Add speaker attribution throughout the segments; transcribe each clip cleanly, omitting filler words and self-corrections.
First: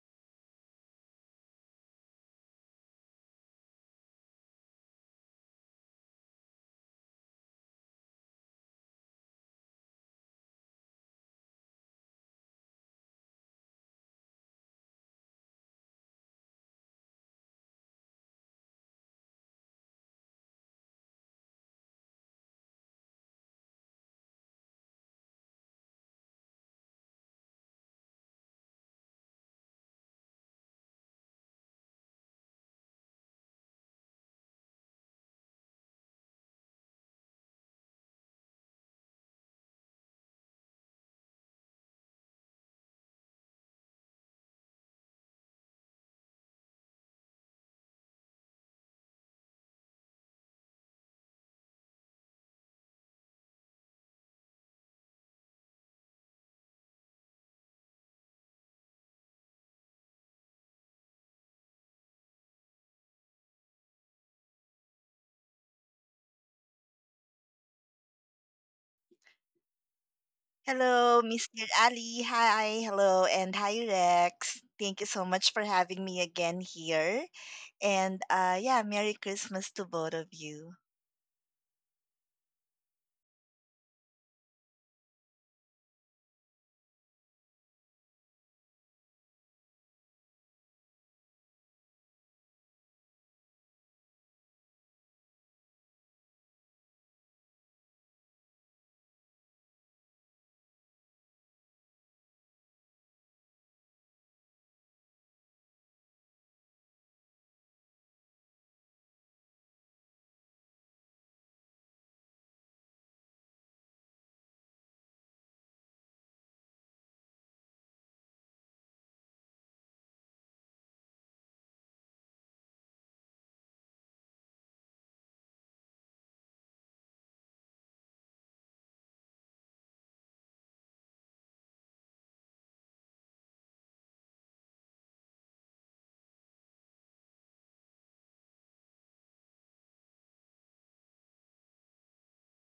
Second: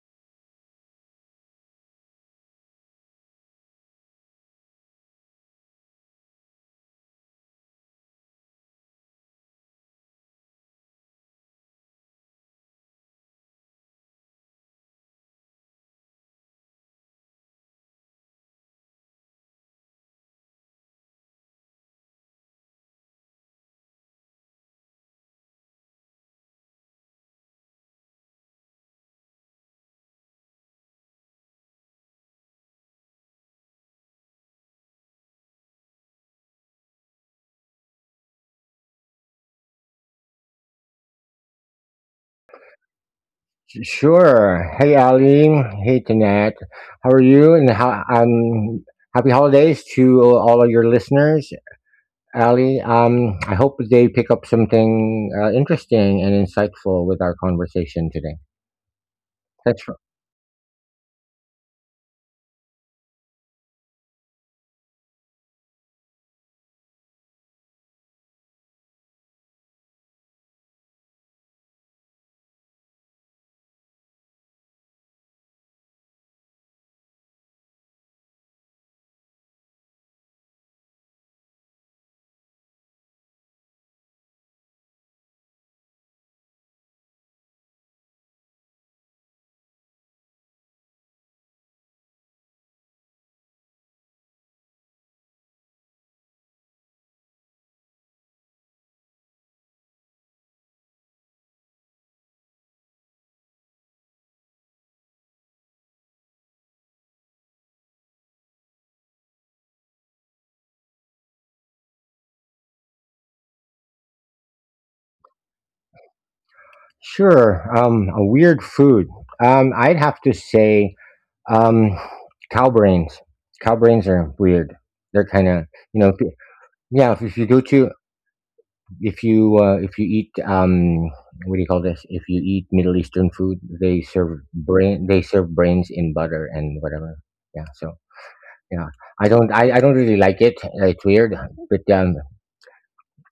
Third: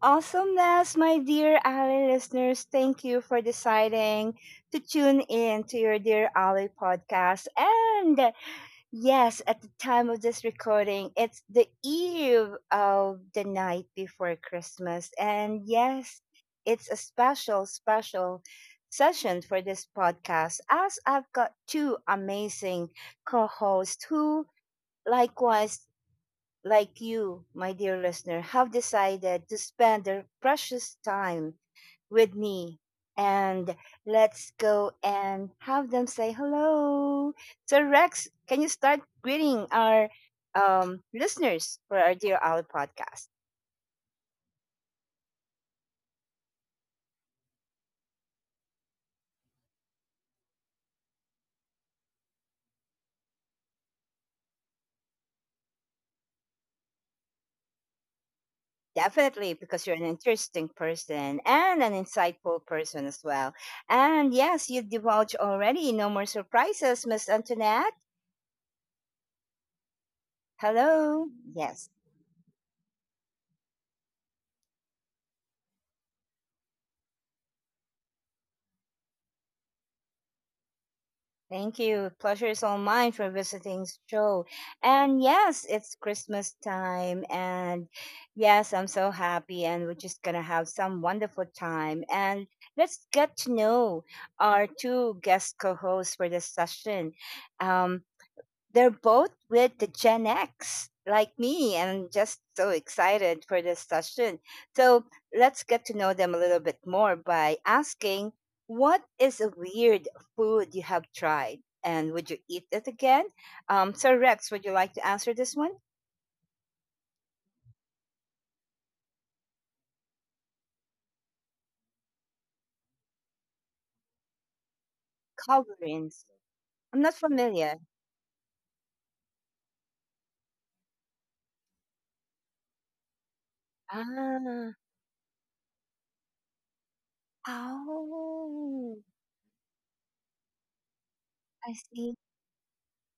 Speaker 1: Awesomeness, my dear Ally listeners. Thank you for deciding to tune in to your Dear Ally podcast. And yes, at the time of this recording, it's the eve of the night before Christmas. And yes, it's a special session for this podcast, as I've got two amazing co hosts who likewise, like you, my dear listener, have decided to spend their precious time with me. And let's go and have them say hello. So, Rex, can you start greeting our listeners for our Dear Owl podcast?
Speaker 2: Sure. Hey, Ali. Hey, Tanette. How are you? And happy holidays to all of your listeners, Ali. I hope they pick up something interesting and insightful with our conversation today.
Speaker 1: Definitely,
Speaker 2: That's for
Speaker 1: because you're an interesting person and an insightful person as well. And yes, you divulge already. No more surprises, Miss Antoinette.
Speaker 3: Hello,
Speaker 1: Hello.
Speaker 3: Mr.
Speaker 1: Yes.
Speaker 3: Ali. Hi, hello, and hi, Rex. Thank you so much for having me again here. And yeah, Merry Christmas to both of you.
Speaker 1: Thank you. Pleasure is all mine for visiting show. And yes, it's Christmas time. And yes, I'm so happy. And we're just going to have some wonderful time. And let's get to know our two guest co hosts for this session. Um, they're both with the Gen X, like me, and I'm just so excited for this session. So let's get to know them a little bit more by asking, what is a weird food you have tried, and would you eat it again? So, Rex, would you like to answer this one?
Speaker 2: sure. A weird food. I'd have to say, um, cow brains. Cow brains are weird. They're kind of, you know, if you-
Speaker 1: Coverings.
Speaker 2: Yeah.
Speaker 1: I'm
Speaker 2: If
Speaker 1: not
Speaker 2: if you go to
Speaker 1: familiar.
Speaker 2: if you eat what do you call this, if you eat Middle Eastern food, they serve
Speaker 1: Ah,
Speaker 2: brain, they serve brains in butter and whatever. Yeah, so yeah,
Speaker 1: oh,
Speaker 2: I don't really like it. It's weird, but
Speaker 1: I see.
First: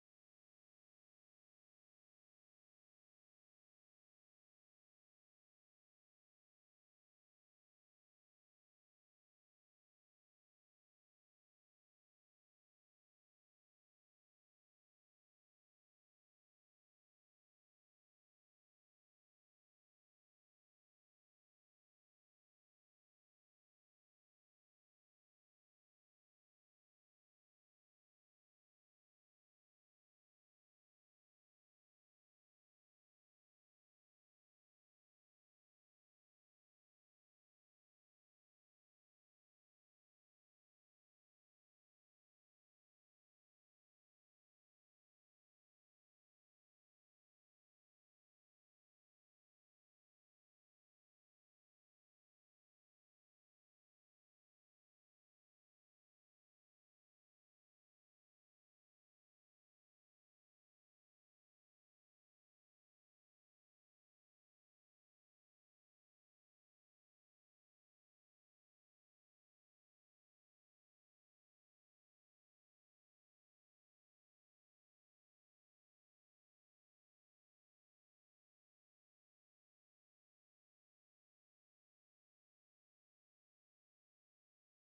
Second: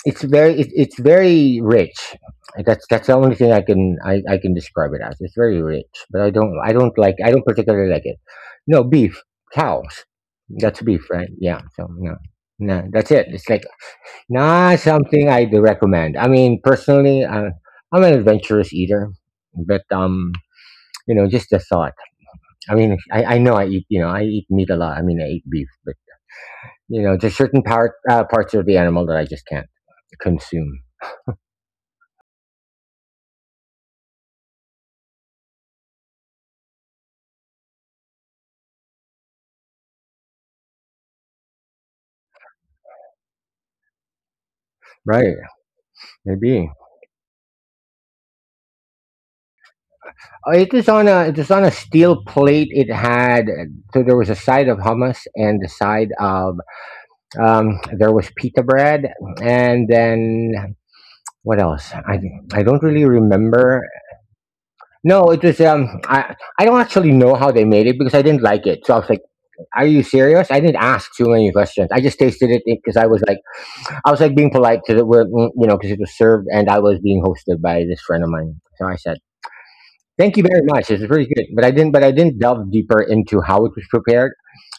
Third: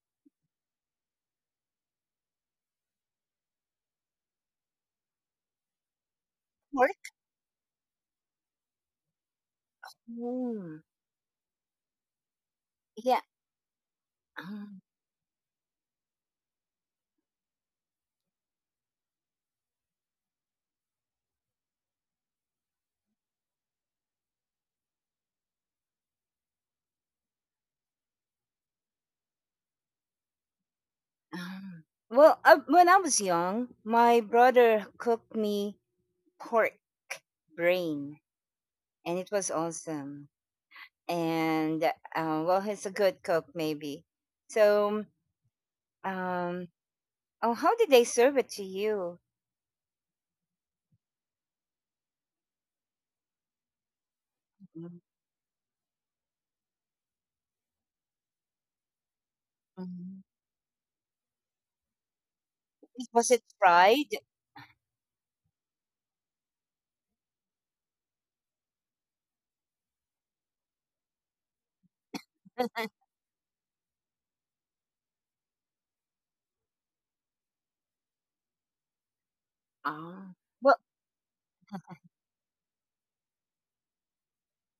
Speaker 2: it's it's very rich. That's the only thing I can describe it as. It's very rich, but i don't i don't
Speaker 1: Pork?
Speaker 2: like i don't particularly like it. No, beef. Cows.
Speaker 1: Mm,
Speaker 2: That's beef, right? Yeah, so no, no, that's
Speaker 1: yeah.
Speaker 2: it. It's like not something I'd recommend. I mean, personally, I'm an adventurous eater, but you know, just the thought. I mean, I know I eat, you know, I eat meat a lot. I mean, I eat beef, but you know, there's certain parts of the animal that I just can't consume.
Speaker 1: Um, Well, when I was young, my brother cooked me pork brain, and it was awesome. And well, he's a good cook, maybe. So,
Speaker 2: Right,
Speaker 1: um,
Speaker 2: maybe.
Speaker 1: oh, how did they serve it to you?
Speaker 2: It was on a steel plate. It had So there was a side of
Speaker 1: Mm,
Speaker 2: hummus and the side of there was pita bread, and
Speaker 1: mhm.
Speaker 2: then what else? I don't really
Speaker 1: Was it
Speaker 2: remember.
Speaker 1: fried?
Speaker 2: No, it was I don't actually know how they made it because I didn't like it. So I was like, "Are you serious?" I didn't ask too many questions. I just tasted it because I was like being polite to the word, you know, because it was served and I was being hosted by this friend of mine. So I said,
Speaker 1: Ah,
Speaker 2: "Thank you very
Speaker 1: well,
Speaker 2: much. This is pretty good." But I didn't delve deeper into how it was prepared.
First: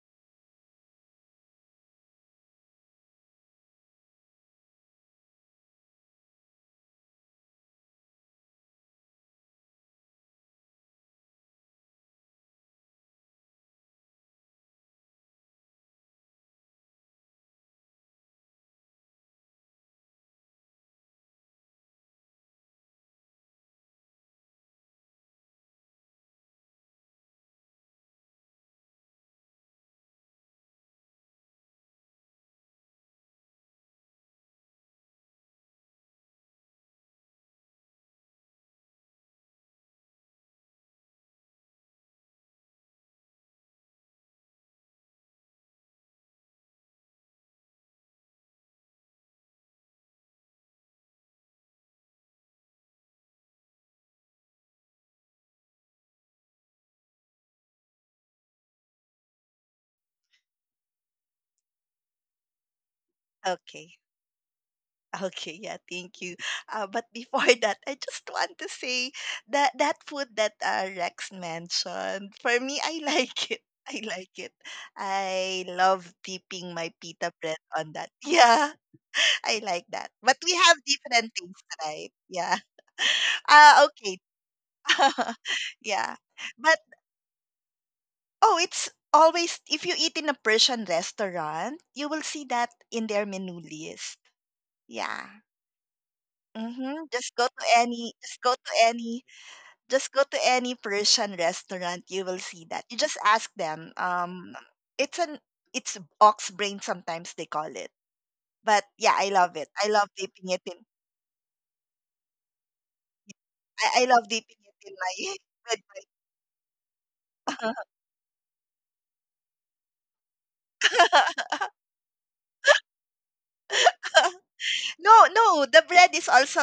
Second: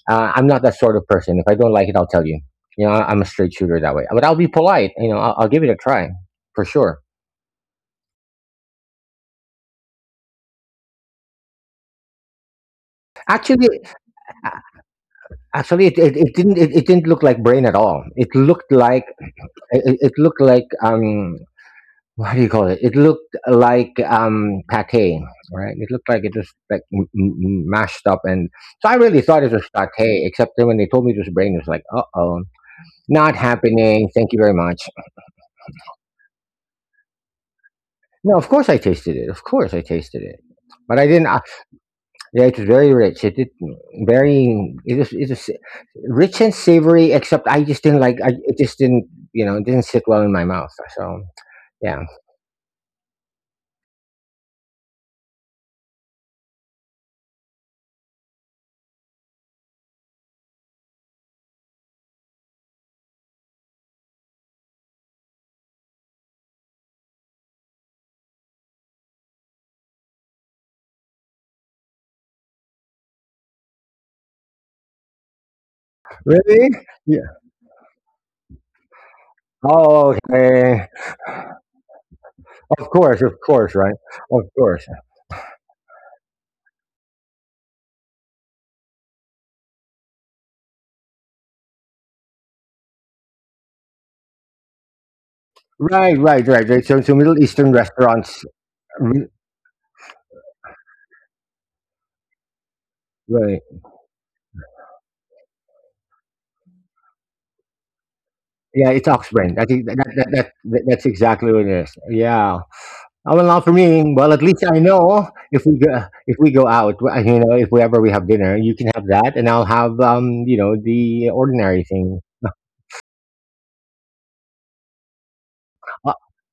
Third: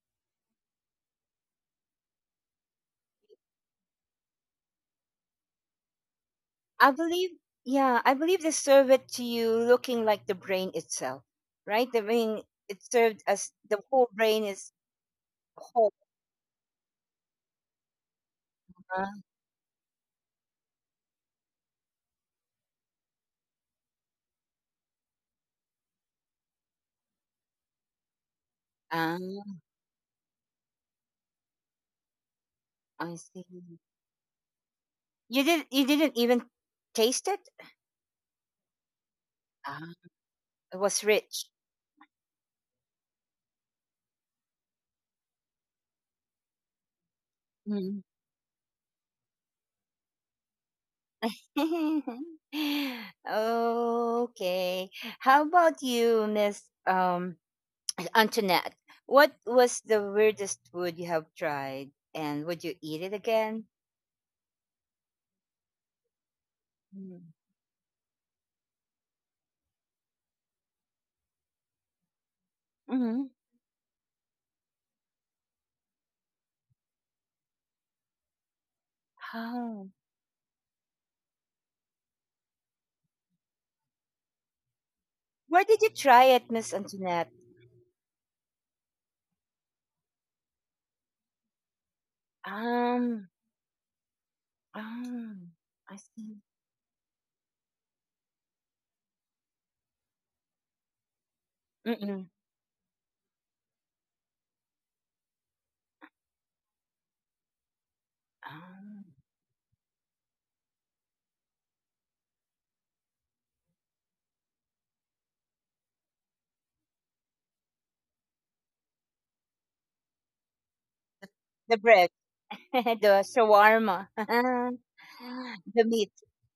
Speaker 2: I'm not that sort of person. If I don't like it, I'll tell you. You know, I'm a straight shooter that way. But I'll be polite. You know, I'll give it a try for
Speaker 1: I
Speaker 2: sure.
Speaker 1: believe, yeah, I believe they serve it to you looking like the brain itself, right? I mean, it served as
Speaker 2: Actually,
Speaker 1: the whole brain
Speaker 2: a-
Speaker 1: is
Speaker 2: Actually,
Speaker 1: whole.
Speaker 2: it didn't, it didn't look like brain at all. It looked like
Speaker 1: Huh?
Speaker 2: it looked like what do you call it? It looked like pate, right? It looked like it was like mashed up, and so I really thought it
Speaker 1: Ah.
Speaker 2: was pate. Except then when they told me it was brain, it was like, uh oh,
Speaker 1: I
Speaker 2: not
Speaker 1: see.
Speaker 2: happening. Thank you very much.
Speaker 1: You did you didn't even taste it?
Speaker 2: No, of course I tasted it.
Speaker 1: Ah, it
Speaker 2: But
Speaker 1: was
Speaker 2: I didn't.
Speaker 1: rich.
Speaker 2: Yeah, it's very rich. It very it is rich and savory. Except I just didn't
Speaker 1: Mm.
Speaker 2: like. I It just didn't, you know, it didn't sit well in my mouth. So yeah,
Speaker 1: okay. How about you, Miss Antoinette? What was the weirdest food you have tried, and would you eat it again?
Speaker 3: Okay. Okay, yeah, thank you. But before that, I just want to say that food that Rex mentioned, for me, I
Speaker 1: Mm-hmm.
Speaker 3: like it. I like it. I love dipping
Speaker 2: really.
Speaker 3: my pita
Speaker 2: Yeah.
Speaker 3: bread on that. Yeah, I like
Speaker 1: Oh.
Speaker 3: that.
Speaker 2: Oh,
Speaker 3: But we have
Speaker 2: okay.
Speaker 3: different things, right? Yeah.
Speaker 2: Of course,
Speaker 3: Ah,
Speaker 2: right?
Speaker 3: okay.
Speaker 2: Of course.
Speaker 1: Where did you
Speaker 3: Yeah.
Speaker 1: try it,
Speaker 3: But
Speaker 1: Miss Antoinette?
Speaker 3: oh, it's always, if you eat in a Persian restaurant, you will see that in their
Speaker 1: Um,
Speaker 3: menu list. Yeah.
Speaker 1: um I
Speaker 2: Right,
Speaker 1: see.
Speaker 2: right, right, right.
Speaker 3: Mm-hmm.
Speaker 2: So, so Middle Eastern restaurants. re-
Speaker 3: Just go to any Persian restaurant, you
Speaker 1: Mm-mm.
Speaker 3: will see that. You just ask
Speaker 2: Right.
Speaker 3: them. It's an, it's ox brain sometimes they call it. But
Speaker 2: Yeah,
Speaker 1: Um,
Speaker 3: yeah,
Speaker 2: it's
Speaker 3: I love
Speaker 2: oxbrain.
Speaker 3: it.
Speaker 2: I think that's exactly what it is. Yeah. Oh, well, not for
Speaker 3: I
Speaker 2: me.
Speaker 3: love
Speaker 2: Well, at
Speaker 3: dipping it
Speaker 2: least I
Speaker 3: in my
Speaker 2: know if we go out, you know,
Speaker 3: with
Speaker 2: if we ever we have dinner, you can have that, and I'll have you know, the
Speaker 3: my.
Speaker 1: the
Speaker 2: ordinary
Speaker 1: bread.
Speaker 2: thing.
Speaker 1: The shawarma.
Speaker 3: No, no, the
Speaker 1: The
Speaker 3: bread
Speaker 1: meat.
Speaker 2: Uh,
Speaker 3: is also,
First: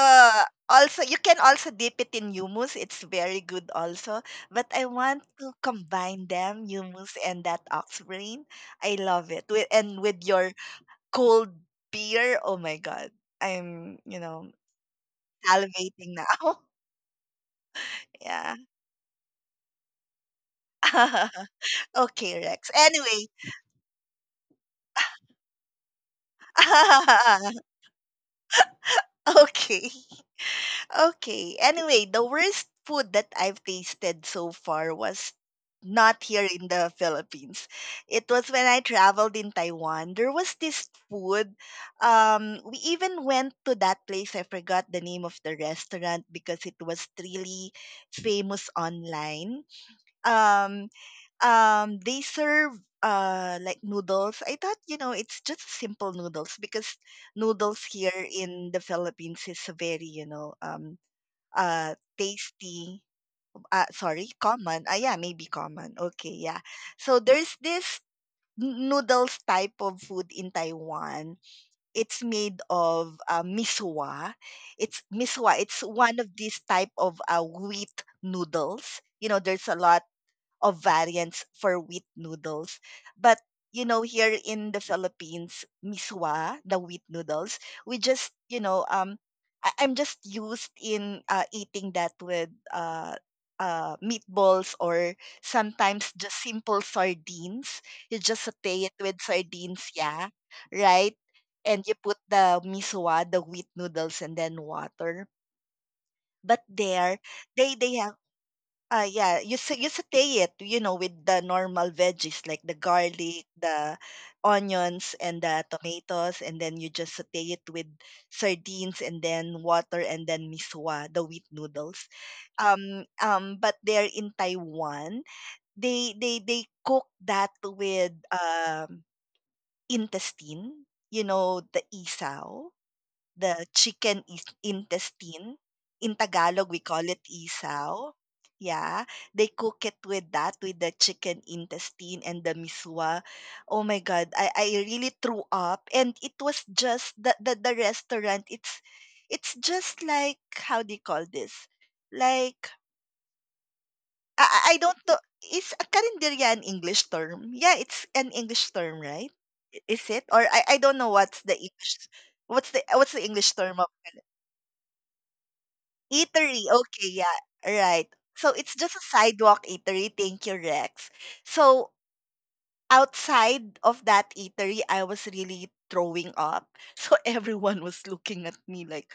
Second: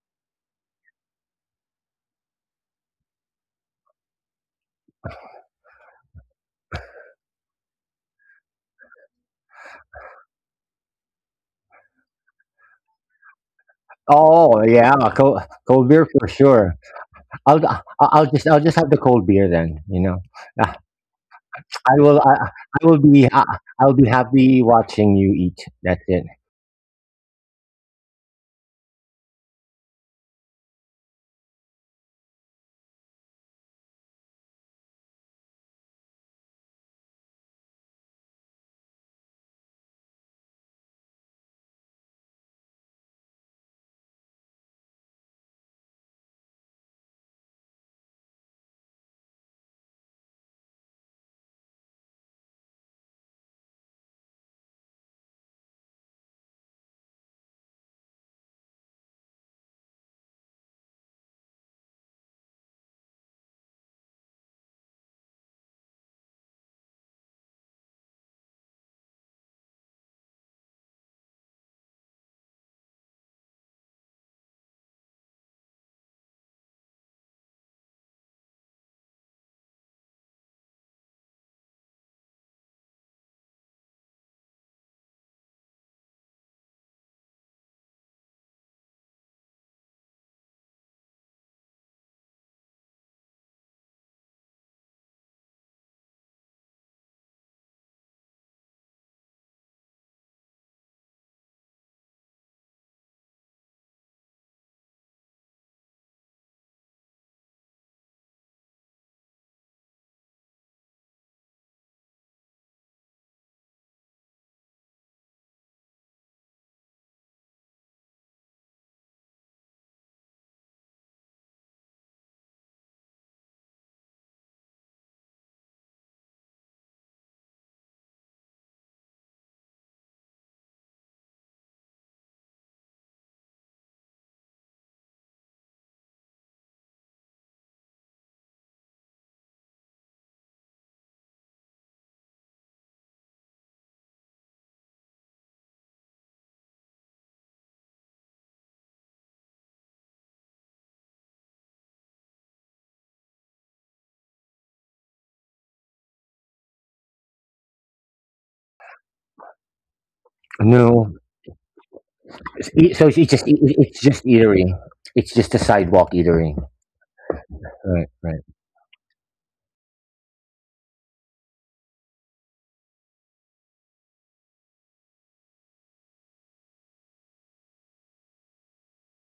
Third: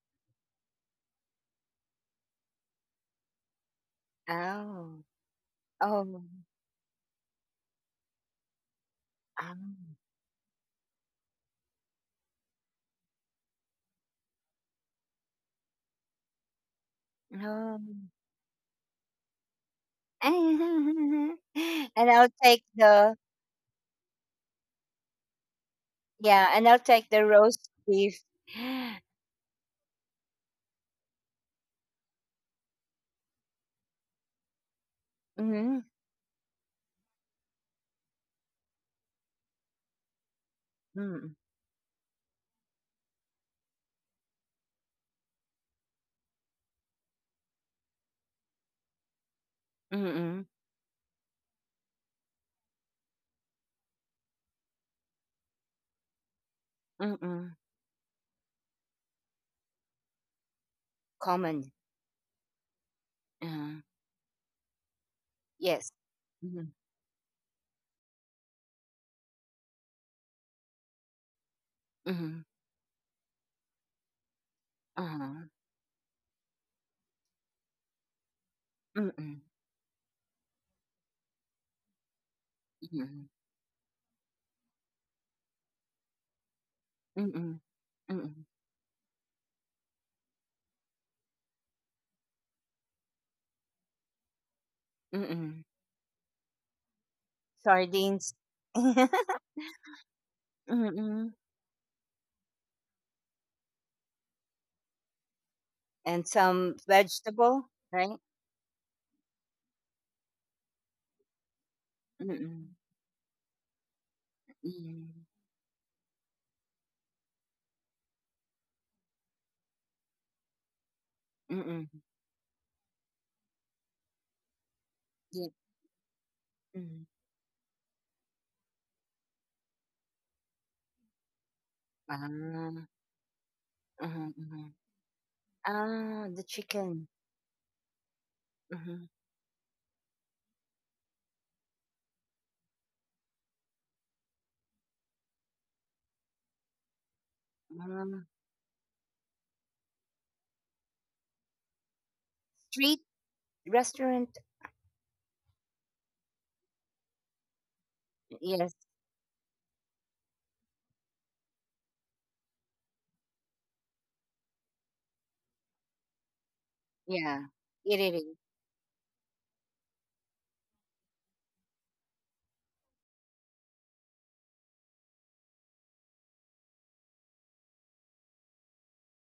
Speaker 3: you can also dip it in hummus. It's very good also. But I
Speaker 1: Oh.
Speaker 3: want to
Speaker 1: Oh.
Speaker 3: combine them, hummus and that ox brain. I love it. With,
Speaker 1: Um,
Speaker 3: and with your cold beer. Oh my god. I'm, you know,
Speaker 2: oh yeah, cold beer
Speaker 3: salivating
Speaker 2: for
Speaker 3: now.
Speaker 2: sure.
Speaker 1: oh.
Speaker 3: Yeah.
Speaker 2: I'll just have the cold beer then. You know, Uh,
Speaker 1: and I'll
Speaker 3: Okay,
Speaker 1: take
Speaker 3: Rex.
Speaker 2: I will
Speaker 1: the
Speaker 3: Anyway.
Speaker 2: I'll be happy watching you eat. That's it.
Speaker 1: Yeah, and I'll take the roast beef.
Speaker 3: Okay. Okay. Anyway, the worst food that I've tasted so far was
Speaker 1: Mm-hmm.
Speaker 3: not here in the Philippines. It was when I traveled in Taiwan. There was this
Speaker 1: Mm-mm.
Speaker 3: food. We even went to that place. I forgot the name of the restaurant because it was really famous online.
Speaker 1: Mm-mm.
Speaker 3: Um, they serve like noodles. I thought, you know, it's just simple noodles because
Speaker 1: Mm-mm.
Speaker 3: noodles here in the Philippines is very, you know,
Speaker 1: Common.
Speaker 3: tasty,
Speaker 1: Uh,
Speaker 3: sorry, common. Ah, yeah, maybe common.
Speaker 1: yes.
Speaker 3: Okay, yeah.
Speaker 1: Mm-hmm.
Speaker 3: So there's this noodles type of food in Taiwan. It's
Speaker 1: Mm-hmm.
Speaker 3: made of miswa. It's miswa.
Speaker 1: Uh-huh.
Speaker 3: It's one of these type of wheat noodles. You know,
Speaker 1: Mm-mm.
Speaker 3: there's a lot of variants for wheat noodles. But
Speaker 1: Mm-mm.
Speaker 3: you know, here in the Philippines, miswa, the wheat noodles,
Speaker 1: Mm-mm.
Speaker 3: we just, you
Speaker 1: Mm-mm.
Speaker 3: know, I'm just used in eating that with meatballs or
Speaker 1: Mm-mm.
Speaker 3: sometimes just simple sardines. You just
Speaker 1: Sardines.
Speaker 3: saute it with sardines, yeah, right?
Speaker 1: Mm-mm.
Speaker 3: And you put the miswa, the wheat noodles, and then water.
Speaker 1: And
Speaker 3: But
Speaker 1: some
Speaker 3: there,
Speaker 1: vegetable,
Speaker 3: they have
Speaker 1: right?
Speaker 3: Ah, yeah, you sa you saute it, you know, with the normal veggies like the
Speaker 1: Mm-mm.
Speaker 3: garlic, the onions, and
Speaker 1: Mm,
Speaker 3: the tomatoes, and then you just saute it with sardines and then water and then miswa, the wheat noodles.
Speaker 1: mm,
Speaker 3: But they're in Taiwan.
Speaker 1: yeah,
Speaker 3: They
Speaker 1: mm.
Speaker 3: cook that with intestine, you know, the
Speaker 1: Ah,
Speaker 3: isaw,
Speaker 1: uh huh.
Speaker 3: the
Speaker 1: Uh huh.
Speaker 3: chicken is
Speaker 1: Ah,
Speaker 3: intestine.
Speaker 1: the
Speaker 3: In
Speaker 1: chicken.
Speaker 3: Tagalog, we call it isaw.
Speaker 1: Mhm.
Speaker 3: Yeah, they cook it with that, with the chicken intestine and the miswa. Oh my God, I really threw up. And it was just the,
Speaker 1: Um,
Speaker 3: the, the restaurant. It's just like, how do you call this?
Speaker 1: street
Speaker 3: Like,
Speaker 1: restaurant.
Speaker 3: I don't know. Is a karinderya an English term? Yeah,
Speaker 1: Yes,
Speaker 3: it's an English term, right? Is it? Or
Speaker 2: No,
Speaker 3: I don't know what's the English,
Speaker 2: so it's just
Speaker 3: what's the English term.
Speaker 2: eatery. It's just a sidewalk eatery.
Speaker 3: Eatery.
Speaker 1: yeah,
Speaker 3: Okay, yeah.
Speaker 1: it
Speaker 2: Right,
Speaker 1: it is.
Speaker 2: right.
Speaker 3: Right. So it's just a sidewalk eatery. Thank you, Rex. So outside of that eatery, I was really throwing up. So everyone was looking at me like,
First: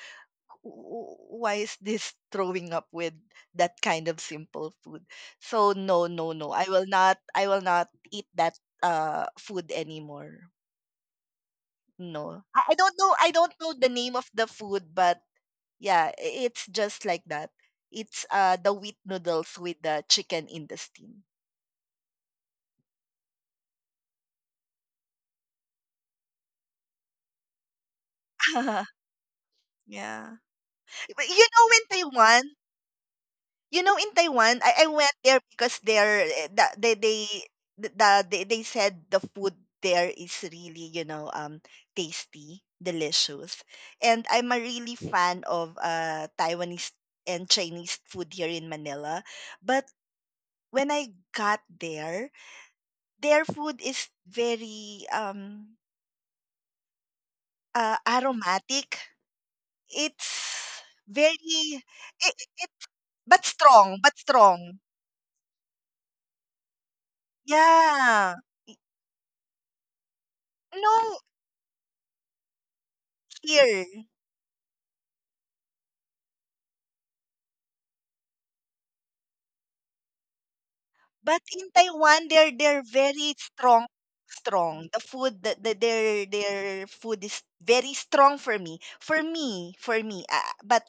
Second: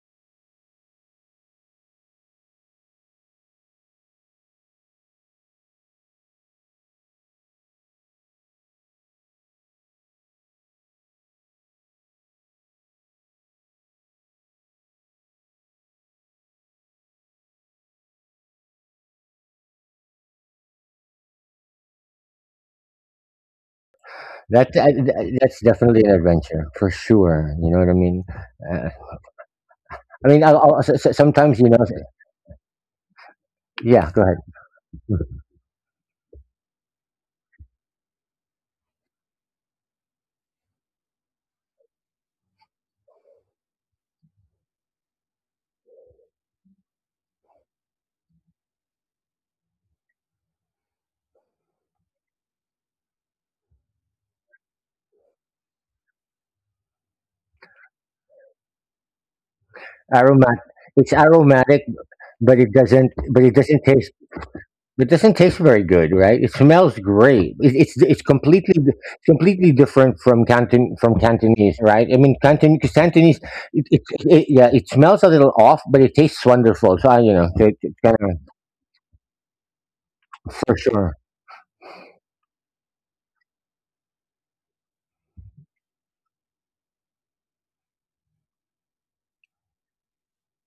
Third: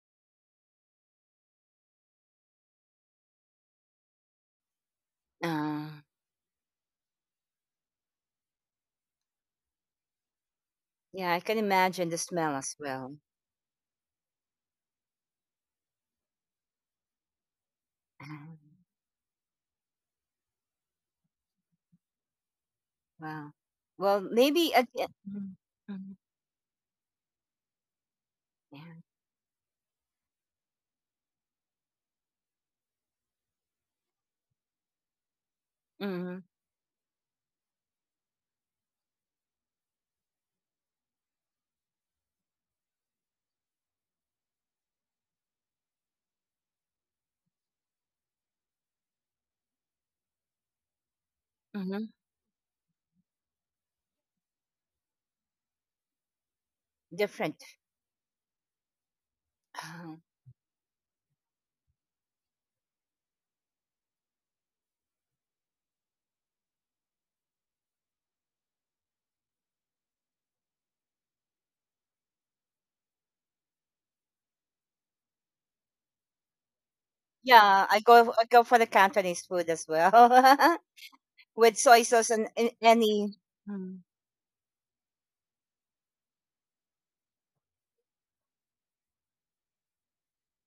Speaker 3: Why is this throwing up with that kind of simple food?" So no,
Speaker 1: Ah,
Speaker 3: no, no. I will not eat that food anymore.
Speaker 1: yeah, I can imagine the
Speaker 3: No.
Speaker 1: smell as
Speaker 3: I
Speaker 1: well.
Speaker 3: don't know the name of the food, but yeah, it's just like that. It's the
Speaker 1: Ah,
Speaker 3: wheat noodles with the chicken in the steam.
Speaker 1: wow. Well, maybe
Speaker 2: That's
Speaker 1: Mhm,
Speaker 2: that's definitely an
Speaker 1: mhm,
Speaker 2: adventure for sure. You know what I mean? Uh,
Speaker 1: yeah.
Speaker 3: Yeah.
Speaker 2: I mean, I'll,
Speaker 3: But you
Speaker 2: sometimes you
Speaker 3: know
Speaker 2: know.
Speaker 3: in Taiwan,
Speaker 2: Yeah, go ahead.
Speaker 3: I went there because they're
Speaker 1: Mm-hmm,
Speaker 3: they said the food there is really, you know, um, tasty, delicious, and I'm a really fan of Taiwanese and Chinese food here in Manila, but when I got
Speaker 1: mm-hmm.
Speaker 3: there, their food is very um.
Speaker 1: Different.
Speaker 3: Aromatic.
Speaker 2: Mm-hmm.
Speaker 1: Ah.
Speaker 2: Aromat.
Speaker 3: It's
Speaker 2: It's
Speaker 3: very,
Speaker 2: aromatic,
Speaker 3: it,
Speaker 2: but
Speaker 3: it's
Speaker 2: it doesn't.
Speaker 3: but
Speaker 2: But it
Speaker 3: strong,
Speaker 2: doesn't
Speaker 3: but
Speaker 2: taste.
Speaker 3: strong.
Speaker 2: It doesn't taste very good, right? It smells great.
Speaker 3: Yeah.
Speaker 2: It's completely different from Canton,
Speaker 3: No
Speaker 2: from Cantonese, right? I mean, Canton, because Cantonese,
Speaker 3: here.
Speaker 2: yeah, it smells a little off, but it tastes wonderful. So I, you know, so it,
Speaker 1: Yeah,
Speaker 2: it's
Speaker 1: I
Speaker 2: kind
Speaker 1: go
Speaker 2: of
Speaker 1: I go for the Cantonese food as
Speaker 2: for
Speaker 1: well
Speaker 2: sure.
Speaker 3: But in
Speaker 1: with soy
Speaker 3: Taiwan they're
Speaker 1: sauce
Speaker 3: they're
Speaker 1: and
Speaker 3: very
Speaker 1: any.
Speaker 3: strong,
Speaker 1: Mm,
Speaker 3: strong. The their food is very strong for me. For me. But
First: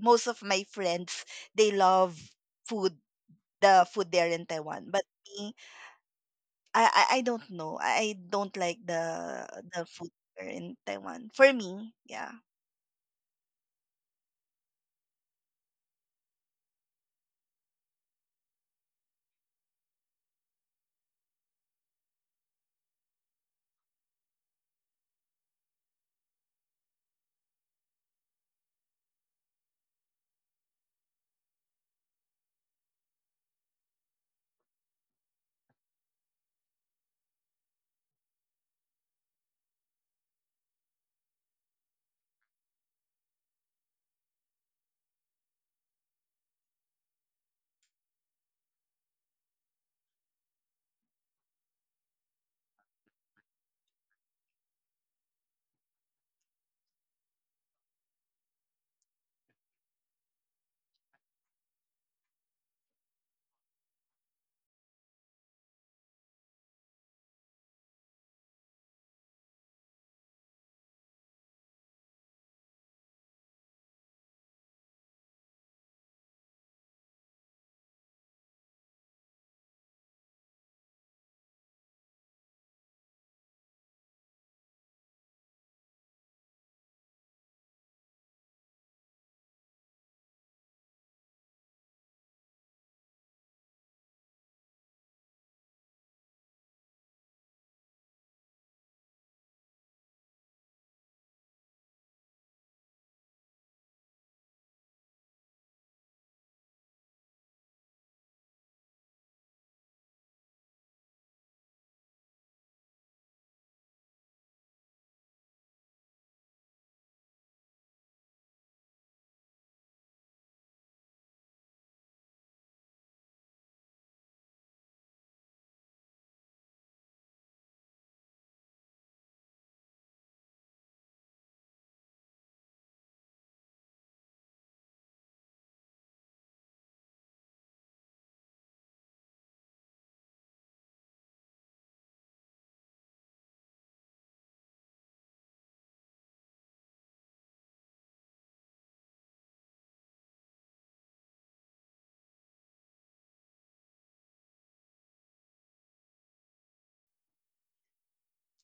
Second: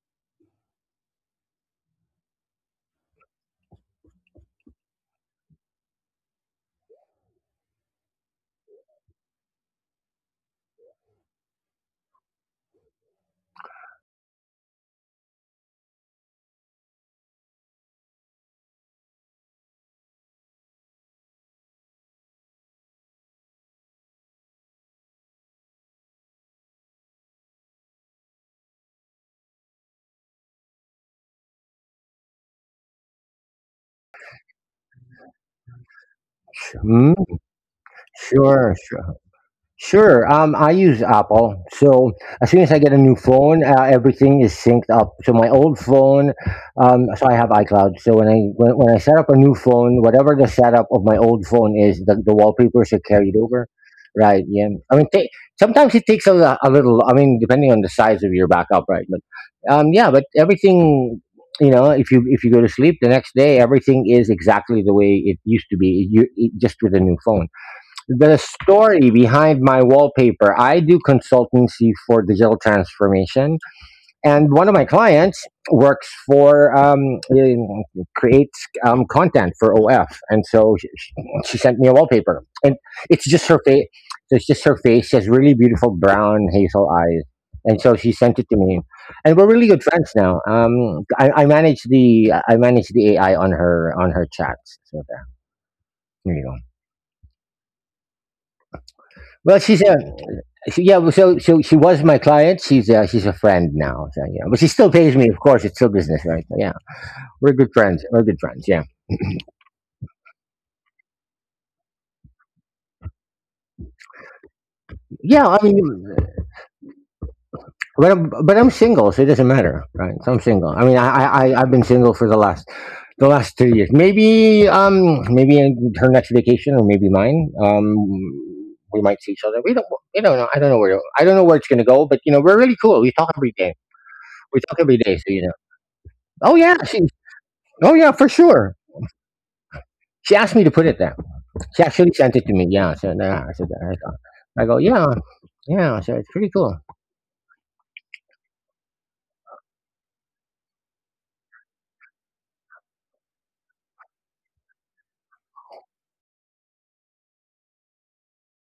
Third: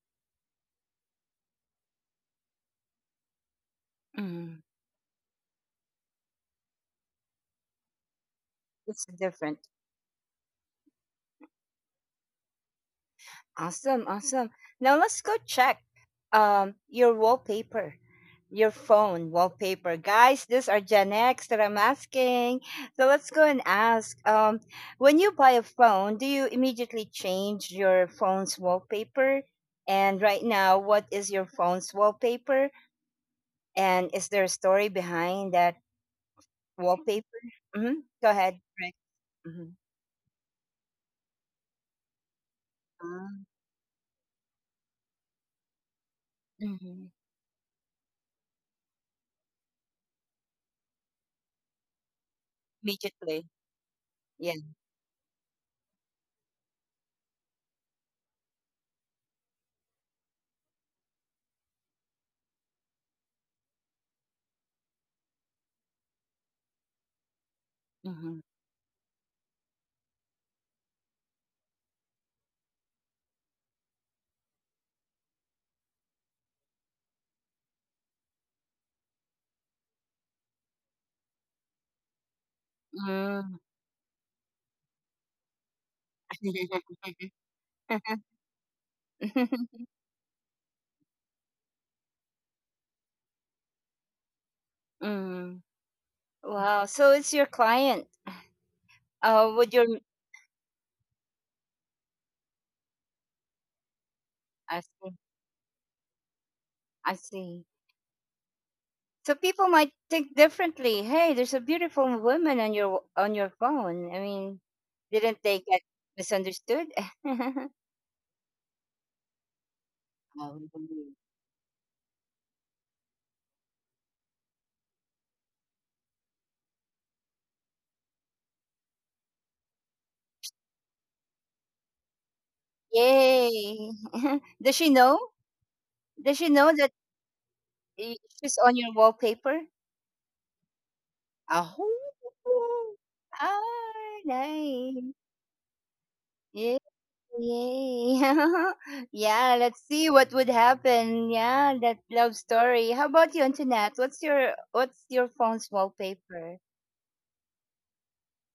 Speaker 3: most of my friends, they love food the food there in
Speaker 1: mm.
Speaker 3: Taiwan. But me, I don't know. I don't like
Speaker 1: It's different.
Speaker 3: the food there in Taiwan. For me, yeah.
Speaker 1: Awesome, awesome. Now let's go check your wallpaper, your phone wallpaper. Guys, these are Gen X that I'm asking. So let's go and ask. When you buy a phone, do you immediately change your phone's wallpaper? And right now, what is your phone's wallpaper? And is there a story behind that
Speaker 2: Mm,
Speaker 1: wallpaper? Mm-hmm. Go ahead,
Speaker 2: sure.
Speaker 1: Rick. Mm-hmm.
Speaker 2: Sure. I use Apple, so as soon as I get a new phone, everything is synced up. So my old phone,
Speaker 1: Mm-hmm.
Speaker 2: so I have iCloud. So when I set up a new phone, whatever the setup of my old phone is, the wallpapers are carried
Speaker 1: Immediately.
Speaker 2: over. Right.
Speaker 1: Yeah.
Speaker 2: Yeah. I mean, ta sometimes it takes a little. I mean, depending on the size of your backup, right? But yeah. But everything, you know, if you go to sleep the next day, everything is exactly the way it used to be. You it, just with a new phone, the
Speaker 1: Mm-hmm.
Speaker 2: story behind my wallpaper. I do consultancy for digital transformation, and one of my clients works for in- creates content for OF, and so she sent me a wallpaper, and it's just her
Speaker 1: Mm.
Speaker 2: face. So it's just her face. She has really beautiful brown hazel eyes, and so
Speaker 1: Uh-huh.
Speaker 2: she sent it to me, and we're really good friends now. I manage the AI on her chats. So there,
Speaker 1: Mm.
Speaker 2: there you go.
Speaker 1: Wow. So it's your client.
Speaker 2: Well,
Speaker 1: Would
Speaker 2: she's
Speaker 1: your
Speaker 2: a She, yeah, so she was my client. She's a friend now. So yeah, but she
Speaker 1: I
Speaker 2: still pays
Speaker 1: see.
Speaker 2: me. Of course, it's still business, right? So, yeah,
Speaker 1: I
Speaker 2: we're
Speaker 1: see.
Speaker 2: good friends. Yeah,
Speaker 1: So people might think differently. Hey, there's a beautiful woman on your phone. I mean, didn't
Speaker 2: yeah. I
Speaker 1: they get
Speaker 2: mean,
Speaker 1: misunderstood?
Speaker 2: but I'm single, so it doesn't matter, right? So I'm
Speaker 1: Oh,
Speaker 2: single. I mean,
Speaker 1: really?
Speaker 2: I've been single for the last 2 years. Maybe maybe in her next vacation or maybe mine. We might see each other. We don't You don't know. I don't know where it's gonna go. But you know, we're really cool. We talk every day.
Speaker 1: Yay! Does she know?
Speaker 2: So you know.
Speaker 1: Does she
Speaker 2: Oh
Speaker 1: know
Speaker 2: yeah,
Speaker 1: that
Speaker 2: she. Oh yeah, for
Speaker 1: she's
Speaker 2: sure.
Speaker 1: on your wallpaper?
Speaker 2: She asked me to put it there. She
Speaker 1: Oh,
Speaker 2: actually sent it to me. Yeah, so yeah, I said,
Speaker 1: ah,
Speaker 2: I go, yeah,
Speaker 1: nice.
Speaker 2: yeah. So it's pretty cool.
Speaker 1: Yeah. Yay. Yeah, let's see what would happen. Yeah, that love story. How about you, Antoinette? What's your phone's wallpaper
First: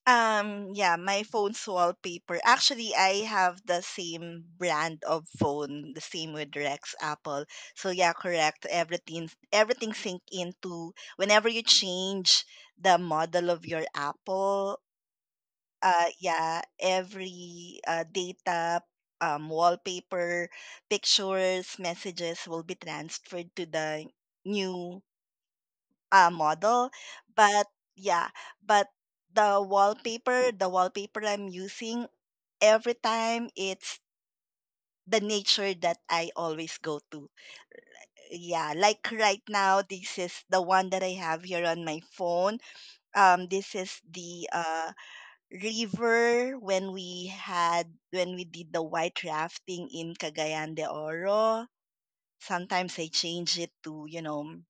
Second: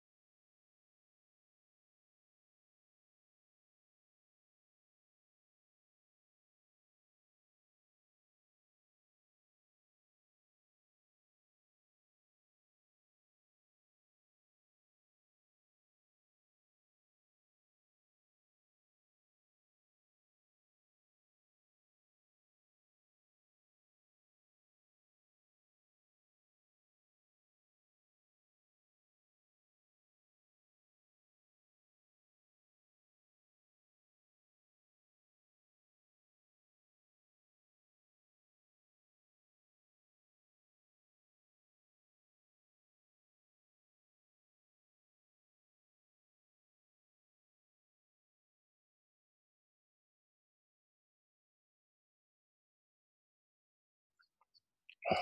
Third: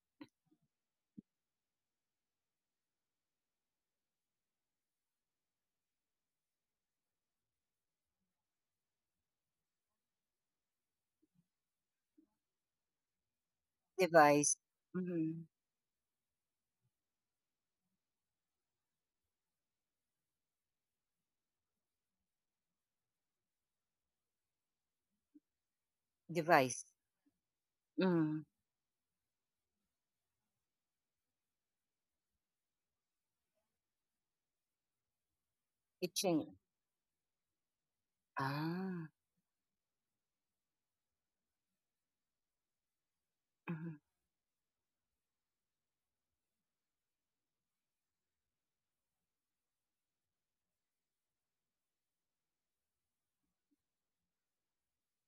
Speaker 3: Yeah, my phone's wallpaper. Actually, I have the same brand of phone, the same with Rex, Apple. So yeah, correct. Everything sync into whenever you change the model of your
Speaker 1: device?
Speaker 3: Apple.
Speaker 1: Mm-hmm.
Speaker 3: Yeah, every data, wallpaper, pictures, messages will be transferred to the new
Speaker 1: Device.
Speaker 3: model. But
Speaker 1: Mm.
Speaker 3: yeah, but the wallpaper I'm using every time, it's the
Speaker 1: It
Speaker 3: nature
Speaker 1: changed.
Speaker 3: that I always go to.
Speaker 1: Ah.
Speaker 3: Yeah, like right now, this is the one that I have here on my phone.
Speaker 1: Mm-hmm.
Speaker 3: This is the river when we had, when we did the white rafting in Cagayan de Oro. Sometimes I change it to, you know,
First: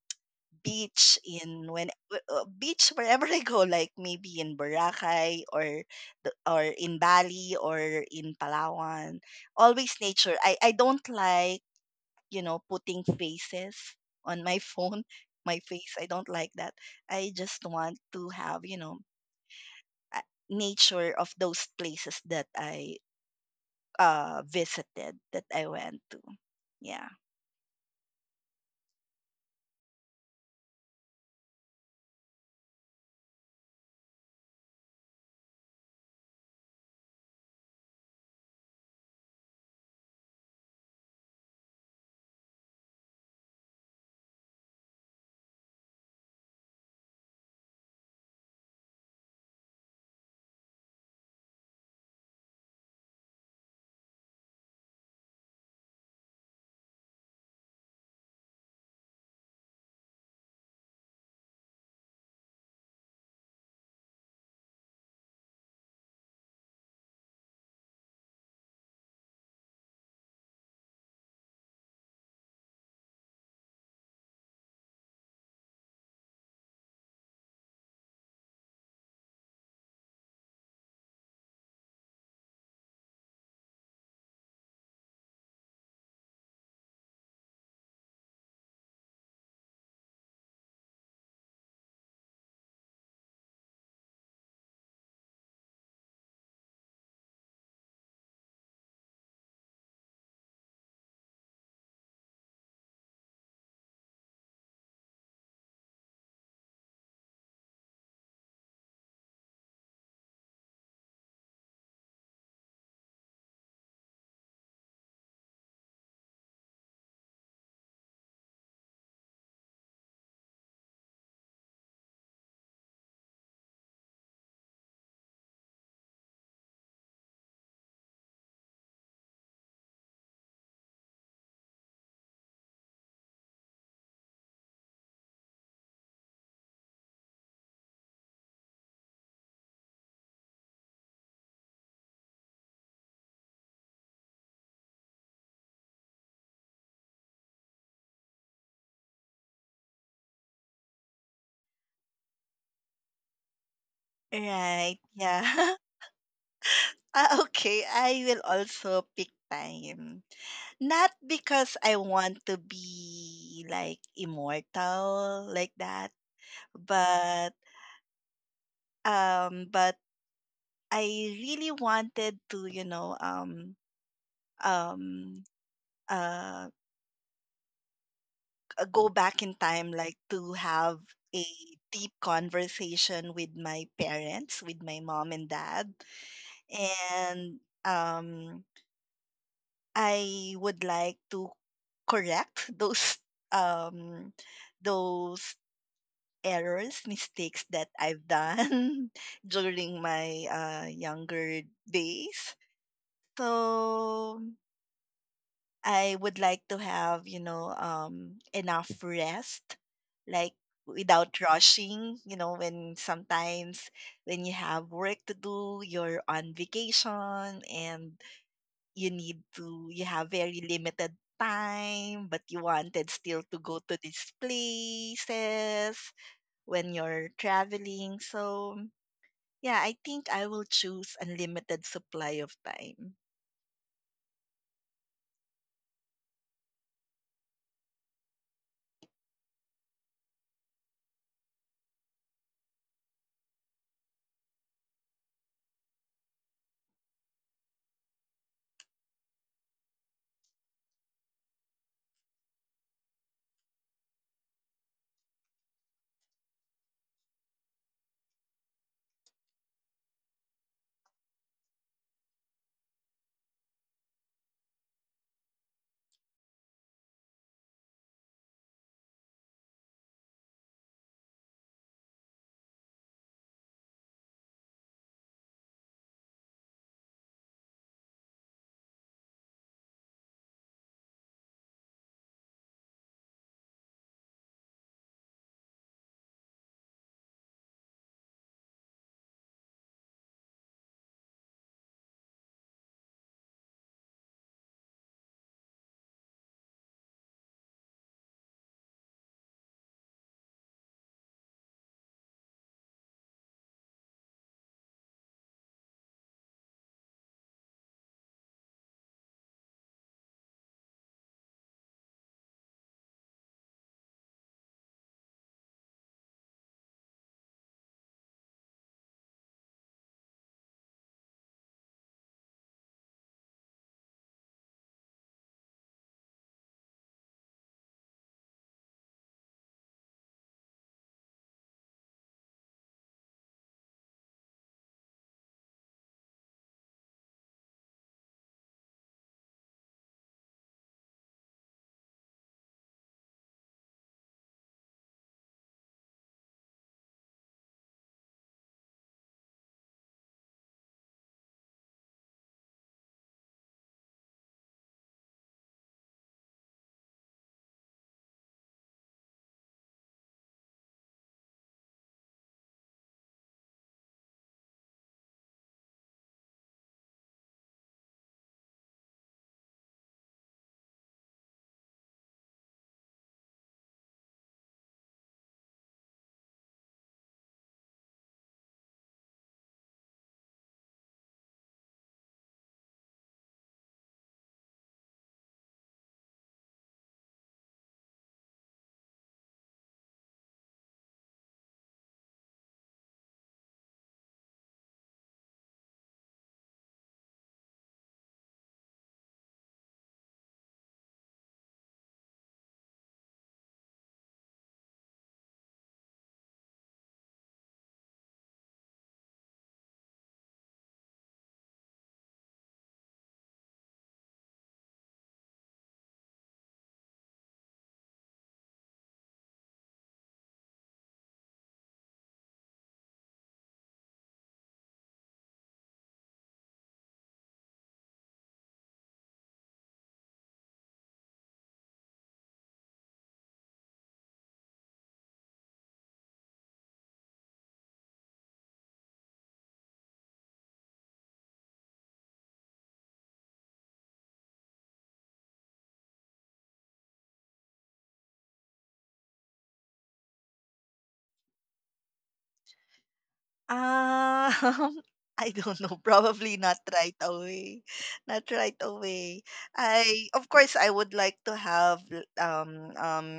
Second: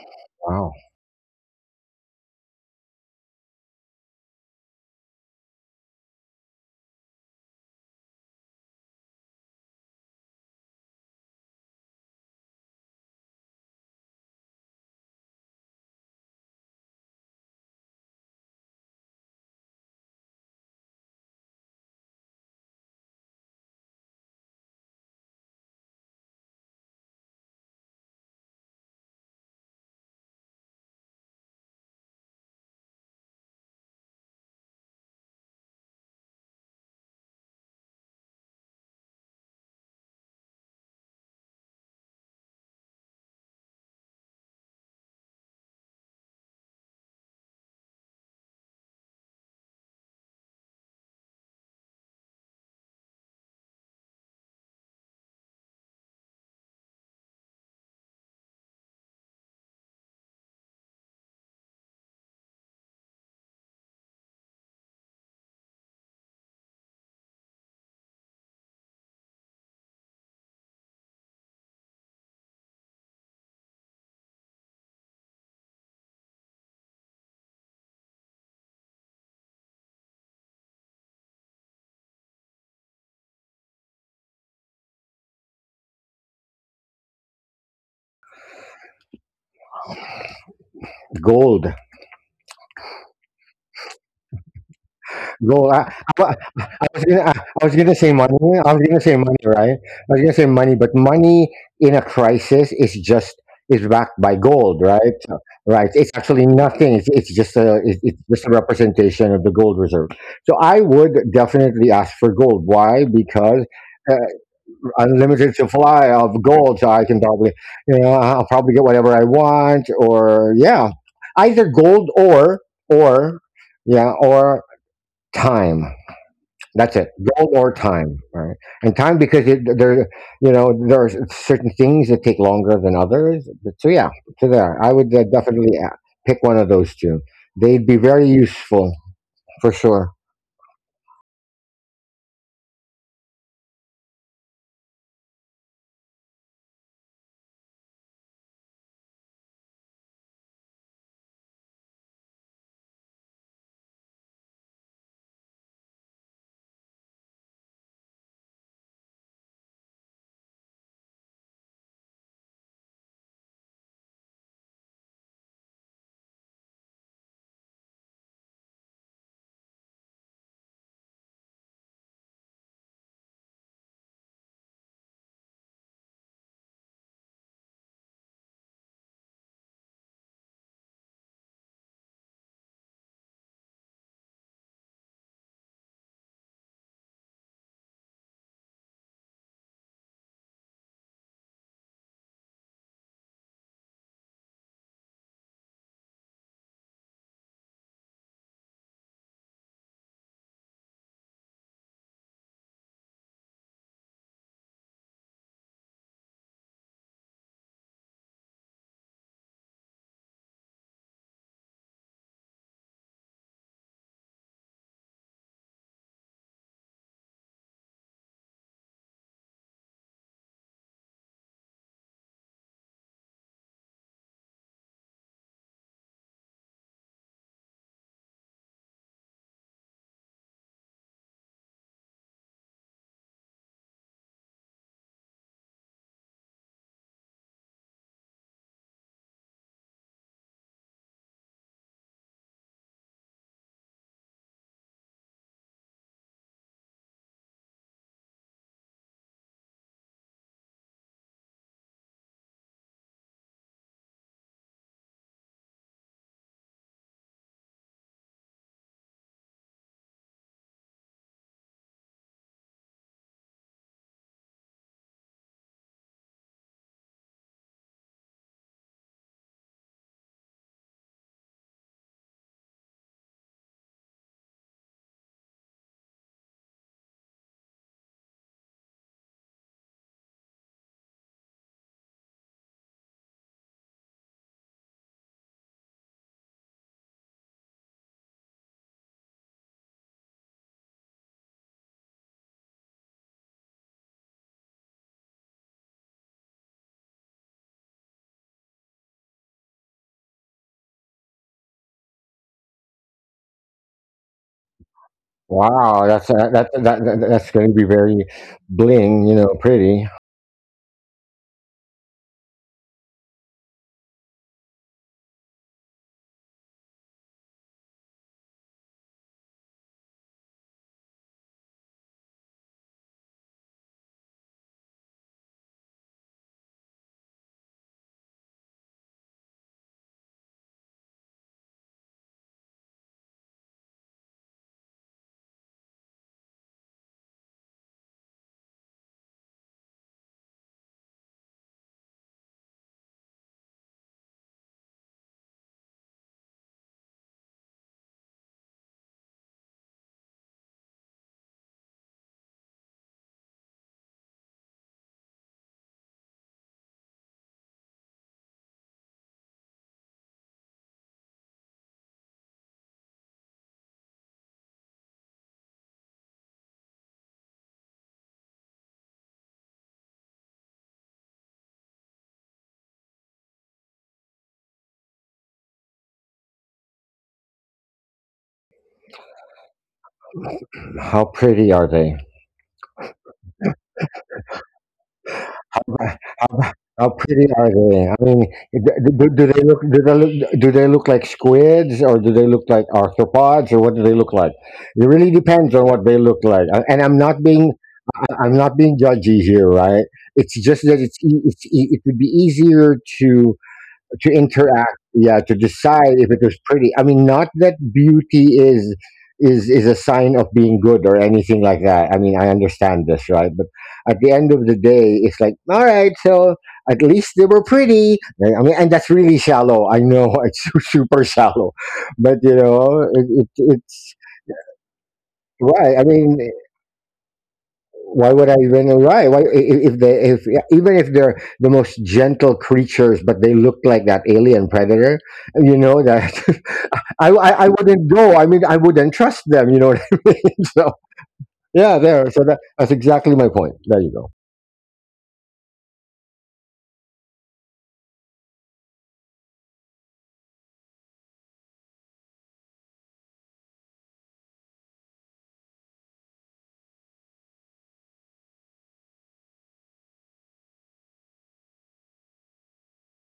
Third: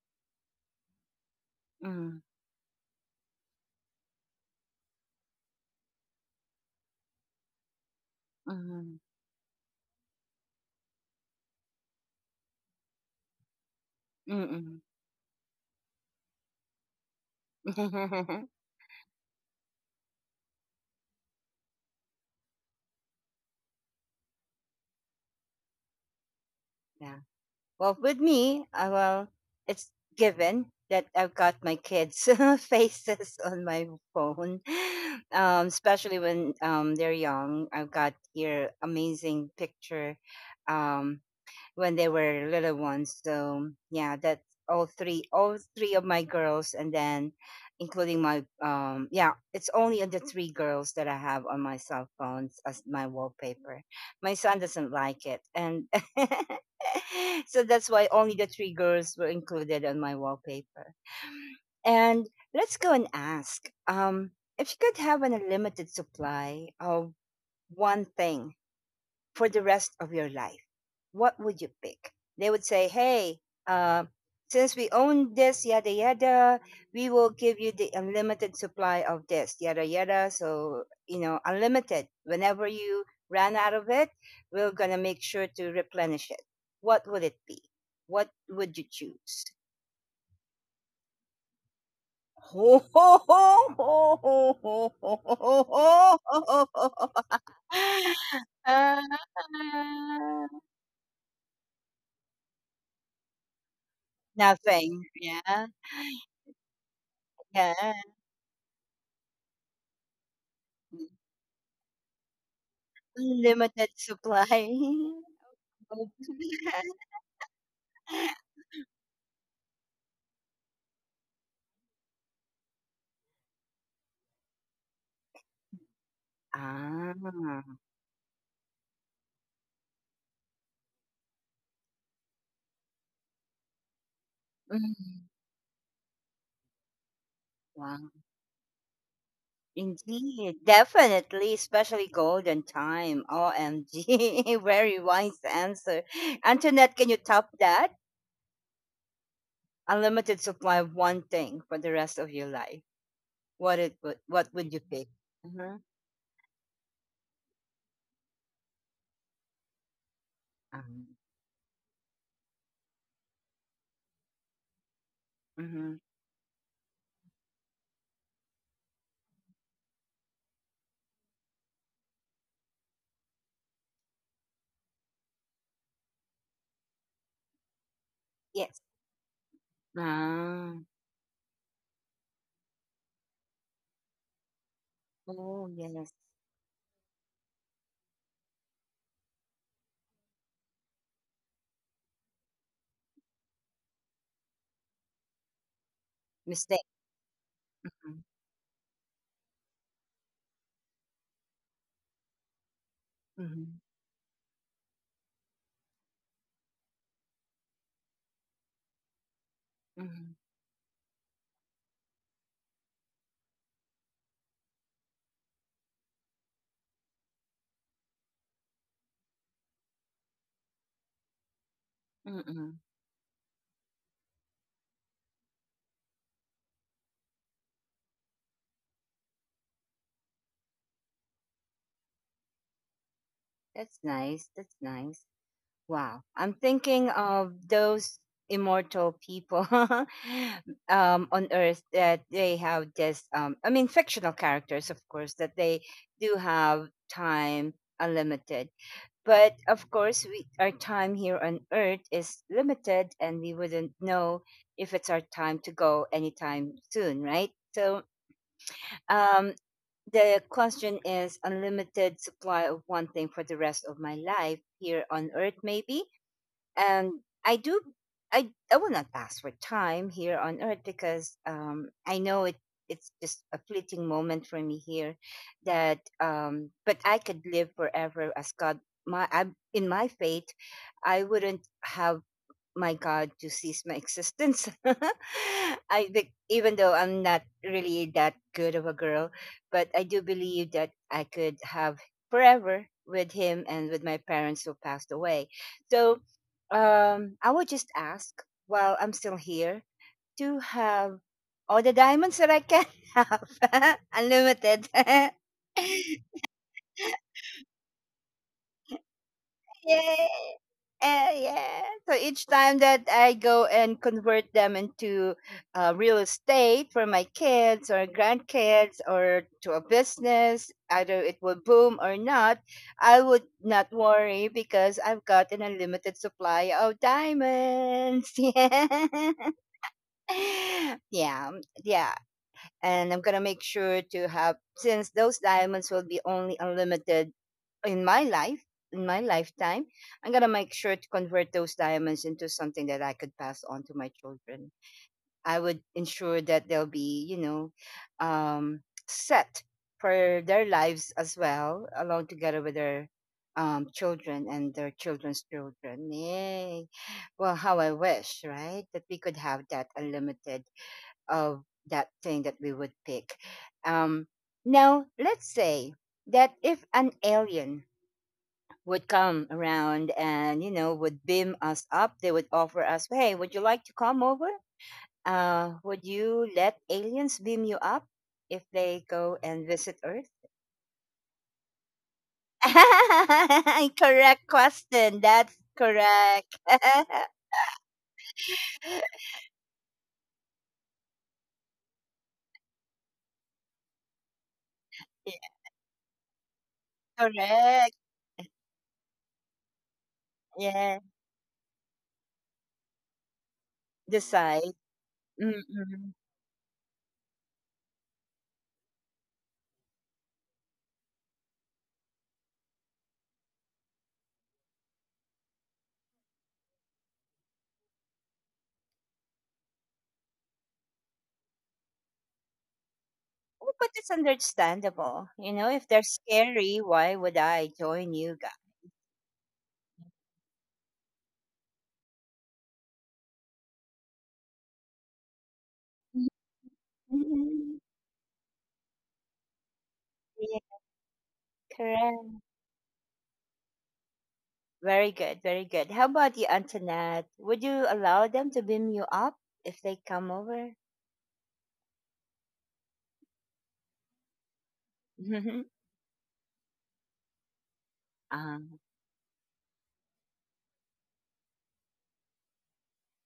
Speaker 2: Wow,
Speaker 3: beach, beach wherever I go, like maybe in Boracay or or in Bali or in
Speaker 1: Mm-hmm.
Speaker 3: Palawan. Always nature. I don't like, you know, putting faces on my
Speaker 1: Mm-hmm.
Speaker 3: phone. My face, I don't like that. I just want to have, you know, a nature of those places that I visited, that I went to. Yeah.
Speaker 1: Yeah. Well, with me, well, it's given that I've got my kids' faces on my phone, especially when they're young. I've got here amazing picture um, when they were little ones. So yeah, that's all three of my girls, and then including my yeah, it's only the three girls that I have on my cell phones as my wallpaper. My son doesn't like it, and so that's why only the three girls were included on my wallpaper. And let's go and ask if you could have an unlimited supply of one thing for the rest of your life, what would you pick? They would say, hey, uh, since we own this, yada, yada, we will give you the unlimited supply of this, yada, yada. So, you know, unlimited. Whenever you ran out of it, we're going to make sure to replenish it. What would it be? What would you choose?
Speaker 2: gold, gold. Wa- I was gonna, I, I was gonna say money. I was gonna
Speaker 1: Uh,
Speaker 2: say money, right? I was gonna say money, but money in a crisis is just is backed by gold,
Speaker 1: Nothing.
Speaker 2: right? So,
Speaker 1: Yeah.
Speaker 2: right. It's actually nothing. It's just
Speaker 1: Yeah.
Speaker 2: a it's just a representation of the gold reserve. So I would definitely ask for gold. Why? Because.
Speaker 1: Limited
Speaker 2: Uh,
Speaker 1: supply.
Speaker 2: unlimited supply of gold, so I can probably, you know, I'll probably get whatever I want, or yeah, either gold or yeah, or time. That's it,
Speaker 1: Ah,
Speaker 2: gold or time, right? And time because there, you know, there are certain things that take longer than others. So yeah, so there, I would
Speaker 1: mm,
Speaker 2: definitely pick one of those two. They'd be
Speaker 1: wow.
Speaker 2: very useful for sure.
Speaker 1: Indeed, definitely, especially golden time. OMG, very wise answer. Antoinette, can you top that? Unlimited supply of one thing for the rest of your life. What would you
Speaker 3: Right.
Speaker 1: pick?
Speaker 3: Yeah.
Speaker 1: Uh-huh.
Speaker 3: Ah, okay, I will also pick time. Not
Speaker 1: Um,
Speaker 3: because I want to be like immortal like
Speaker 1: mhm.
Speaker 3: that, but um but I really wanted to, you know, um uh
Speaker 1: Yes.
Speaker 3: go back in time, like to
Speaker 1: Ah,
Speaker 3: have a deep conversation with my parents, with my mom and
Speaker 1: oh
Speaker 3: dad,
Speaker 1: yes.
Speaker 3: and um I would like to correct those um those
Speaker 1: Mistake.
Speaker 3: errors, mistakes that I've
Speaker 1: Mm-hmm.
Speaker 3: done during my younger days.
Speaker 1: Mm-hmm.
Speaker 3: So I would like to have, you know, enough rest,
Speaker 1: Mhm,
Speaker 3: like without rushing, you know, when sometimes when you have work to do, you're on vacation and you need to, you have very limited time, but you
Speaker 1: mm.
Speaker 3: wanted still to go to these places when you're traveling. So, yeah, I think I will choose unlimited supply of time.
Speaker 1: That's nice, that's nice. Wow, I'm thinking of those immortal people on Earth that they have this. I mean, fictional characters, of course, that they do have time unlimited. But of course, we, our time here on Earth is limited, and we wouldn't know if it's our time to go anytime soon, right? So, um, the question is unlimited supply of one thing for the rest of my life here on earth maybe, and I do, I will not ask for time here on earth, because I know it it's just a fleeting moment for me here, that but I could live forever as God, my I, in my faith I wouldn't have my God to cease my existence. Even though I'm not really that good of a girl, but I do believe that I could have forever with him and with my parents who passed away. So I would just ask while I'm still here to have all the diamonds that I can have, unlimited.
Speaker 2: Wow, that's that's going to be very bling, you know, pretty.
Speaker 1: Yay! Eh, yeah. So each time that I go and convert them into real estate for my kids or grandkids or to a business, either it will boom or not, I would not worry because I've got an unlimited supply of diamonds. Yeah. Yeah. Yeah. And I'm going to make sure to have, since those diamonds will be only unlimited in my life in my lifetime, I'm going to make sure to convert those diamonds into something that I could pass on to my children. I would ensure that they'll be, you know, um, set for their lives as well, along together with their children and their children's children. Yay. Well, how I wish, right, that we could have that unlimited of that thing that we would pick. um, Now let's say that if an alien would come around and you know would beam us up, they would offer us, hey, would you like to come over? Uh, would you let aliens beam you up if they go and visit earth?
Speaker 2: How pretty are they?
Speaker 1: Correct question, that's correct.
Speaker 2: How pretty are they? I mean, do they look do they look like squids or do they look like arthropods or what do they look like? It really
Speaker 1: Yeah,
Speaker 2: depends on what they look like. And I'm not being
Speaker 1: correct,
Speaker 2: I'm not being judgy here, right? It's just that
Speaker 1: yeah,
Speaker 2: it would be easier to
Speaker 1: decide.
Speaker 2: interact, yeah, to decide
Speaker 1: Mm-mm.
Speaker 2: if it was pretty. I mean, not that beauty is a sign of being good or anything like that. I mean, I understand this, right? But at the end of the day, it's like, all right, so at least they were pretty. Right? I mean, and that's really shallow, I know. It's super shallow, but you know,
Speaker 1: Oh, but it's
Speaker 2: it's
Speaker 1: understandable, you know, if
Speaker 2: right.
Speaker 1: they're
Speaker 2: I mean,
Speaker 1: scary, why would I join
Speaker 2: why
Speaker 1: you
Speaker 2: would
Speaker 1: guys?
Speaker 2: I even right? Why I- if they if Even if they're the most gentle creatures, but they look like that alien predator, you know that I
Speaker 1: Hmm.
Speaker 2: wouldn't go. I mean, I wouldn't trust them. You know what I mean?
Speaker 1: Yeah,
Speaker 2: So yeah, there.
Speaker 1: correct.
Speaker 2: So that's exactly my point. There you go.
Speaker 1: Very good, very good. How about you, Antoinette? Would you allow them to beam you up if they come over?
Speaker 3: Um, I don't know. Probably not right away. Not right
Speaker 1: Um,
Speaker 3: away. I, of course I would like to have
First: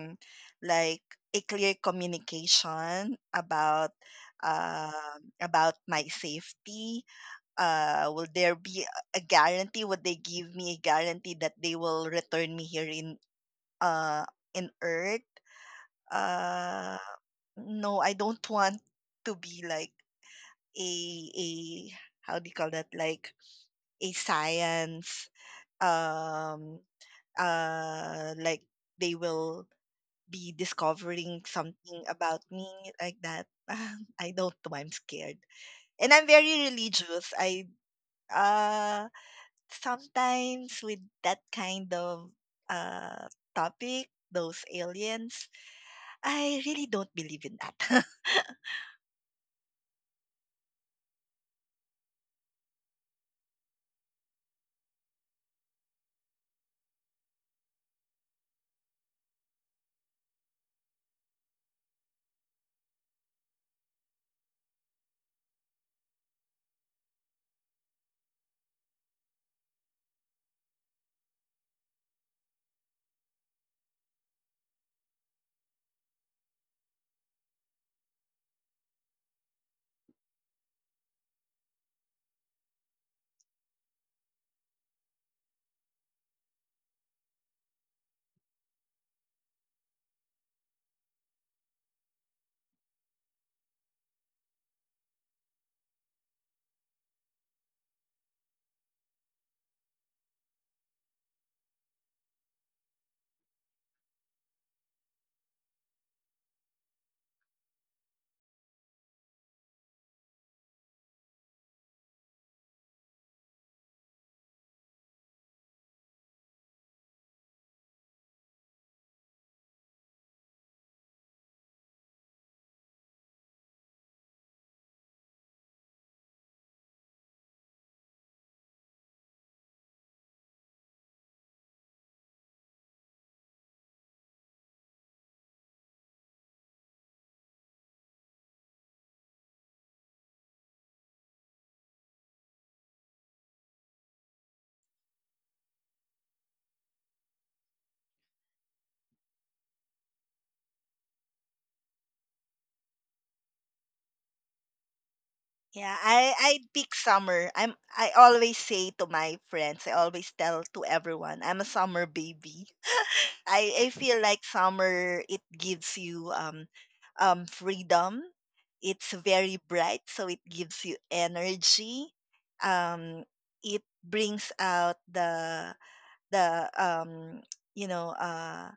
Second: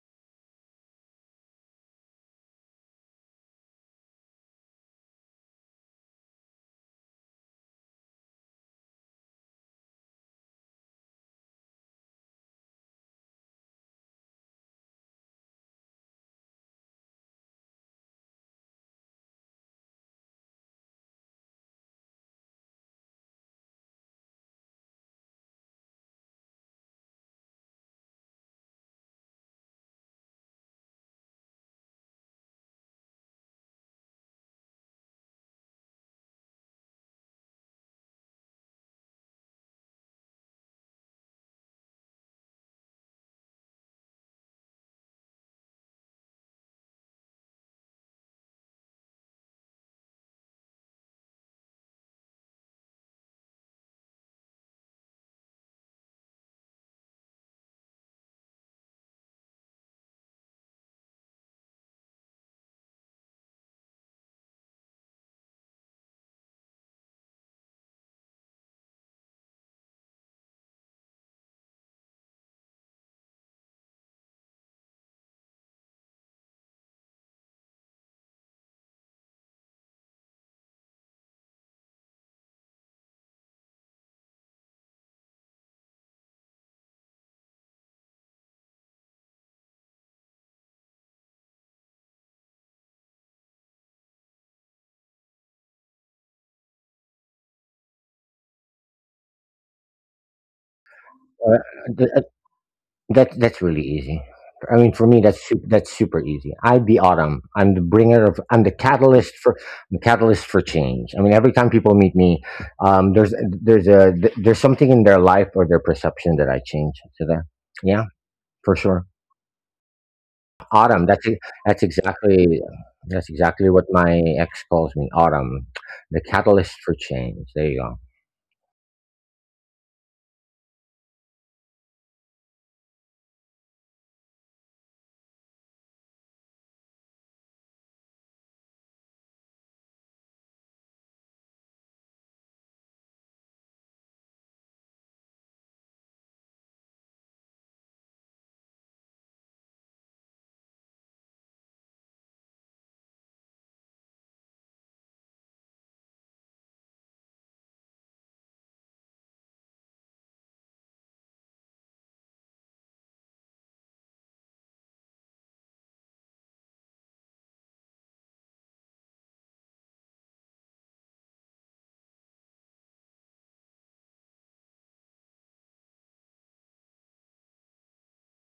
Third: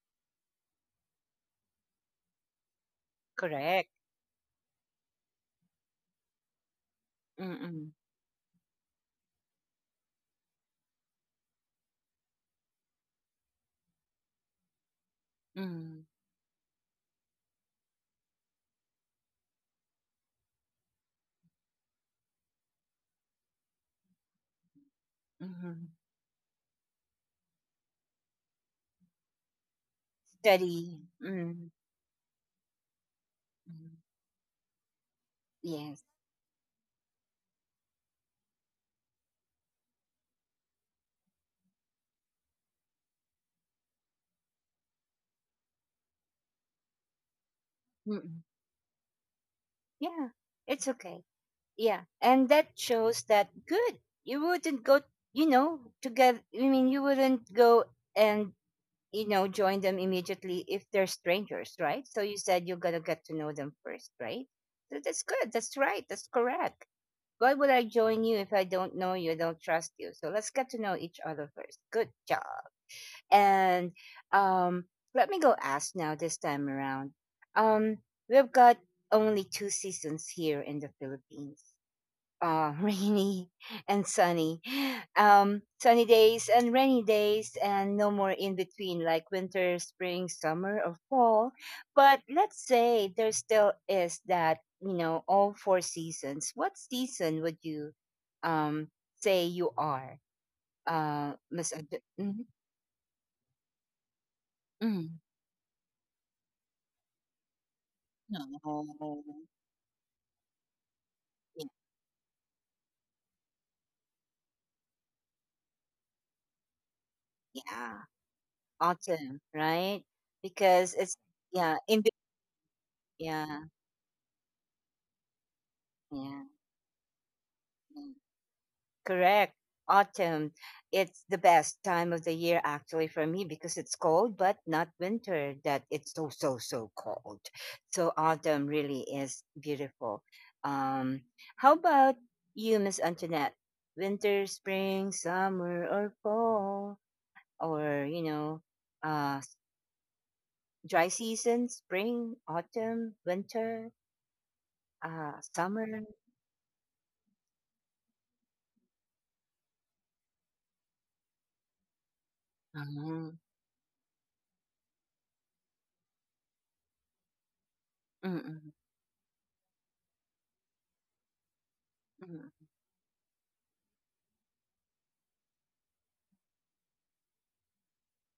Speaker 3: like a clear communication
Speaker 1: correct.
Speaker 3: about my safety.
Speaker 1: Mm-mm.
Speaker 3: Will there be a guarantee? Would they give me a guarantee that they will return me here uh in Earth?
Speaker 1: Mm-mm.
Speaker 3: Uh, no, I don't want to be like a a how do you call that? Like a science,
Speaker 1: Hmm.
Speaker 3: um, like they will be
Speaker 1: Study.
Speaker 3: discovering something
Speaker 1: Mm-mm.
Speaker 3: about me like that. I don't know. I'm scared, and I'm
Speaker 1: Yes.
Speaker 3: very religious. I, uh sometimes with that kind of uh topic, those aliens, I really don't believe in that.
Speaker 1: Mm-mm. Yeah, it's okay. Yeah, and that shows that good. You wouldn't go, you know, together. I mean, you wouldn't go and, you know, join them immediately if they're strangers, right? So you said you're gonna get to know them first, right? So that's good, that's right, that's correct. Why would I join you if I don't know you, I don't trust you, so let's get to know each other first. Good job. And um let me go ask now this time around, um we've got only two seasons here in the Philippines, rainy and sunny. Sunny days and rainy days, and no more in between like winter, spring, summer, or fall. But let's say there still is that, you know, all four seasons. What season would you um, say you are? Miss Ad-
Speaker 2: Uh,
Speaker 1: Mhm.
Speaker 2: That's really easy. I mean, for
Speaker 1: Mhm.
Speaker 2: me, that's that's super easy. I'm the autumn. I'm the bringer of.
Speaker 1: No. No.
Speaker 2: I'm the
Speaker 1: Oh,
Speaker 2: catalyst for. I'm the catalyst for change. I mean, every
Speaker 1: yeah,
Speaker 2: time people meet me, um, there's there's a there's something in their life or their perception that I change. To that,
Speaker 1: yeah,
Speaker 2: yeah, for sure.
Speaker 1: autumn, right? Because
Speaker 2: Autumn.
Speaker 1: it's, yeah,
Speaker 2: That's
Speaker 1: in, be-
Speaker 2: exactly
Speaker 1: yeah,
Speaker 2: what my ex calls me. Autumn, the
Speaker 1: yeah.
Speaker 2: catalyst for change. There you go.
Speaker 1: Yeah. Correct. Autumn. It's the best time of the year actually for me because it's cold, but not winter that it's so, so, so cold. So autumn really is beautiful. Um, how about you, Miss Antoinette? Winter, spring, summer, or fall, or, you know, uh, s- dry season, spring, autumn, winter,
Speaker 3: Yeah,
Speaker 1: summer.
Speaker 3: I pick summer. I always say to my friends, I always tell to everyone, I'm a summer baby.
Speaker 1: Uh Hmm.
Speaker 3: I feel like summer, it gives you freedom. It's very bright, so it gives you energy.
Speaker 1: Mm-mm.
Speaker 3: Um it brings out the you know uh,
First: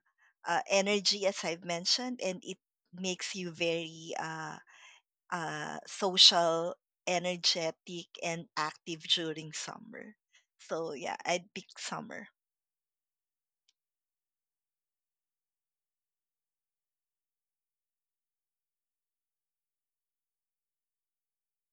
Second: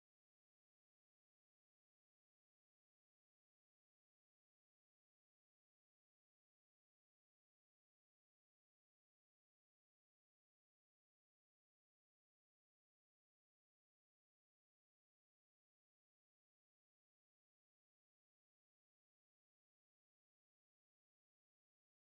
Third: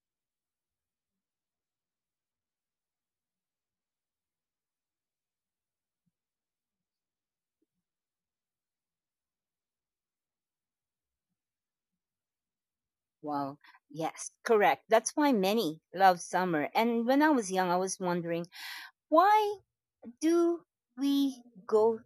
Speaker 3: uh, energy as I've mentioned, and it makes you very social, energetic, and active during summer. So yeah, I'd pick summer.
Speaker 1: Wow. Yes, correct. That's why many love summer. And when I was young, I was wondering, why do we go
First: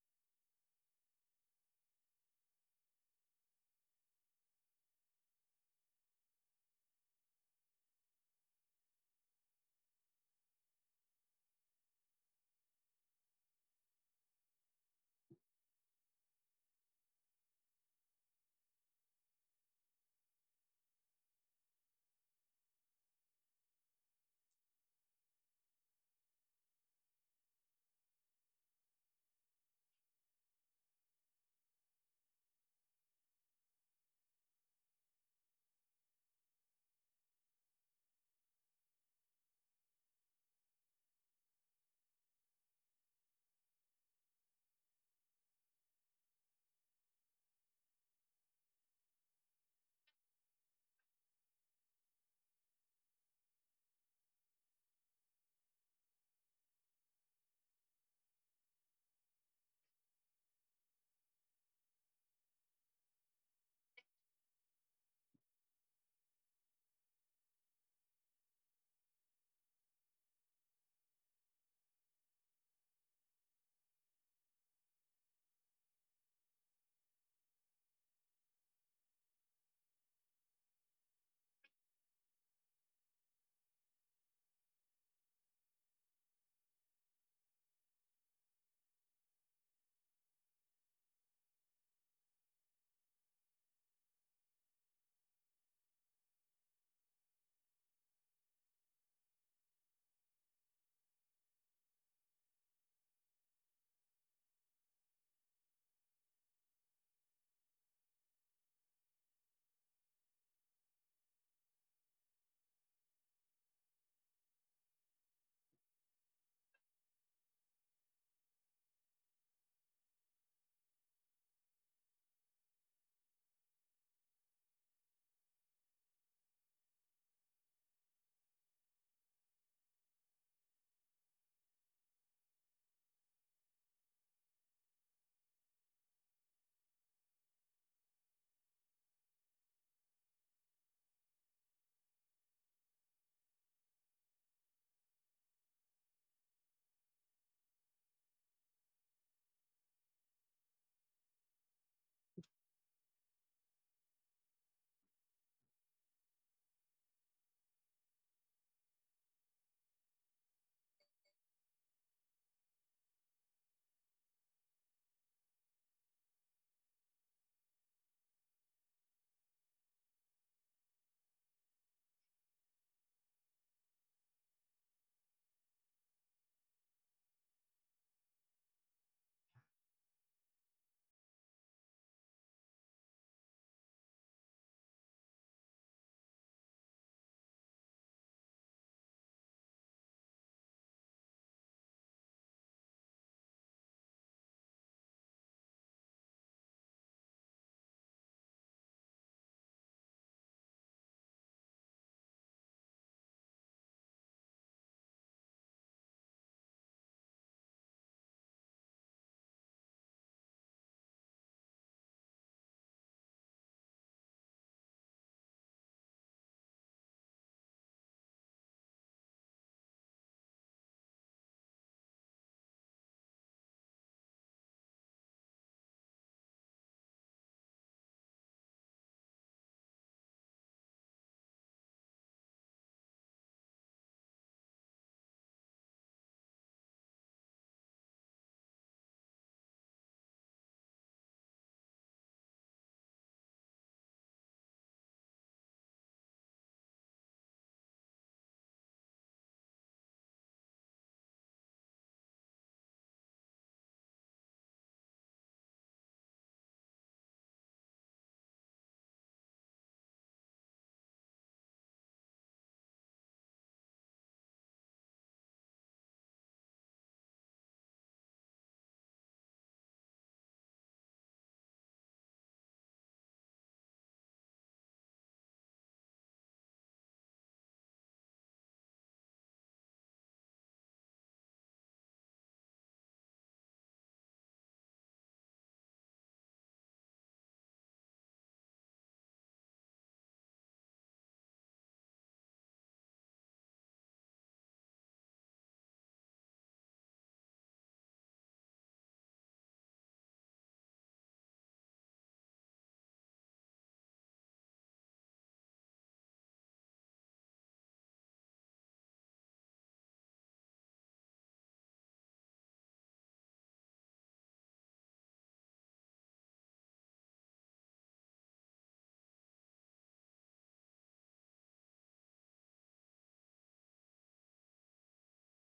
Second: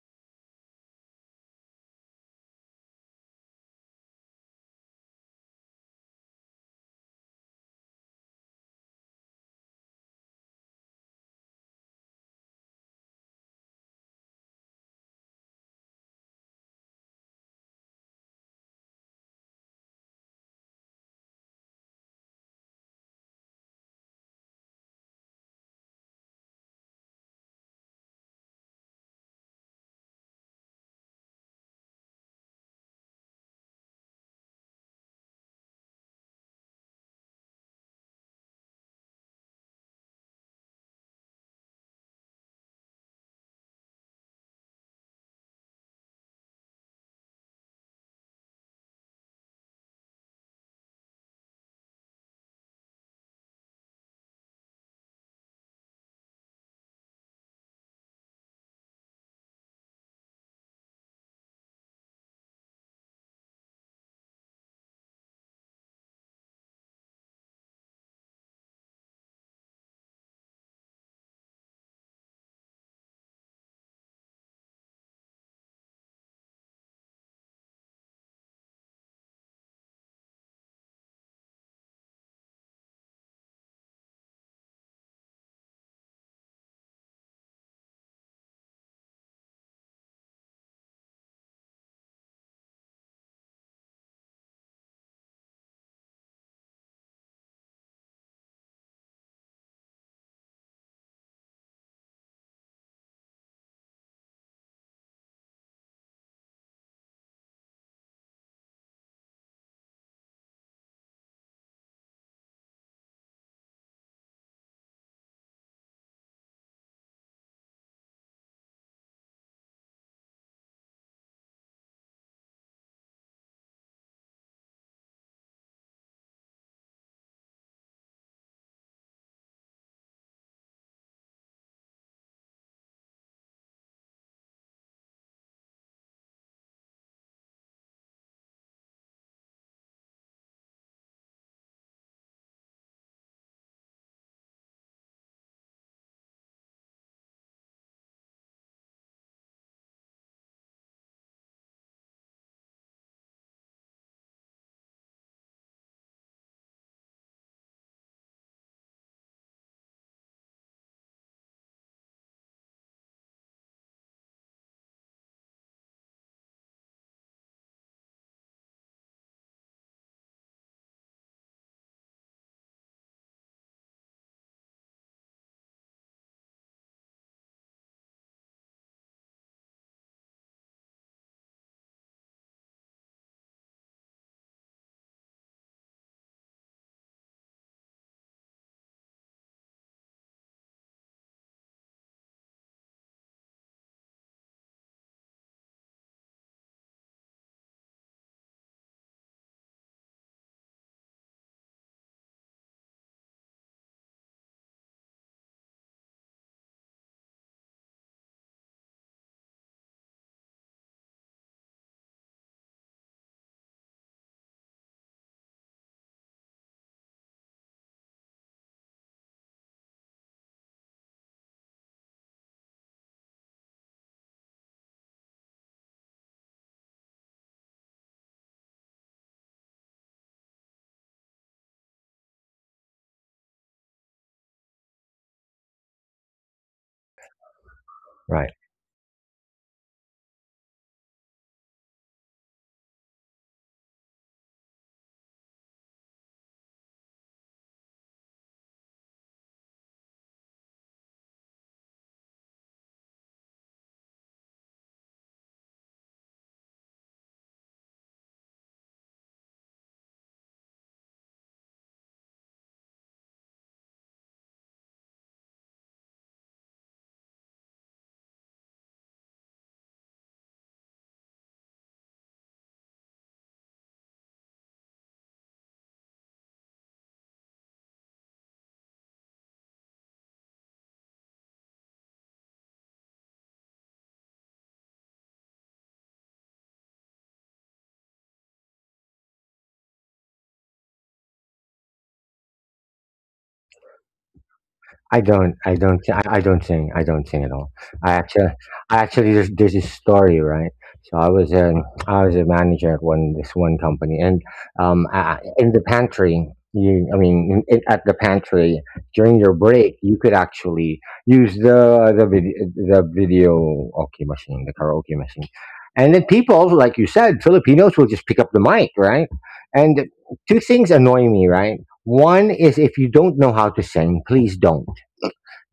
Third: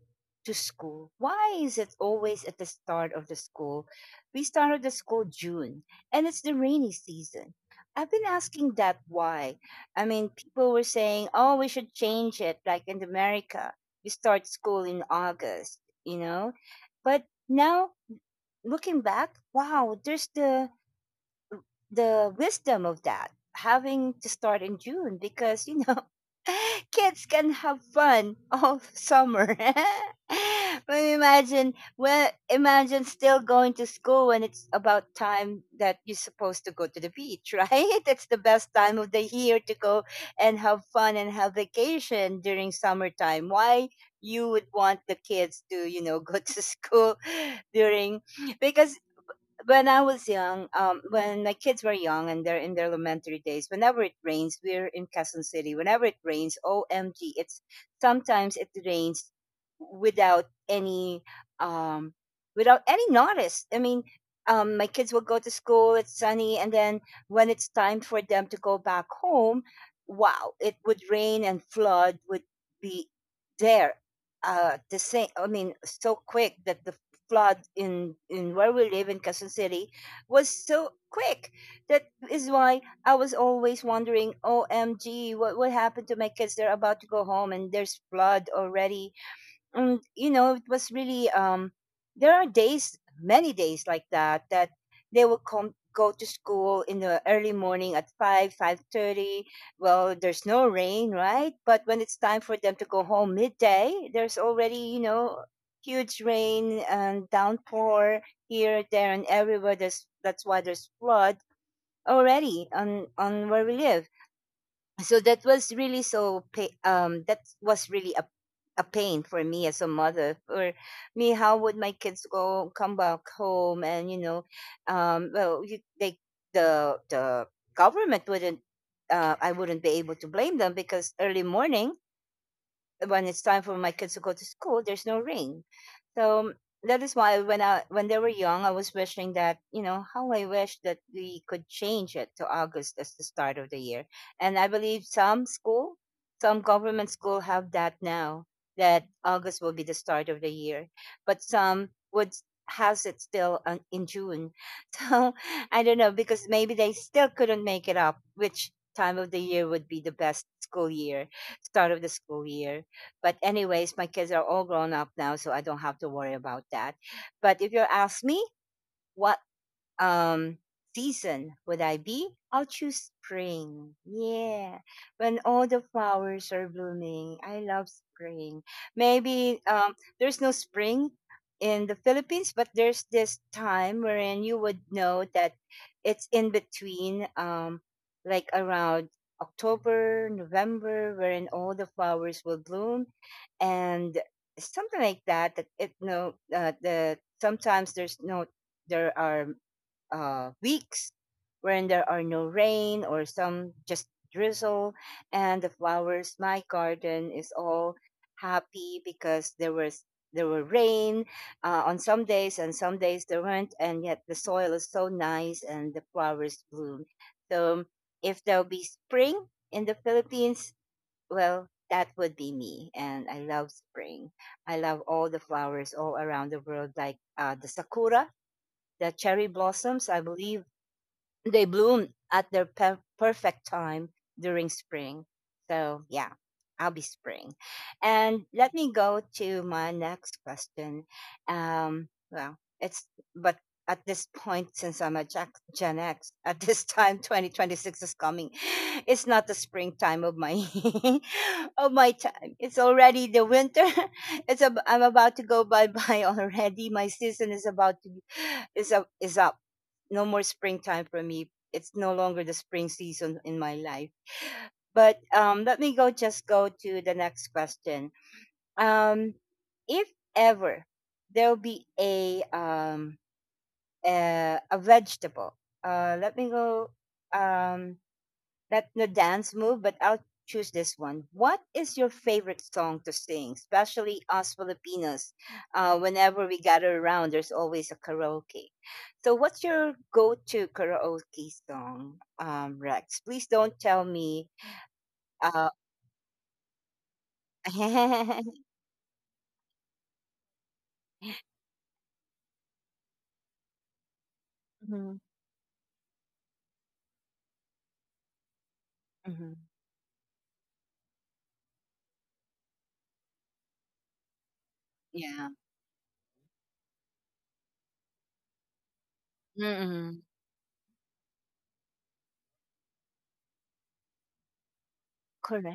Speaker 1: to school? Why is it always at the start of the school? We started the school June, and it's the rainy season. I've been asking that why. I mean, people were saying, "Oh, we should change it." Like in America, you start school in August, you know. But now, looking back, wow, there's the wisdom of that having to start in June because you know kids can have fun all summer. But imagine, still going to school when it's about time that you're supposed to go to the beach, right? That's the best time of the year to go and have fun and have vacation during summertime. Why you would want the kids to, you know, go to school during, because when I was young, when my kids were young and they're in their elementary days, whenever it rains, we're in Quezon City. Whenever it rains, OMG, it's, sometimes it rains without any um without any notice. I mean, my kids will go to school, it's sunny, and then when it's time for them to go back home, wow, it would rain and flood would be there. The same, I mean, so quick that the flood in where we live in Quezon City was so quick. That is why I was always wondering, OMG, what happened to my kids? They're about to go home and there's flood already, and you know it was really there are days, many days like that, that they will come, go to school in the early morning at 5 5:30. Well, there's no rain, right? But when it's time for them to go home midday, there's already, you know, huge rain and downpour here, there, and everywhere. There's, that's why there's flood already on where we live. So that was really so that was really a pain for me, as a mother, for me. How would my kids go, come back home? And you know, well, you, they, the government wouldn't, I wouldn't be able to blame them, because early morning, when it's time for my kids to go to school, there's no ring. So that is why when I when they were young, I was wishing that, you know, how I wish that we could change it to August as the start of the year. And I believe some school, some government school have that now, that August will be the start of the year, but some would, has it still on, in June. So I don't know, because maybe they still couldn't make it up which time of the year would be the best school year, start of the school year. But anyways, my kids are all grown up now, so I don't have to worry about that. But if you ask me, what um season would I be? I'll choose spring. Yeah. When all the flowers are blooming, I love spring. Maybe there's no spring in the Philippines, but there's this time wherein you would know that it's in between, like around October, November, wherein all the flowers will bloom, and something like that. That it, no, the, sometimes there's no, there are, weeks when there are no rain or some just drizzle, and the flowers, my garden is all happy because there was, there were rain on some days, and some days there weren't, and yet the soil is so nice and the flowers bloom. So if there'll be spring in the Philippines, well, that would be me, and I love spring. I love all the flowers all around the world, like the sakura, the cherry blossoms. I believe they bloom at their perfect time during spring. So, yeah, I'll be spring. And
Speaker 2: Right.
Speaker 1: let me go to my next question. Well, it's, but at this point, since I'm a Jack, Gen X, at this time, 2026 is coming. It's not the springtime of my of my time. It's already the winter. It's a, I'm about to go bye bye already. My season is about to be, is up. No more springtime for me. It's no longer the spring season in my life. But let me go just go to the next question. Um, if ever there'll be a vegetable, let me go. Um, not the dance move, but I'll choose this one. What is your favorite song to sing, especially us Filipinos? Whenever we gather around, there's always a karaoke. So, what's your go-to karaoke song, Rex? Please don't tell me. Uh,
Speaker 2: I don't sing. I don't sing at all. I actually, I actually, there's this story, right? So I was a manager at one this one company, and
Speaker 1: mhm,
Speaker 2: in the pantry, you, I mean, in, at the pantry during your
Speaker 1: mhm,
Speaker 2: break, you could actually use the video the karaoke machine,
Speaker 1: yeah.
Speaker 2: and then people, like you said, Filipinos will just pick up the mic, right? And
Speaker 1: Mm-mm.
Speaker 2: two things annoy me, right? One is if you don't know how to sing, please don't.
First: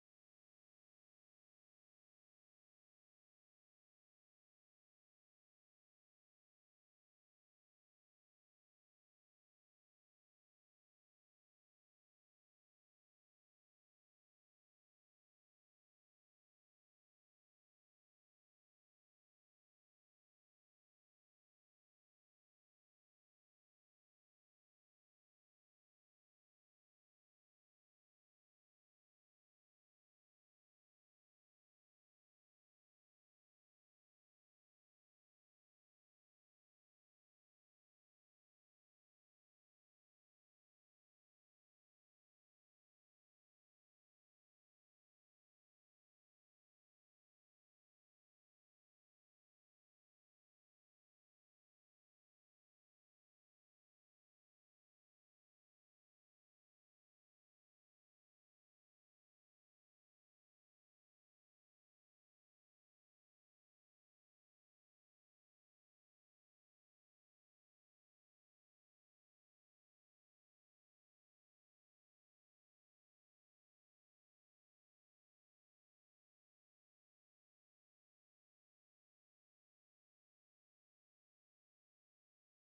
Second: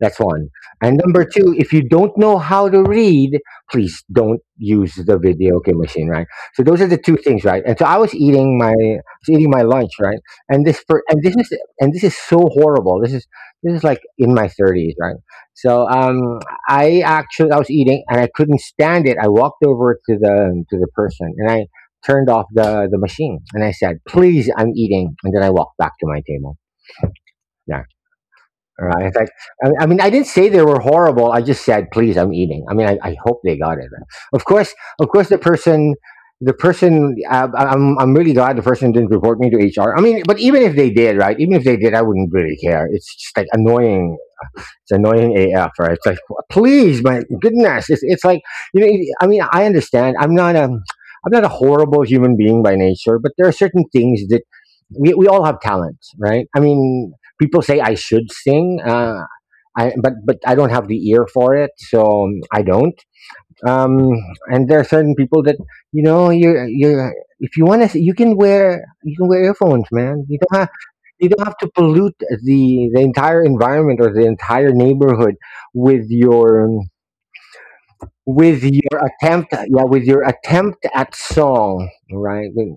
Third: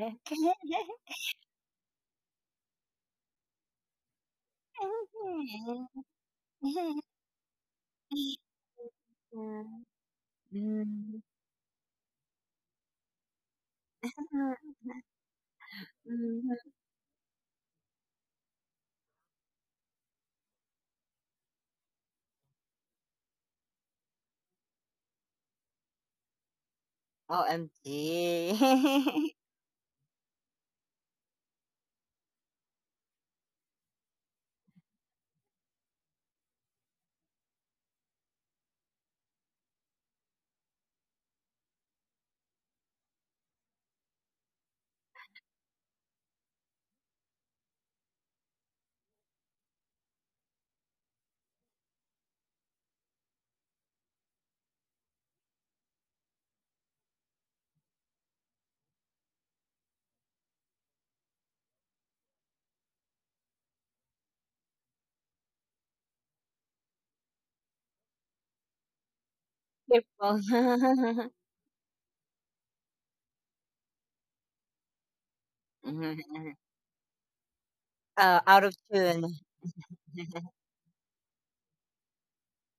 Speaker 2: That's one. And number two, if you don't know how to read, please don't use the video game machine, right? So those are the two things, right? And so I was eating my lunch, right? And this is so horrible. This is like in my thirties, right? So
Speaker 1: Mm.
Speaker 2: I was eating and I couldn't stand it. I walked over to the person and I turned off the machine and I said, "Please, I'm eating," and then I walked back to my table. Yeah. Right. In fact,
Speaker 1: OMG.
Speaker 2: I mean, I didn't say they were horrible. I just said, please, I'm eating. I mean, I hope they got it. Of course, of course, the person, I- I'm really glad the person didn't report me to HR. I mean, but even if they did, right? Even if they did, I wouldn't really care. It's just like annoying it's annoying AF, right? It's like, please, my goodness. It's like, I mean, I understand. I'm not a horrible human being by nature, but there are certain things that we all have talents, right? I mean, people say I should sing, but I don't have the ear for it, so I don't. Um, and there are certain people that, you know, you, you, if you want to, you can wear earphones,
Speaker 1: Your
Speaker 2: man.
Speaker 1: phone.
Speaker 2: You don't have to pollute the entire environment or the entire neighborhood with your
Speaker 1: Oh, out of tune.
Speaker 2: with your attempt at song, right.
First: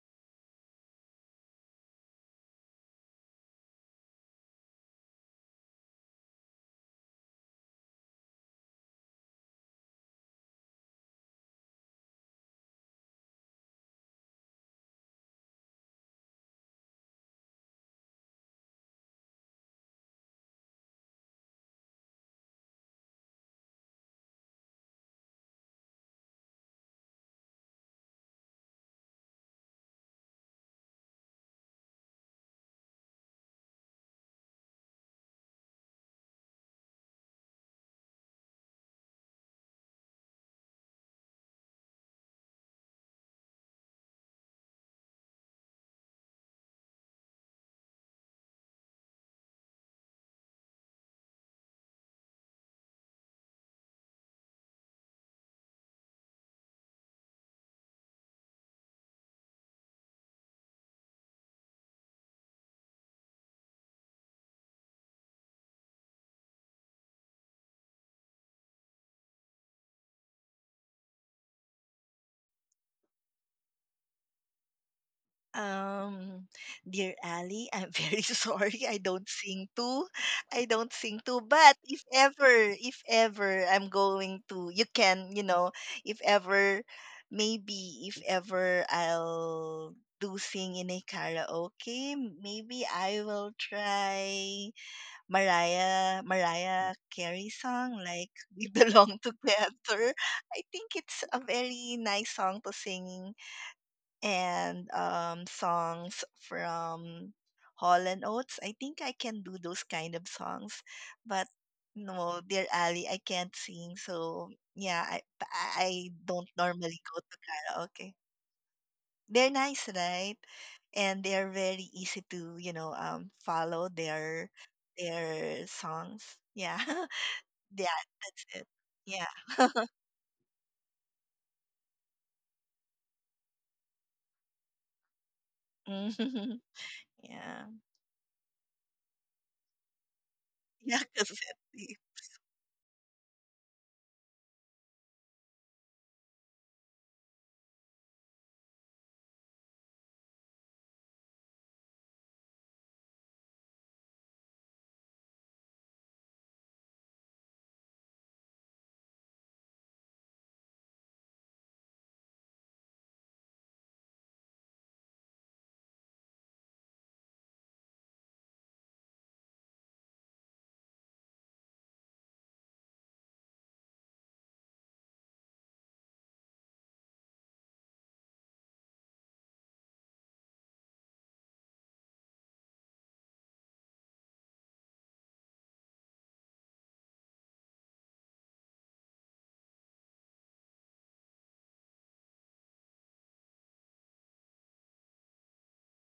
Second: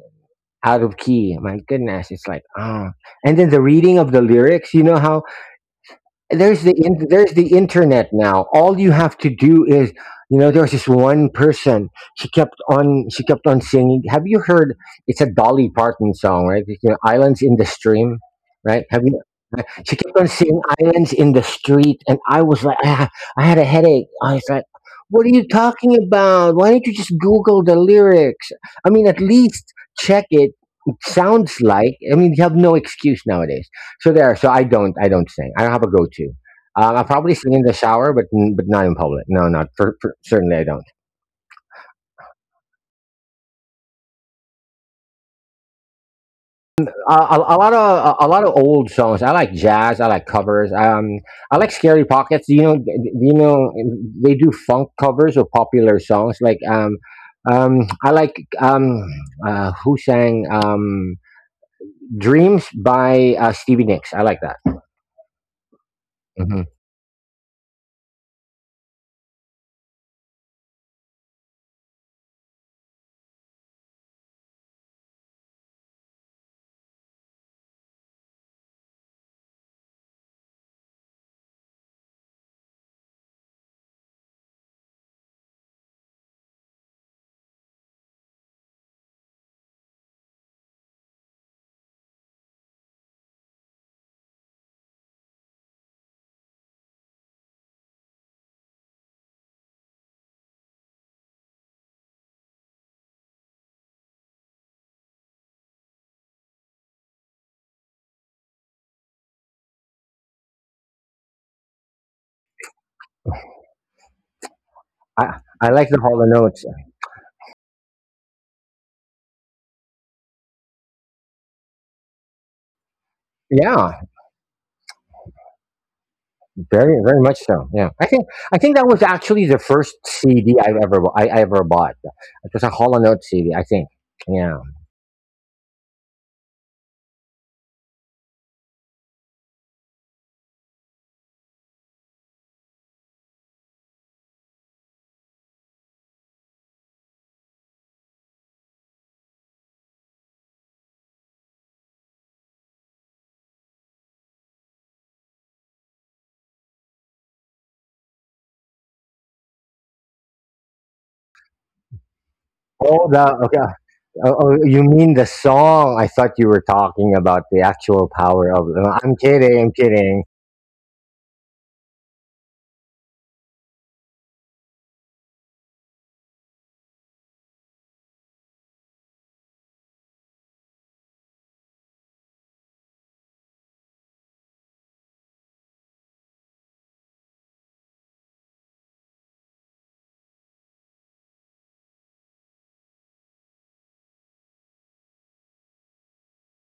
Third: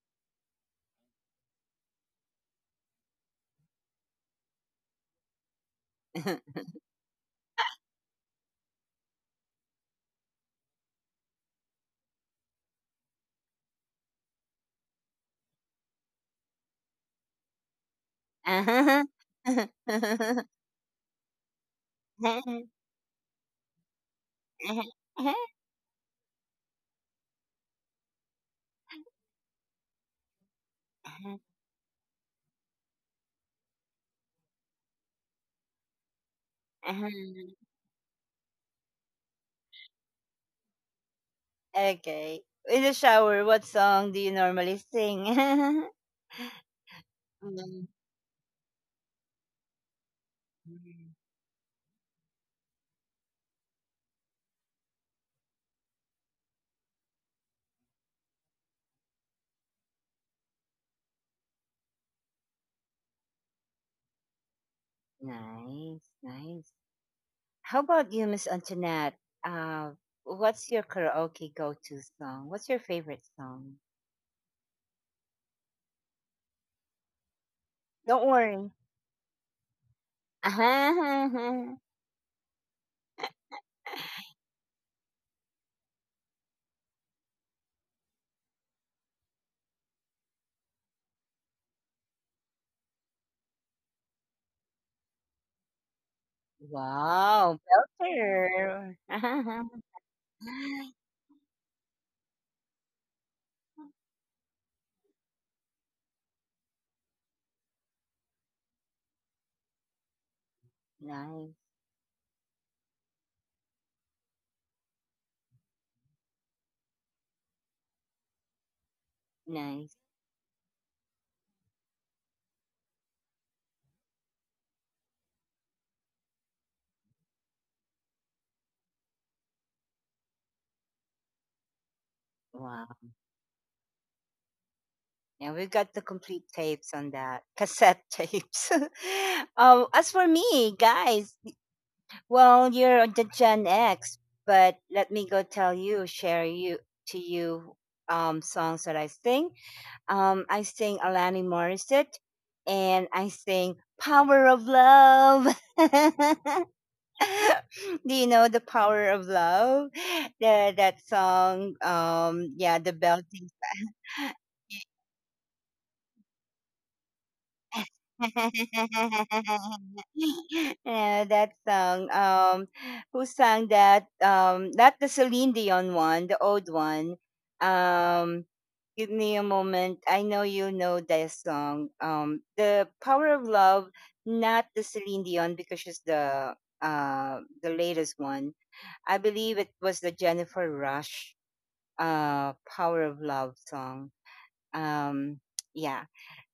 Speaker 2: Out of key, my goodness, it's like, and then the reading of the lyrics, you know how there's the internet now. All you have to do is. There was this one person. She kept on singing. Have you heard? It's a Dolly Parton song, right? You know, Islands in the Stream, right? Have you? Right? She kept on singing Islands in the Street, and I was like, I had a headache. I was like, what are you talking about? Why don't you just Google the lyrics? I mean, at least check it. It sounds like. I mean, you have no excuse nowadays. So there. So I don't. I don't sing. I don't have a go-to. I probably sing in the shower, but but not in public. No, not for certainly. I don't.
Speaker 1: Okay. In the shower, what song do you normally sing?
Speaker 2: Uh, a, a lot
Speaker 1: Mm.
Speaker 2: of a lot of old songs. I like jazz. I like covers. I like Scary Pockets. You know, you know, they do funk covers of popular songs. Like I like who sang "Dreams" by Stevie Nicks. I like that.
Speaker 1: Nice,
Speaker 2: hmm
Speaker 1: nice. How about you, Miss Antoinette? Uh, what's your karaoke go to song? What's your favorite song?
Speaker 3: Um, dear Ali, I'm very
Speaker 1: Don't worry.
Speaker 3: sorry, I don't sing too. I don't sing too, but if ever, I'm going to, you can, you know, if ever, maybe if ever I'll do sing in a karaoke, maybe I will try Mariah
Speaker 1: Wow,
Speaker 3: Carey song, like
Speaker 1: filter.
Speaker 3: "We Belong Together." I think it's a very nice song to sing, and, songs from Hall & and Oates. I think I can do those kind of songs,
Speaker 1: Nice,
Speaker 3: but no, Dear Ali, I can't sing. So,
Speaker 2: I
Speaker 3: yeah,
Speaker 2: I like the Hall of
Speaker 3: I
Speaker 2: Notes.
Speaker 3: don't normally go to karaoke.
Speaker 1: nice.
Speaker 3: They're nice, right? And they are very easy to, you know,
Speaker 2: Yeah,
Speaker 3: follow their songs.
Speaker 2: very, very
Speaker 3: Yeah.
Speaker 2: much so. Yeah,
Speaker 3: Yeah,
Speaker 2: I think that
Speaker 3: that's
Speaker 2: was
Speaker 3: it.
Speaker 2: actually the
Speaker 3: Yeah.
Speaker 2: first CD I've ever I ever bought. It was a
Speaker 1: Wow.
Speaker 2: Hollow Note CD, I think. Yeah.
Speaker 1: Yeah, we've got the complete tapes on
Speaker 3: Mhm.
Speaker 1: that. Cassette
Speaker 3: Yeah.
Speaker 1: tapes. As for me, guys,
Speaker 3: Yeah, Cassette.
Speaker 1: well, you're the Gen X, but let me go tell you, share you to you songs that I sing. I sing Alani Morissette and I sing Power of Love. Do you know the power of love? The, that song, yeah, the
Speaker 2: Oh, the,
Speaker 1: belting.
Speaker 2: okay. Oh, you mean the song? I thought you were talking about the actual power of. No, I'm kidding. I'm kidding.
Speaker 1: Yeah, that song. Who sang that? Not the Celine Dion one, the old one. Um, give me a moment. I know you know that song. The power of love, not the Celine Dion because she's the latest one. I believe it was the Jennifer Rush power of love song, um yeah.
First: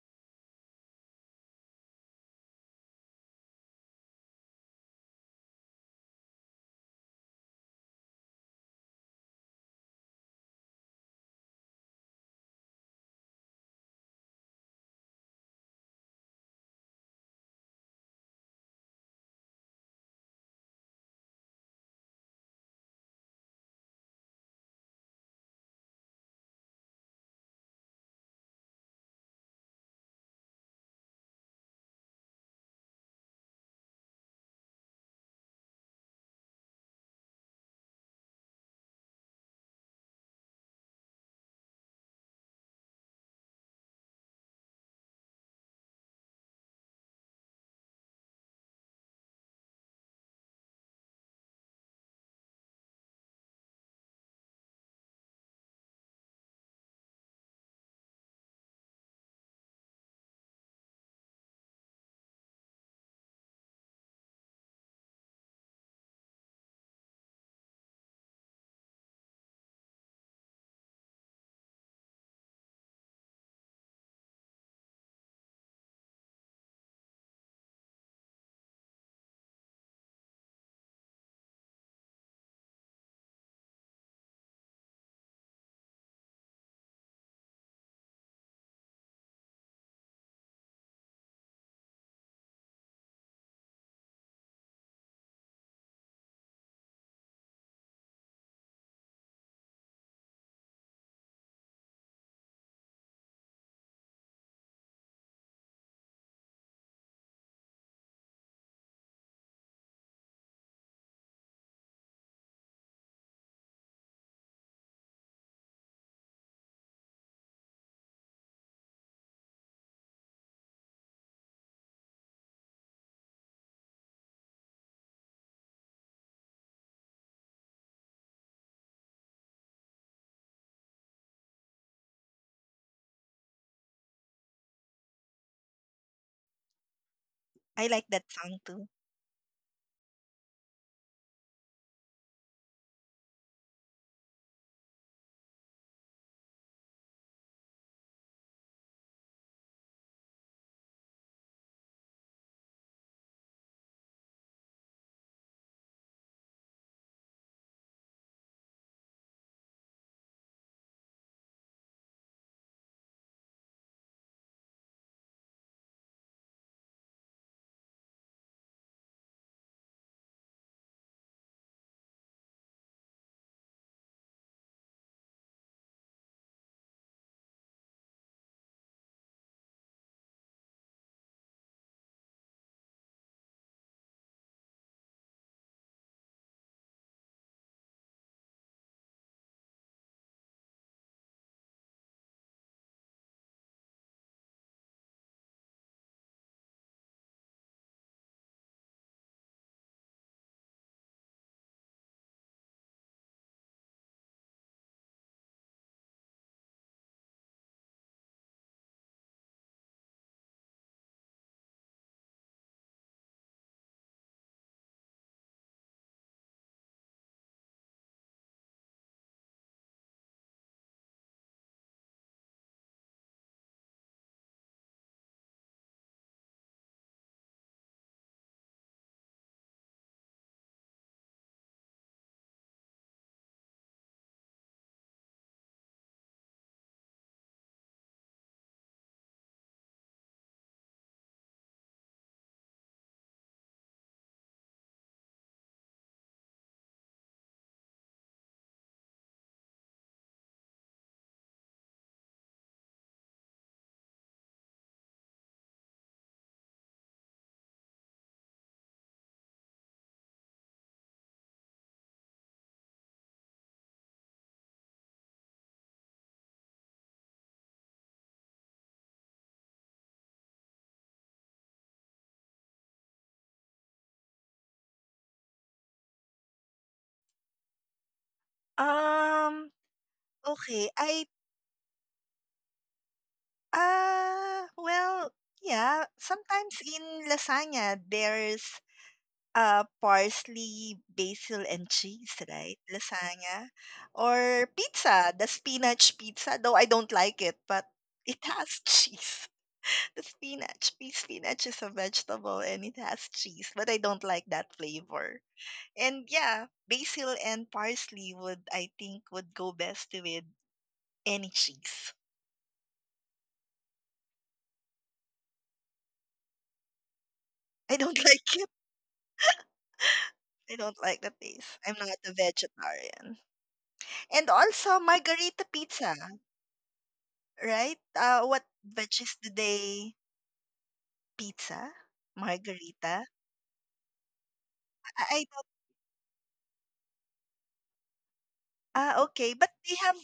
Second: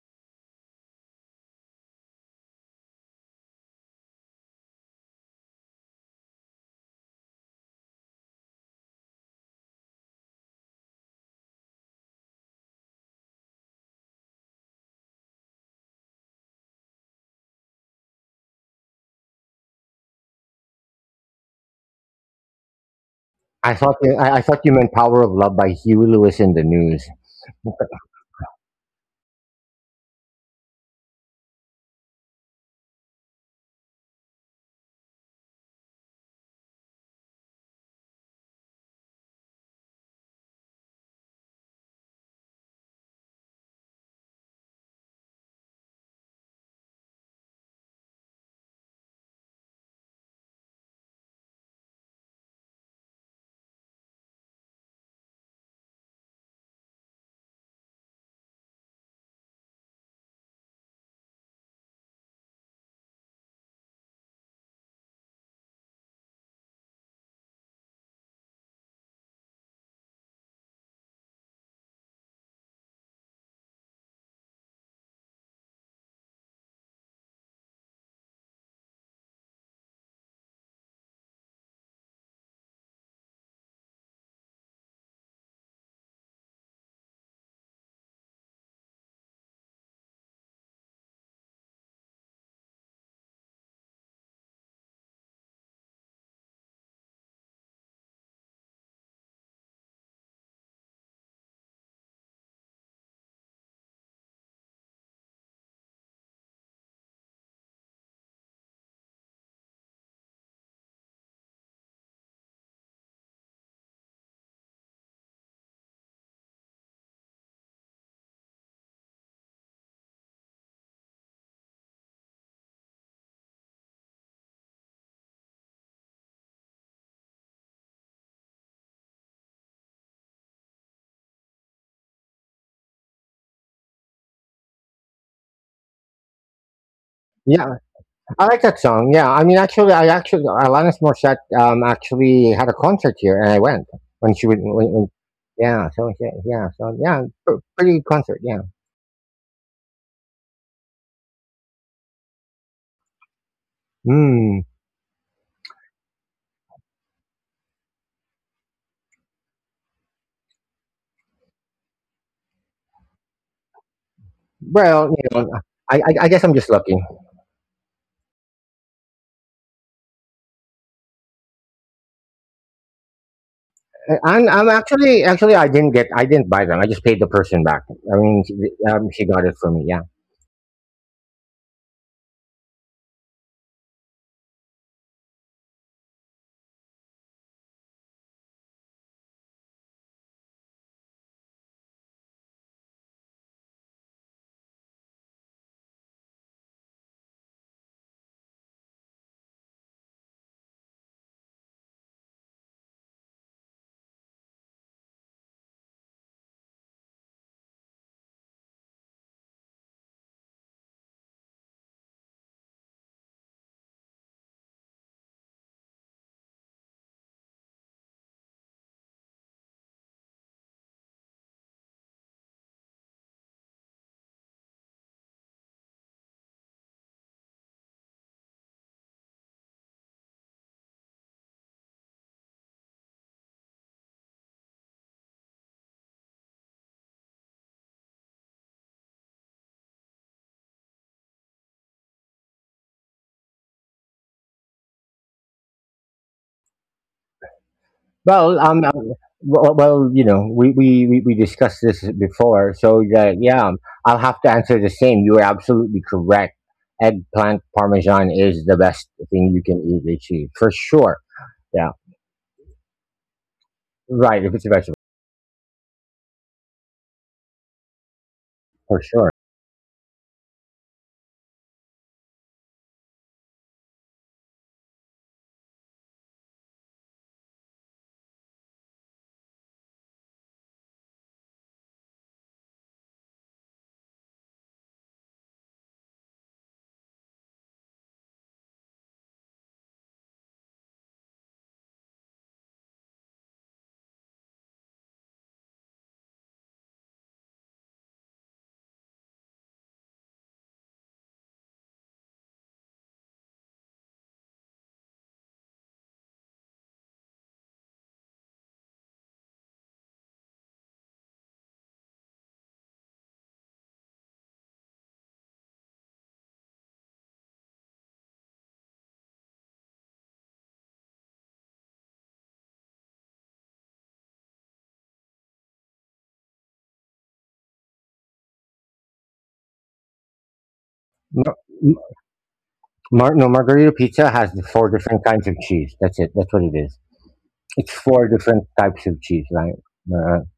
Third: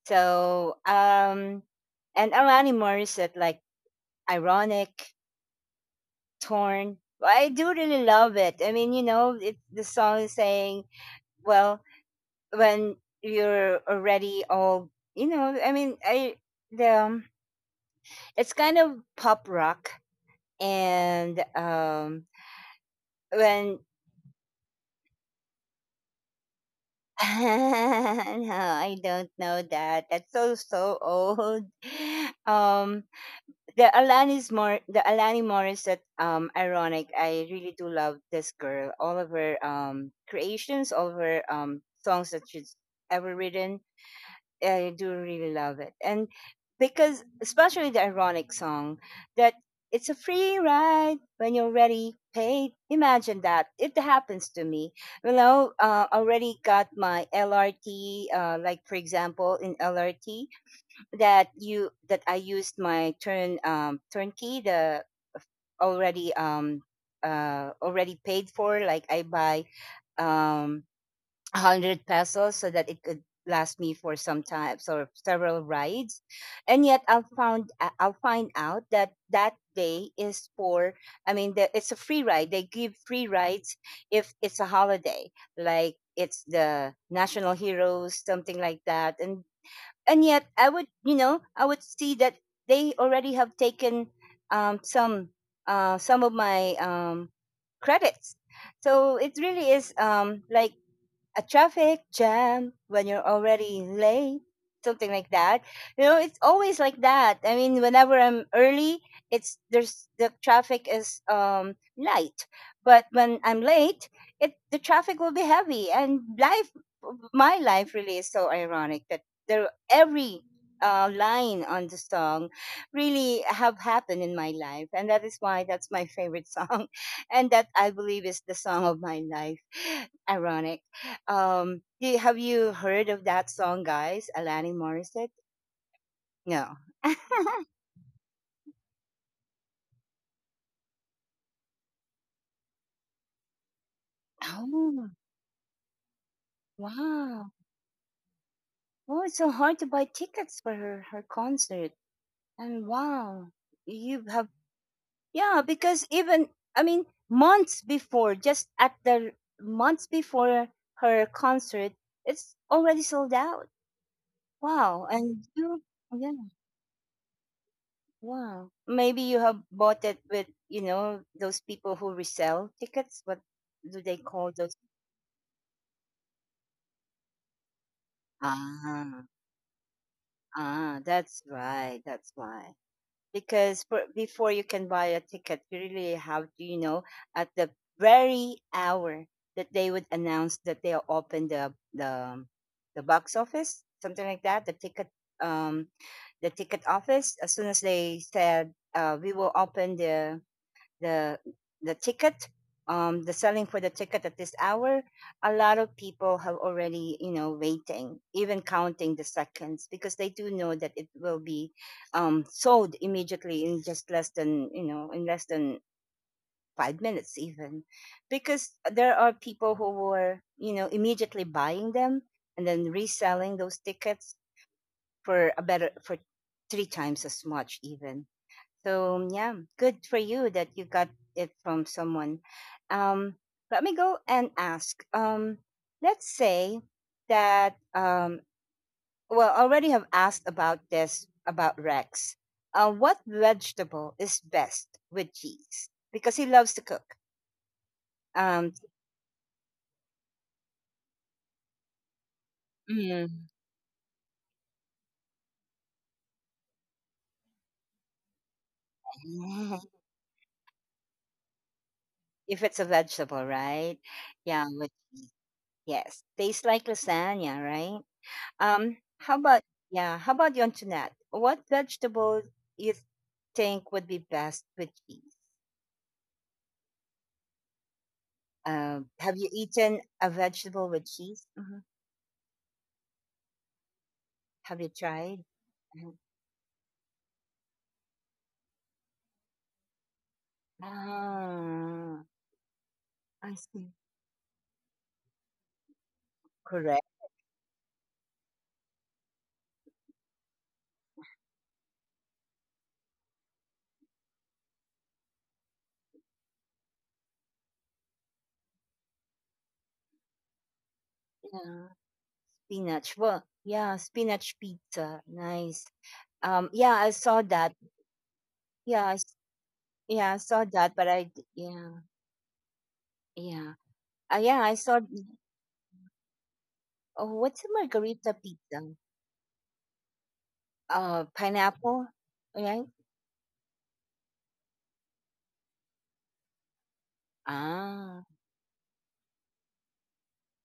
Speaker 1: So and Alani Morissette, like ironic, torn. But I do really love it. I mean, you know it, the song is saying, well, when you're already all, you know, I mean, I, the, it's kind of pop rock, and when,
Speaker 2: I thought you meant "Power of Love" by Huey Lewis in the News.
Speaker 1: no, I don't know that, that's so so old. um the Alani Morissette ironic. I really do love this girl. All of her creations, all of her songs that she's ever written. I do really love it. And because, especially the ironic song, that it's a free ride when you're ready paid. Imagine that. It happens to me. You know, already got my LRT, like for example, in LRT, that you, that I used my turnkey, the, already, uh, already paid for, like I buy um 100 pesos so that it could last me for some time, so several rides. And yet I'll found, I'll find out that that day is for, I mean the, it's a free ride, they give free rides if it's a holiday, like it's the national heroes, something like that. And yet I would, you know, I would see that they already have taken some, some of my credits. So it really is like a traffic jam when you're already late, something like that. You know, it's always like that, I mean, whenever I'm early, it's, there's, the traffic is light, but when I'm late, it, the traffic will be heavy, and life, my life really is so ironic, that there, every line on the song really have happened in my life, and that is why that's my favorite song. And that I believe is the song of my life, ironic. Do, have you heard of that song, guys? Alanis Morissette? No.
Speaker 2: Yeah,
Speaker 3: I like that
Speaker 2: I like
Speaker 3: song
Speaker 2: that
Speaker 3: too.
Speaker 2: song. Yeah, I mean, actually, I actually Alanis Morissette actually had a concert here, and I went when she would.
Speaker 1: Oh,
Speaker 2: When, yeah, so yeah, yeah, so yeah,
Speaker 1: wow.
Speaker 2: pr- pretty good concert. Yeah.
Speaker 1: Oh, it's so hard to buy tickets for her, her concert. And wow, you have,
Speaker 2: Hmm.
Speaker 1: yeah, because even, I mean, months before, just at the, months before her concert, it's already sold out. Wow.
Speaker 2: Well, you
Speaker 1: And
Speaker 2: know,
Speaker 1: you, yeah,
Speaker 2: I guess I'm just lucky.
Speaker 1: wow. Maybe you have bought it with, you know, those people who resell tickets. What do they call
Speaker 2: And
Speaker 1: those?
Speaker 2: I'm actually actually I didn't get I didn't buy them. I just paid the person back. I mean,
Speaker 1: Ah,
Speaker 2: she got it for me. Yeah.
Speaker 1: ah, that's right. That's why. Because for, before you can buy a ticket, you really have to, you know, at the very hour that they would announce that they'll open the box office, something like that, the ticket, um the ticket office. As soon as they said, we will open the the ticket, the selling for the ticket at this hour, a lot of people have already, you know, waiting, even counting the seconds, because they do know that it will be sold immediately in just less than, you know, in less than 5 minutes even, because there are people who were, you know, immediately buying them and then reselling those tickets for a better, for three times as much even. So yeah, good for you that you got it from someone. Um, let me go and ask. Let's say that well, I already have asked about this about Rex. What vegetable is best with cheese? Because he loves to cook.
Speaker 2: Well,
Speaker 1: Um,
Speaker 2: you know, we discussed this before, so
Speaker 1: Mm.
Speaker 2: that, yeah, I'll have to answer the same. You are absolutely correct. Eggplant parmesan is the best thing you can eat with cheese for sure. Yeah,
Speaker 1: if it's a vegetable, right?
Speaker 2: right. If
Speaker 1: Yeah,
Speaker 2: it's a
Speaker 1: with
Speaker 2: vegetable,
Speaker 1: cheese. Yes, tastes like lasagna, right?
Speaker 2: for
Speaker 1: How
Speaker 2: sure.
Speaker 1: about yeah? How about you, Antoinette? What vegetables you think would be best with cheese? Have you eaten
Speaker 3: Um,
Speaker 1: a vegetable with
Speaker 3: okay.
Speaker 1: cheese?
Speaker 3: I,
Speaker 1: Mhm. Have you tried?
Speaker 3: well,
Speaker 1: Mhm.
Speaker 3: yeah, sometimes in lasagna there's parsley, basil,
Speaker 1: Ah,
Speaker 3: and cheese, right?
Speaker 1: I see.
Speaker 3: Lasagna. Or pizza, the spinach pizza,
Speaker 1: Correct.
Speaker 3: though I don't like it, but it has cheese. The spinach. Spinach is a vegetable and it has cheese, but I don't like that flavor. And yeah, basil and parsley would, I think, would go best with any
Speaker 1: Yeah,
Speaker 3: cheese.
Speaker 1: spinach. Well, yeah, spinach pizza. Nice. Yeah, I saw that.
Speaker 3: I don't like it.
Speaker 1: Yeah, I, s- yeah, I saw that.
Speaker 3: I don't like the
Speaker 1: Yeah,
Speaker 3: taste. I'm not a
Speaker 1: yeah,
Speaker 3: vegetarian.
Speaker 1: yeah, I
Speaker 3: And
Speaker 1: saw.
Speaker 3: also margarita pizza.
Speaker 1: Oh, what's a margarita
Speaker 3: Right?
Speaker 1: pizza?
Speaker 3: What veggies do they
Speaker 2: No.
Speaker 1: Pineapple,
Speaker 3: pizza?
Speaker 1: right?
Speaker 2: No,
Speaker 3: Margarita?
Speaker 2: margarita pizza has the four different kinds of
Speaker 3: I
Speaker 2: cheese.
Speaker 3: don't,
Speaker 2: That's it. That's what it is. It's
Speaker 1: Ah,
Speaker 2: four different types of cheese,
Speaker 3: ah,
Speaker 2: right?
Speaker 3: okay. But they
Speaker 2: Uh,
Speaker 3: have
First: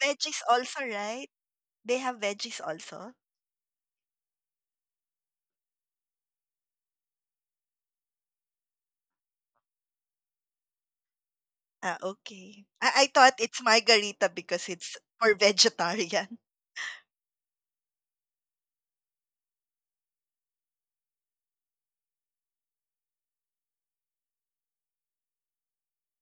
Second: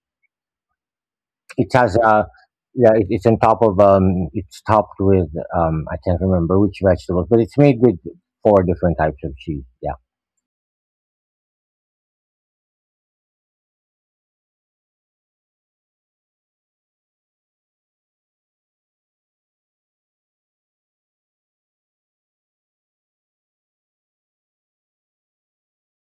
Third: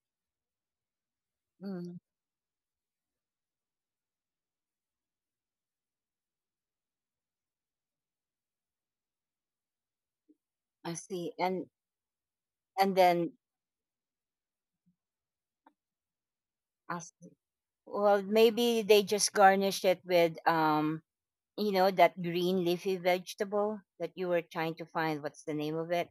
Speaker 3: veggies also, right?
Speaker 2: it
Speaker 1: mm,
Speaker 2: has
Speaker 3: They have veggies
Speaker 2: yeah, it,
Speaker 3: also?
Speaker 2: it's on top of it's topped with I can't remember which vegetables, but it's made with four different types of cheese. Yeah,
Speaker 1: I see. And
Speaker 3: Ah, okay.
Speaker 1: and
Speaker 3: I
Speaker 1: then
Speaker 3: thought it's margarita because it's for vegetarian.
Speaker 1: as well, maybe they just garnish it with you know, that green leafy vegetable that you were trying to find. What's the name of it?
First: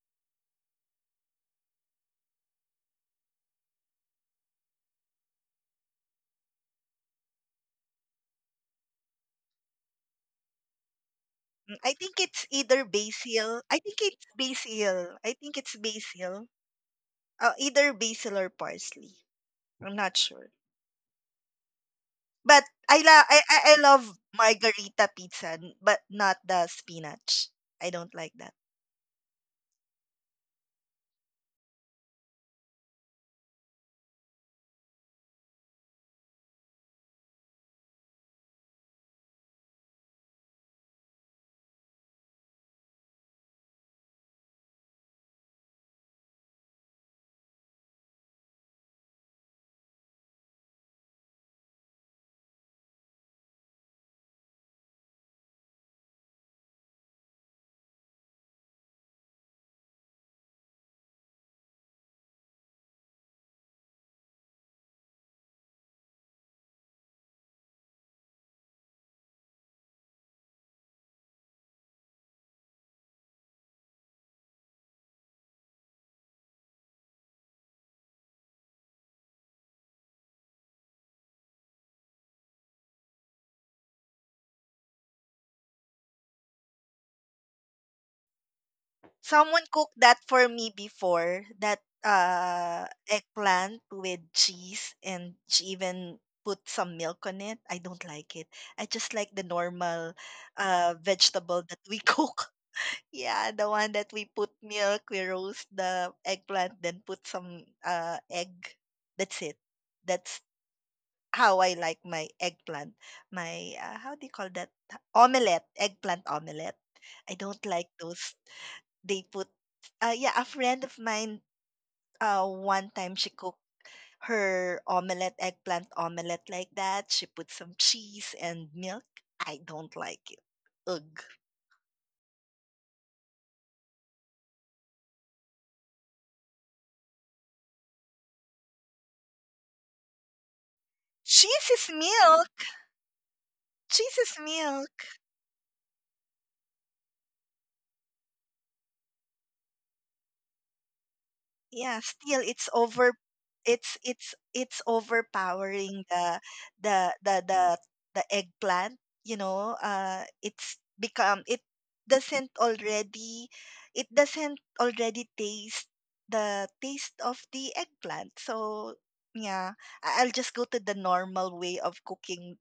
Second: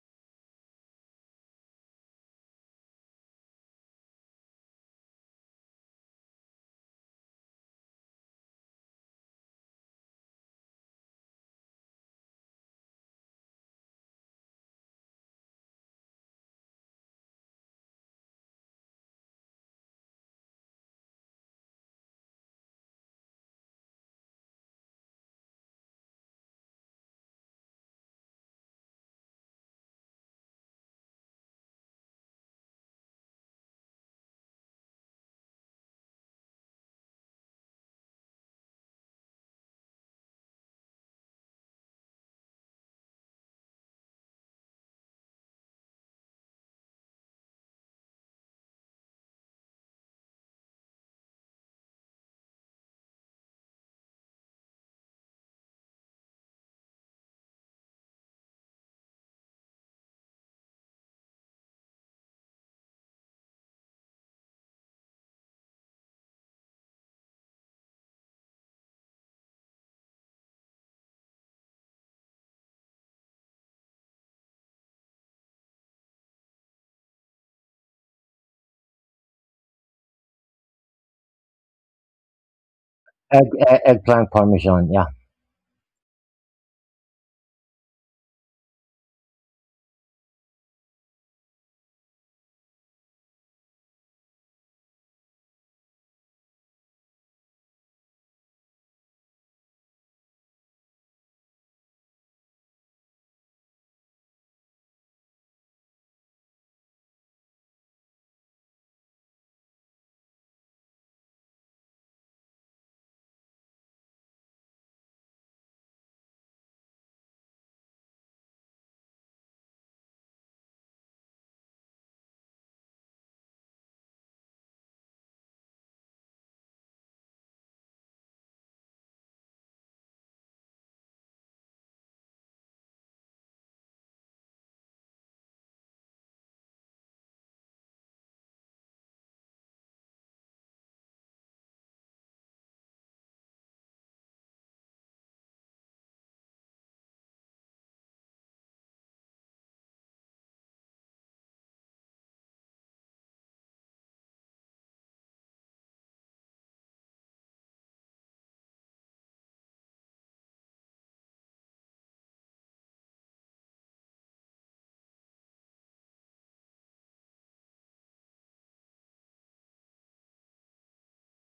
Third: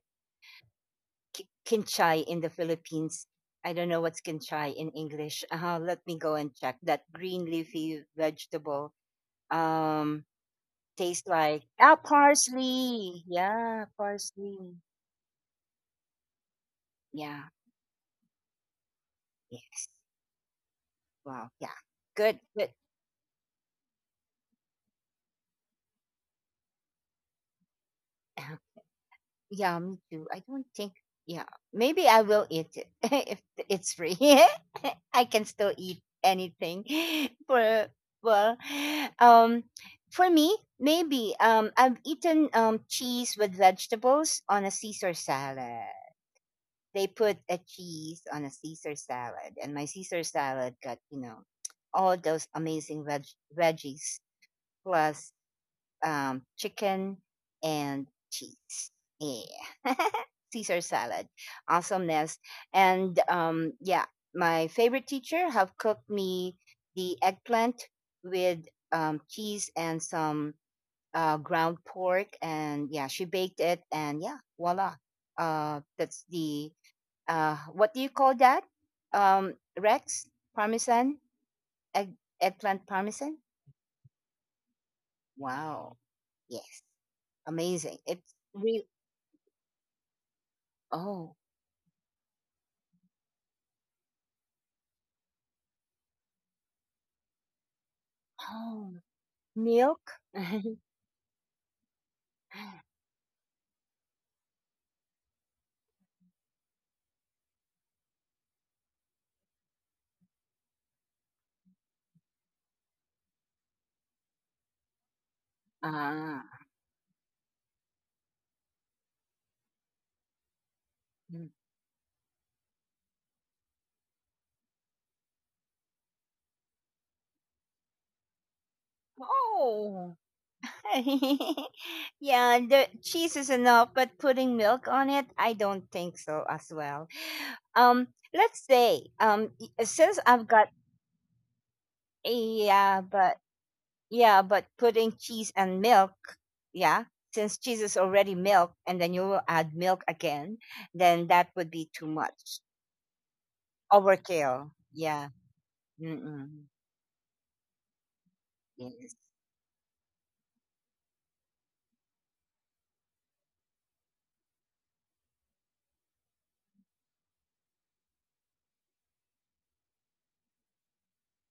Speaker 1: Kinchay in the Philippines. I don't know what's kinchay in English. Let me go and check. That green leafy vegetable um tastes like
Speaker 3: Mm, I
Speaker 1: ah
Speaker 3: think it's either
Speaker 1: parsley.
Speaker 3: basil. I think
Speaker 1: Yeah,
Speaker 3: it's
Speaker 1: parsley.
Speaker 3: basil. I think it's basil.
Speaker 1: Yeah.
Speaker 3: Either basil or parsley. I'm
Speaker 1: Yes.
Speaker 3: not sure.
Speaker 1: Wow. Yeah.
Speaker 3: But
Speaker 1: Good. Good.
Speaker 3: I, la- I love margarita pizza, but not the spinach. I don't like that.
Speaker 1: Yeah, me too. I don't think. Yeah, maybe I will eat it if it's free. I can still eat anything. For well, um, for me, maybe I've eaten cheese with vegetables on a Caesar salad. They put a cheese on a Caesar salad, and my Caesar salad got you know all those amazing veggies plus chicken and cheese. Yeah. Caesar salad. Awesomeness. And yeah, my favorite teacher have cooked me the eggplant with cheese and some ground pork. And yeah, she baked it. And yeah, voila. That's the, what do you call that? Rex? Parmesan? Egg, eggplant parmesan?
Speaker 2: egg, eggplant parmesan. Yeah.
Speaker 1: Wow. Yes. Amazing. It's
Speaker 3: Someone
Speaker 1: real
Speaker 3: cooked that for me before, that
Speaker 1: oh,
Speaker 3: eggplant with cheese, and she even put some milk on it. I don't like it. I just like the
Speaker 1: oh,
Speaker 3: normal
Speaker 1: milk?
Speaker 3: vegetable that we cook. Yeah, the one that we put milk, we roast the eggplant, then put some egg. That's it. That's how I like my eggplant. My how do you call that? Omelette, eggplant omelette.
Speaker 1: Ah.
Speaker 3: I don't like those. They put yeah a friend of mine,
Speaker 1: Mm.
Speaker 3: one time she cooked her omelette, eggplant omelette like that. She put some cheese and milk. I don't like it.
Speaker 1: Oh.
Speaker 3: Ugh.
Speaker 1: Yeah, the cheese is enough, but putting milk on it, I don't think so as well. Um, since I've
Speaker 3: Cheese
Speaker 1: got,
Speaker 3: is milk.
Speaker 1: yeah,
Speaker 3: Cheese is
Speaker 1: but,
Speaker 3: milk.
Speaker 1: yeah, but putting cheese and milk, yeah, since cheese is already milk and then you will add milk again,
Speaker 3: Yeah,
Speaker 1: then
Speaker 3: still
Speaker 1: that
Speaker 3: it's
Speaker 1: would be
Speaker 3: over
Speaker 1: too much.
Speaker 3: it's
Speaker 1: Overkill.
Speaker 3: overpowering
Speaker 1: Yeah.
Speaker 3: the the
Speaker 1: Mm-mm.
Speaker 3: the, the eggplant. You know,
Speaker 1: Yes.
Speaker 3: it's become doesn't already it doesn't already taste the taste of the eggplant. So yeah, I'll just go to the normal way of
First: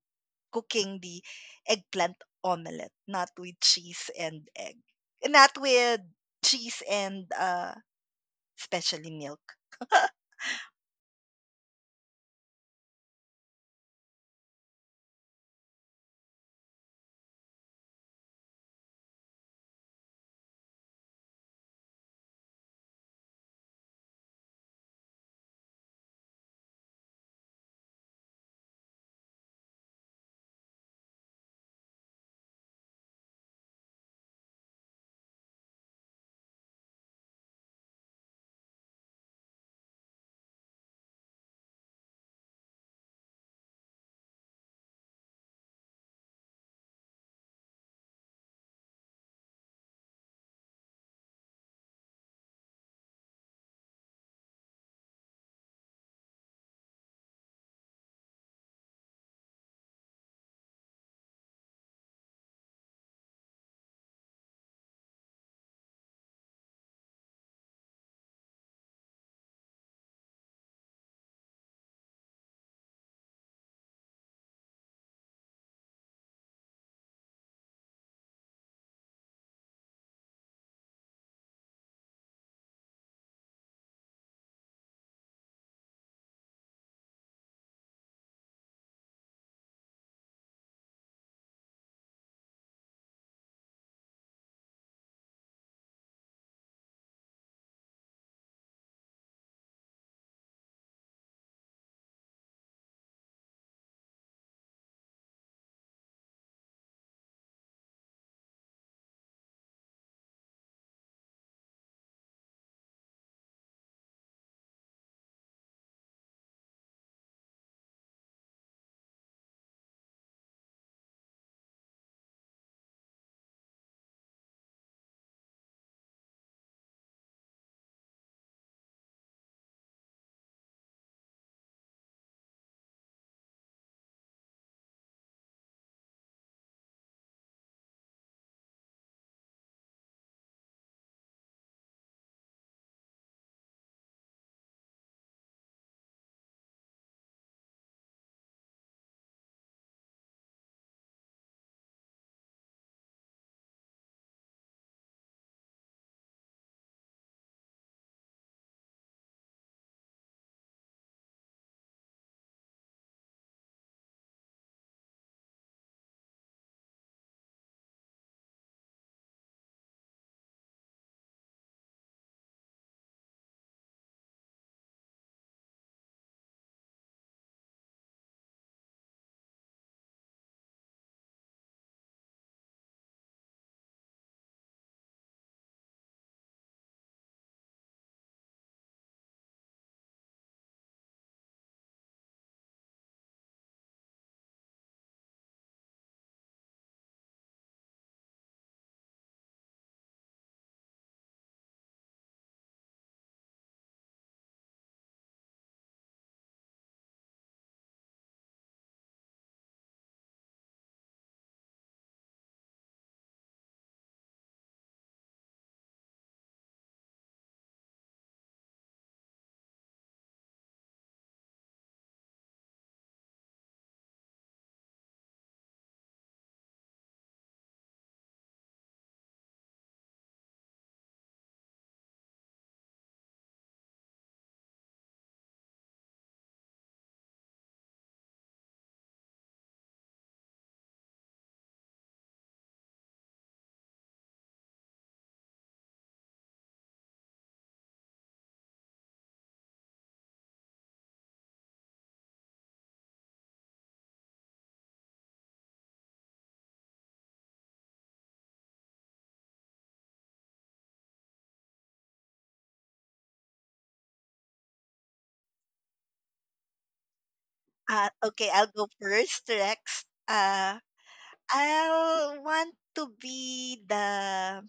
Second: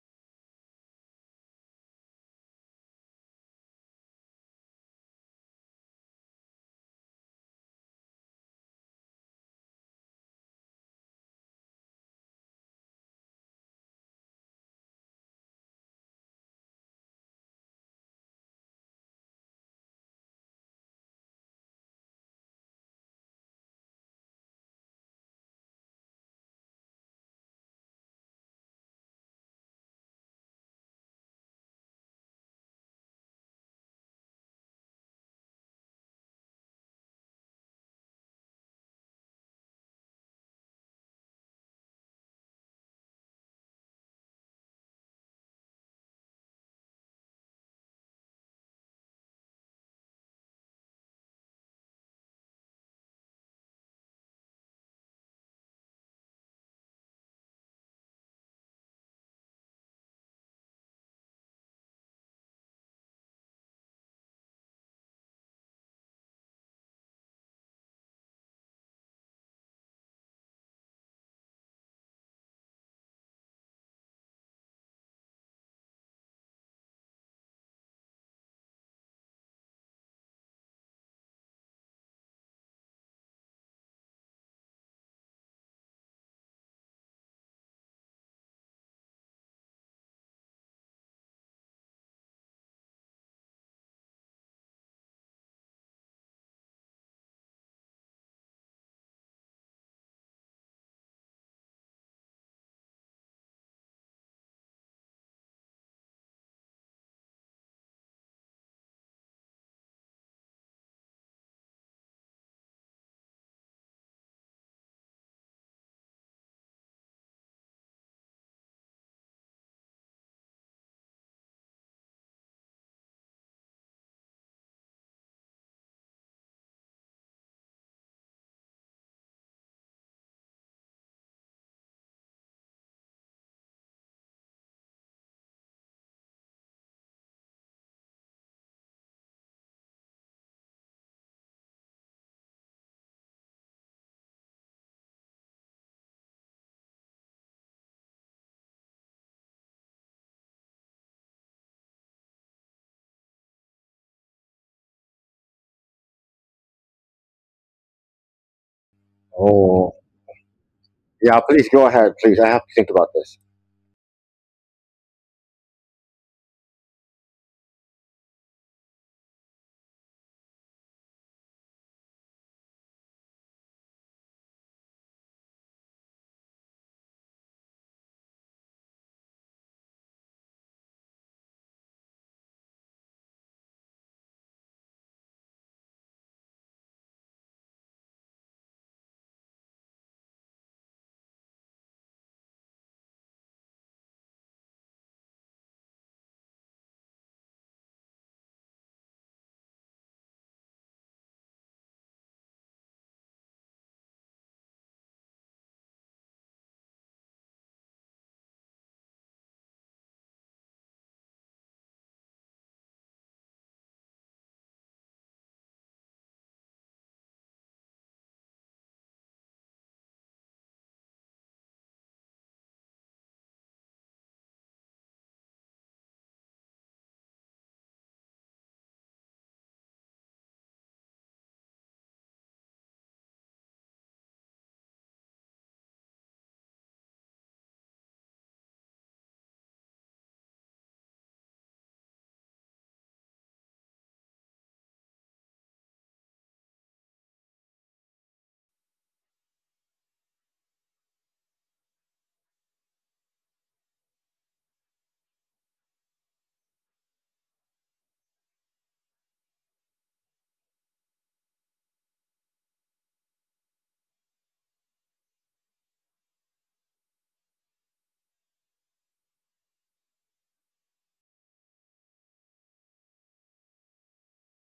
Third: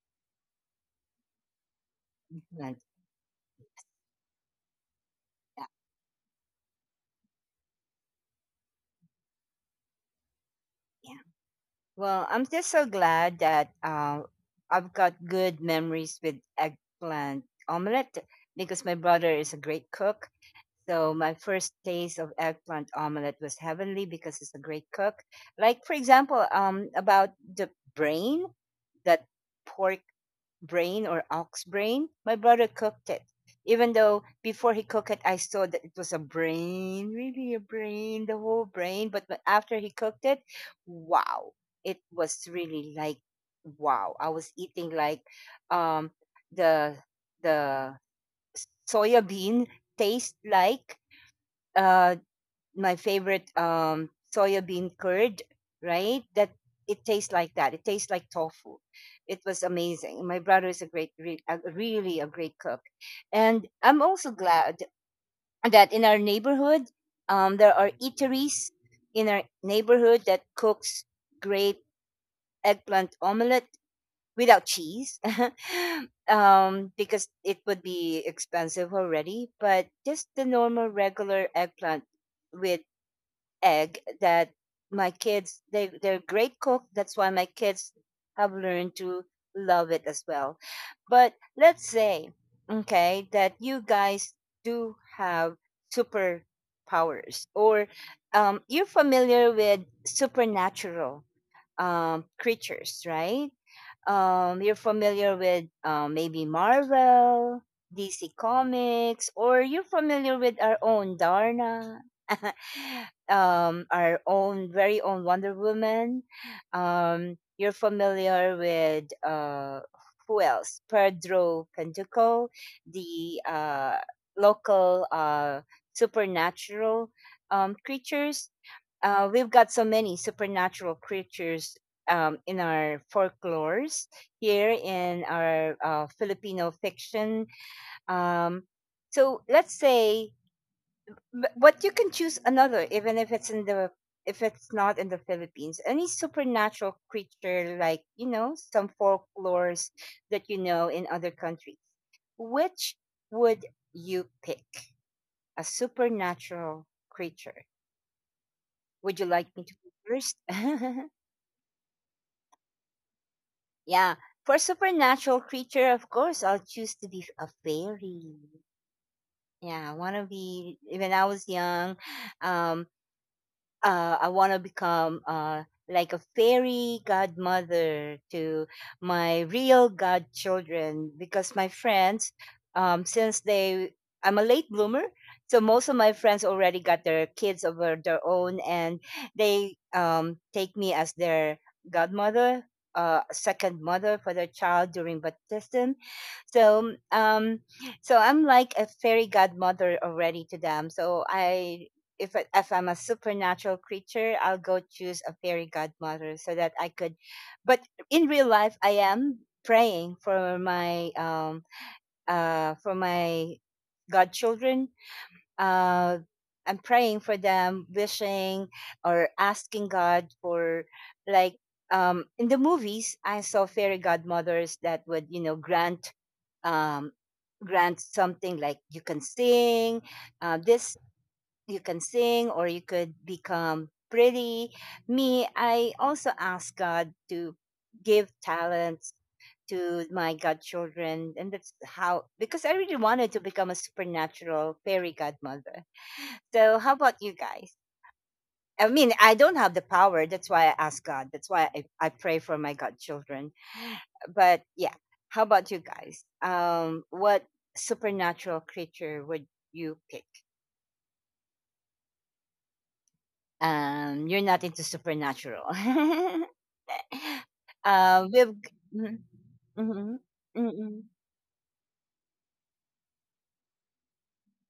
Speaker 3: cooking the eggplant
Speaker 1: Like
Speaker 3: omelette, not with cheese and egg, not
Speaker 1: that.
Speaker 3: with cheese and especially milk.
Speaker 1: Yeah. Well, I'm just so glad that I've got good memories with eggplant omelette because my brother is a great cook. So my first taste of eggplant omelette was heavenly because he's a great cook. Like for example, about the brain, that pork brain or ox brain. My brother cooked it. Even though before he cooked it, I saw that it was a brain, really a brain, the whole brain. After he cooked it, wow, it was really like wow. I was eating like um, the the soya bean taste like uh, my favorite soya bean curd, right? That it tastes like that. It tastes like tofu. It was amazing. My brother is a great, re- a, really a great cook, and I'm also glad that in our neighborhood, there are eateries in our neighborhood that cooks great eggplant omelette without cheese, because it would be expensive already. But just the normal, regular eggplant with egg that my kids they they're great cook. That's why my kids have learned to love it as well. But let's say, okay, that you guys do have superpowers or you're familiar with supernatural creatures, right? You're familiar with maybe Marvel, DC Comics, or you're familiar with our own Darna. Our own very own Wonder Woman. You're familiar with who else? Pedro Penteco, the local supernatural creatures. We've got so many supernatural creatures in our folklores here in our Filipino fiction. Um, so but you can choose another, even if it's in the if it's not in the Philippines. Any supernatural creature, like you know, some folklores that you know in other countries. Which would you pick? A supernatural creature. Would you like me to go
Speaker 2: Oh,
Speaker 1: first?
Speaker 2: yeah. Please go ahead. Please, I have to think about this.
Speaker 1: Yeah. For supernatural creature, of course, I'll choose to be a fairy. Yeah, I want to be. When I was young, um, I want to become like a fairy godmother to my real godchildren because my friends, um, since they, I'm a late bloomer, so most of my friends already got their kids of their own, and they take me as their godmother, second mother for their child during baptism. So, so I'm like a fairy godmother already to them. If I'm a supernatural creature, I'll go choose a fairy godmother so that I could. But in real life, I am praying for my godchildren. Uh, I'm praying for them, wishing or asking God for like in the movies I saw fairy godmothers that would you know um grant something like you can sing this you can sing or you could become pretty. Me, I also ask God to give talents to my godchildren. And that's how, because I really wanted to become a supernatural fairy godmother. So, how about you guys? I mean, I don't have the power. That's why I ask God. That's why I pray for my godchildren. But yeah, how about you guys? What supernatural creature would you pick? You're not into supernatural.
Speaker 3: Okay,
Speaker 1: We've
Speaker 3: I'll go
Speaker 1: mm-hmm,
Speaker 3: first, Rex.
Speaker 1: mm-hmm,
Speaker 3: I'll want to be the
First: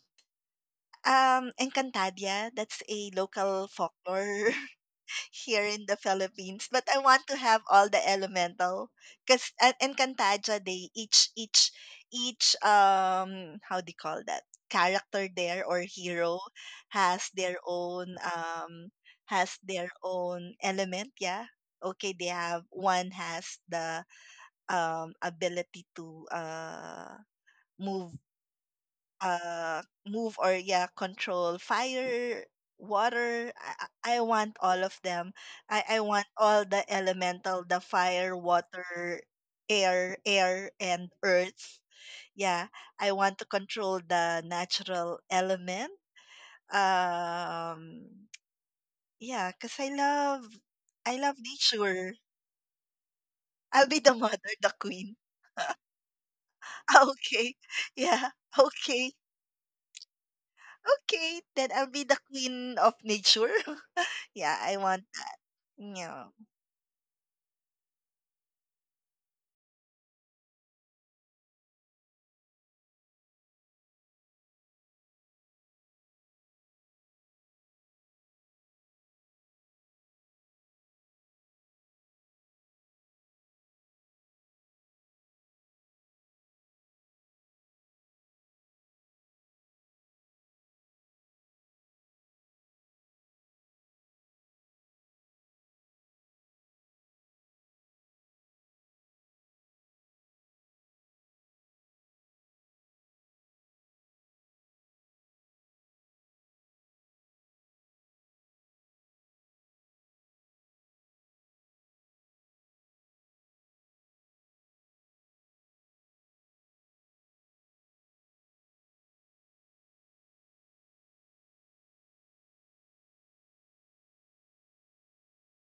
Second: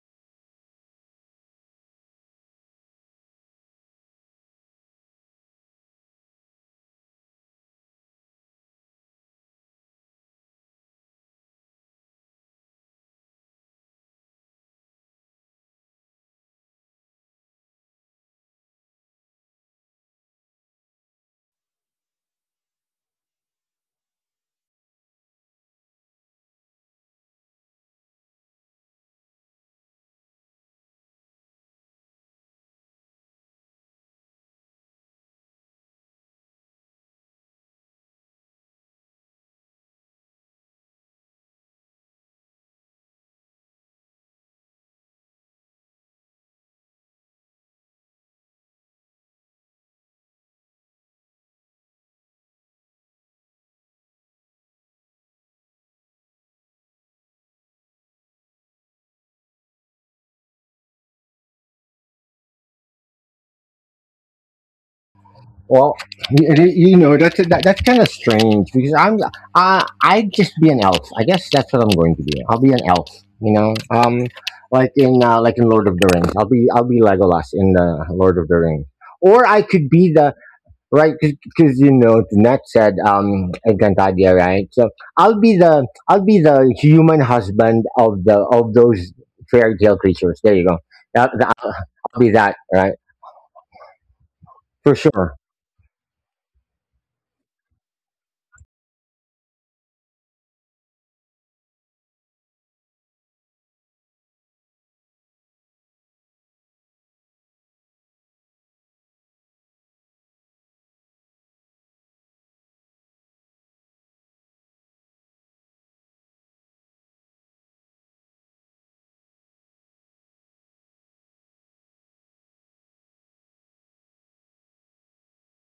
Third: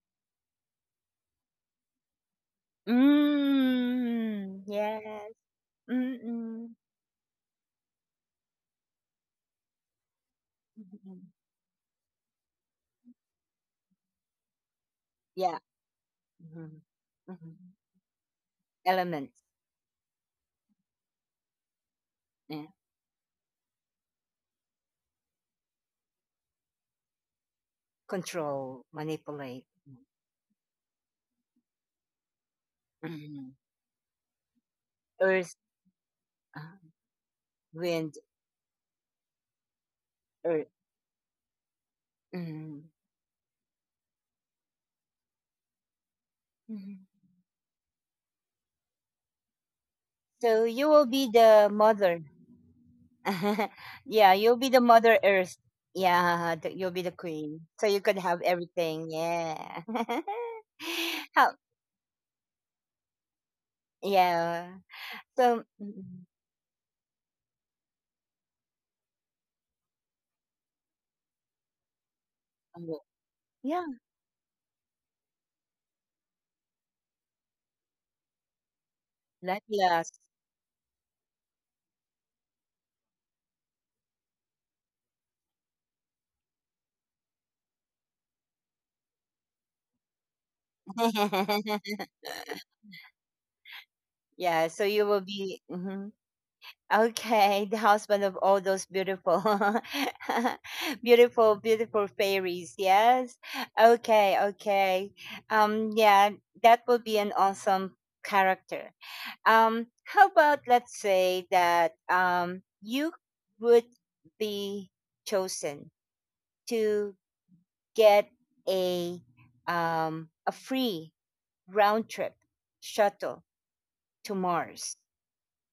Speaker 3: Encantadia. That's a local folklore
Speaker 1: mm, yes,
Speaker 3: here in the
Speaker 1: mm-hmm,
Speaker 3: Philippines, but I want to have all the elemental. Because in Cantaja, they each how do you call that, character
Speaker 1: yeah,
Speaker 3: there or hero,
Speaker 1: mm-hmm,
Speaker 3: has
Speaker 1: mm-hmm.
Speaker 3: their own um
Speaker 1: Elements.
Speaker 3: has their own element. Yeah, okay, they
Speaker 1: Yeah.
Speaker 3: have one, has the ability to move
Speaker 1: Control, manipulate.
Speaker 3: move, or yeah, control fire, water.
Speaker 1: Mhm.
Speaker 3: I want all of them.
Speaker 1: Earth.
Speaker 3: I want all the
Speaker 1: Uh,
Speaker 3: elemental, the
Speaker 1: wind,
Speaker 3: fire, water,
Speaker 1: earth.
Speaker 3: air, and earth. Yeah,
Speaker 1: Mhm,
Speaker 3: I want to control the natural element.
Speaker 1: mhm.
Speaker 3: um yeah, because
Speaker 1: So you will
Speaker 3: I
Speaker 1: be
Speaker 3: love
Speaker 1: the
Speaker 3: nature.
Speaker 1: mother.
Speaker 3: I'll be the
Speaker 1: Yeah,
Speaker 3: mother,
Speaker 1: you'll be
Speaker 3: the
Speaker 1: the
Speaker 3: queen.
Speaker 1: Mother Earth. Yeah, you'll be the
Speaker 3: Okay,
Speaker 1: queen. So you could
Speaker 3: yeah,
Speaker 1: have everything.
Speaker 3: okay.
Speaker 1: Yeah.
Speaker 3: Okay,
Speaker 1: How,
Speaker 3: then I'll be the queen of nature. Yeah,
Speaker 1: yeah.
Speaker 3: I want,
Speaker 1: So,
Speaker 3: you
Speaker 2: Well,
Speaker 1: mm,
Speaker 3: know,
Speaker 2: you know that's kind of strange because I'm I'd just be an elf. I guess that's what I'm going to be. I'll be an
Speaker 1: mm,
Speaker 2: elf. You know,
Speaker 1: yeah,
Speaker 2: like in Lord of the Rings. I'll be Legolas in the Lord of the Rings, or I
Speaker 1: that
Speaker 2: could be
Speaker 1: last.
Speaker 2: the right, because you know Net said Encantadia, right? So I'll be the human husband of the of those fairy tale creatures. There you go. That, that, I'll be that, right,
Speaker 1: Yeah, so
Speaker 2: for
Speaker 1: you will
Speaker 2: sure.
Speaker 1: be. Mhm. Okay, the husband of all those beautiful, beautiful, beautiful fairies. Yes. Okay. Okay. Yeah, that would be an awesome character. How about let's say that you would be chosen to get a a free round trip shuttle to Mars.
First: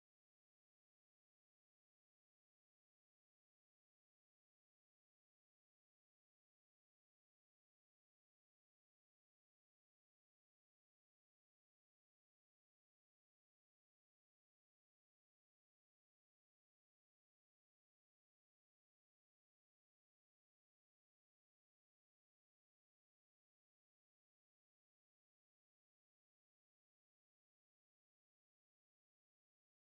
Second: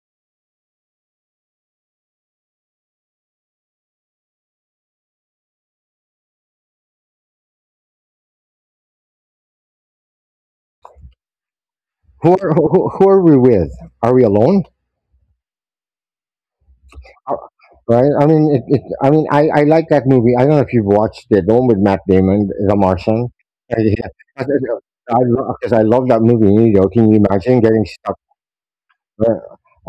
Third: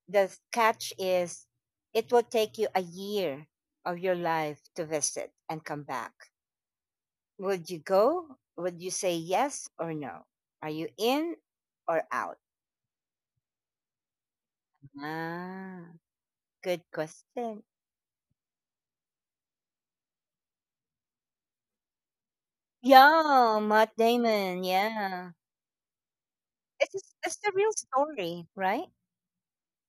Speaker 1: The catch is it will take you a year of your life to visit and come back. Would you go? Would you say yes or no? Are you in or out?
Speaker 2: Who are we with? Are we alone?
Speaker 1: Ah, good
Speaker 2: Are-
Speaker 1: question.
Speaker 2: Right? I mean, it, I mean, I like that movie. I don't know if you've watched it, the one with Matt Damon, The Martian.
Speaker 1: Yeah, Matt Damon.
Speaker 2: Because I,
Speaker 1: Yeah,
Speaker 2: lo- 'Cause I love that movie. You know, can you
Speaker 1: it's the
Speaker 2: imagine
Speaker 1: real
Speaker 2: getting stuck?
Speaker 1: story, right?
Speaker 2: Uh,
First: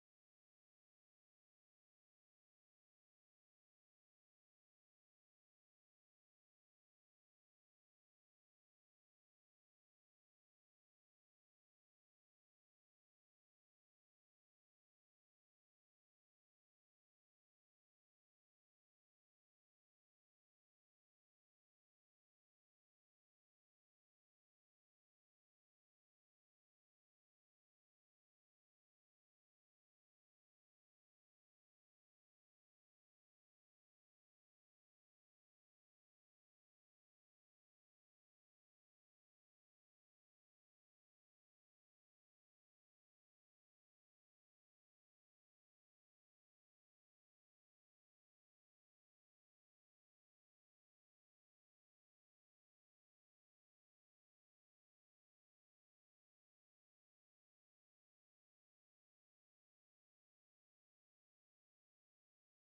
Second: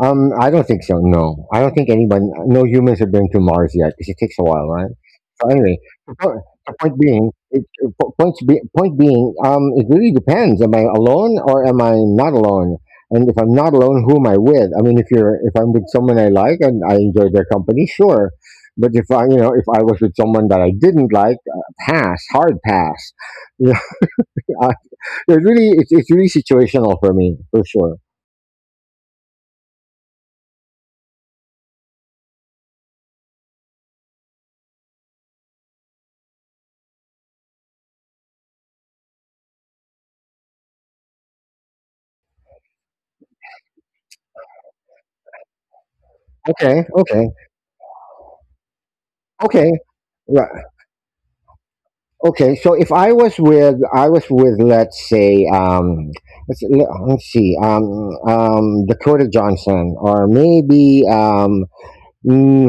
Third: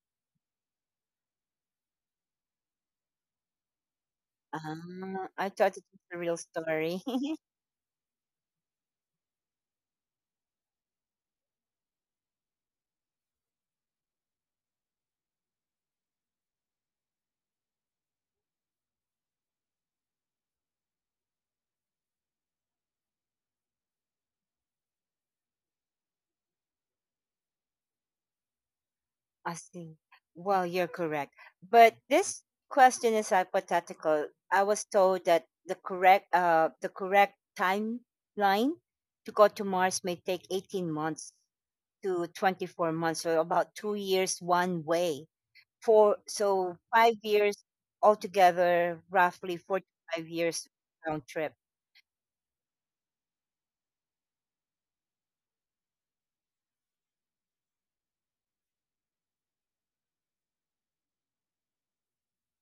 Speaker 2: I don't think so. No, I don't think anyone, no humans have been to Mars yet because it takes a while, right?
Speaker 1: Ah,
Speaker 2: So
Speaker 1: I
Speaker 2: anyway,
Speaker 1: thought it was
Speaker 2: the
Speaker 1: the real
Speaker 2: po- the point
Speaker 1: story.
Speaker 2: being, it really depends. Am I alone or am I not alone? And if I'm not alone, who am I with? I mean, if I'm with someone I like and I enjoy their company, sure. But if I was with someone that I didn't like, pass, hard pass. Yeah, I- it's really situational for me, for sure.
Speaker 1: I see. Well, you're correct. But this question is hypothetical. I was told that the correct timeline to go to Mars may take 18 months to 24 months, so about 2 years one way. Four so
Speaker 2: Okay,
Speaker 1: five
Speaker 2: okay,
Speaker 1: years altogether, roughly
Speaker 2: okay.
Speaker 1: four to five
Speaker 2: Yeah,
Speaker 1: years round trip.
Speaker 2: okay, so if I was with, I was with, let's say, let's see, Dakota Johnson, or maybe, mm,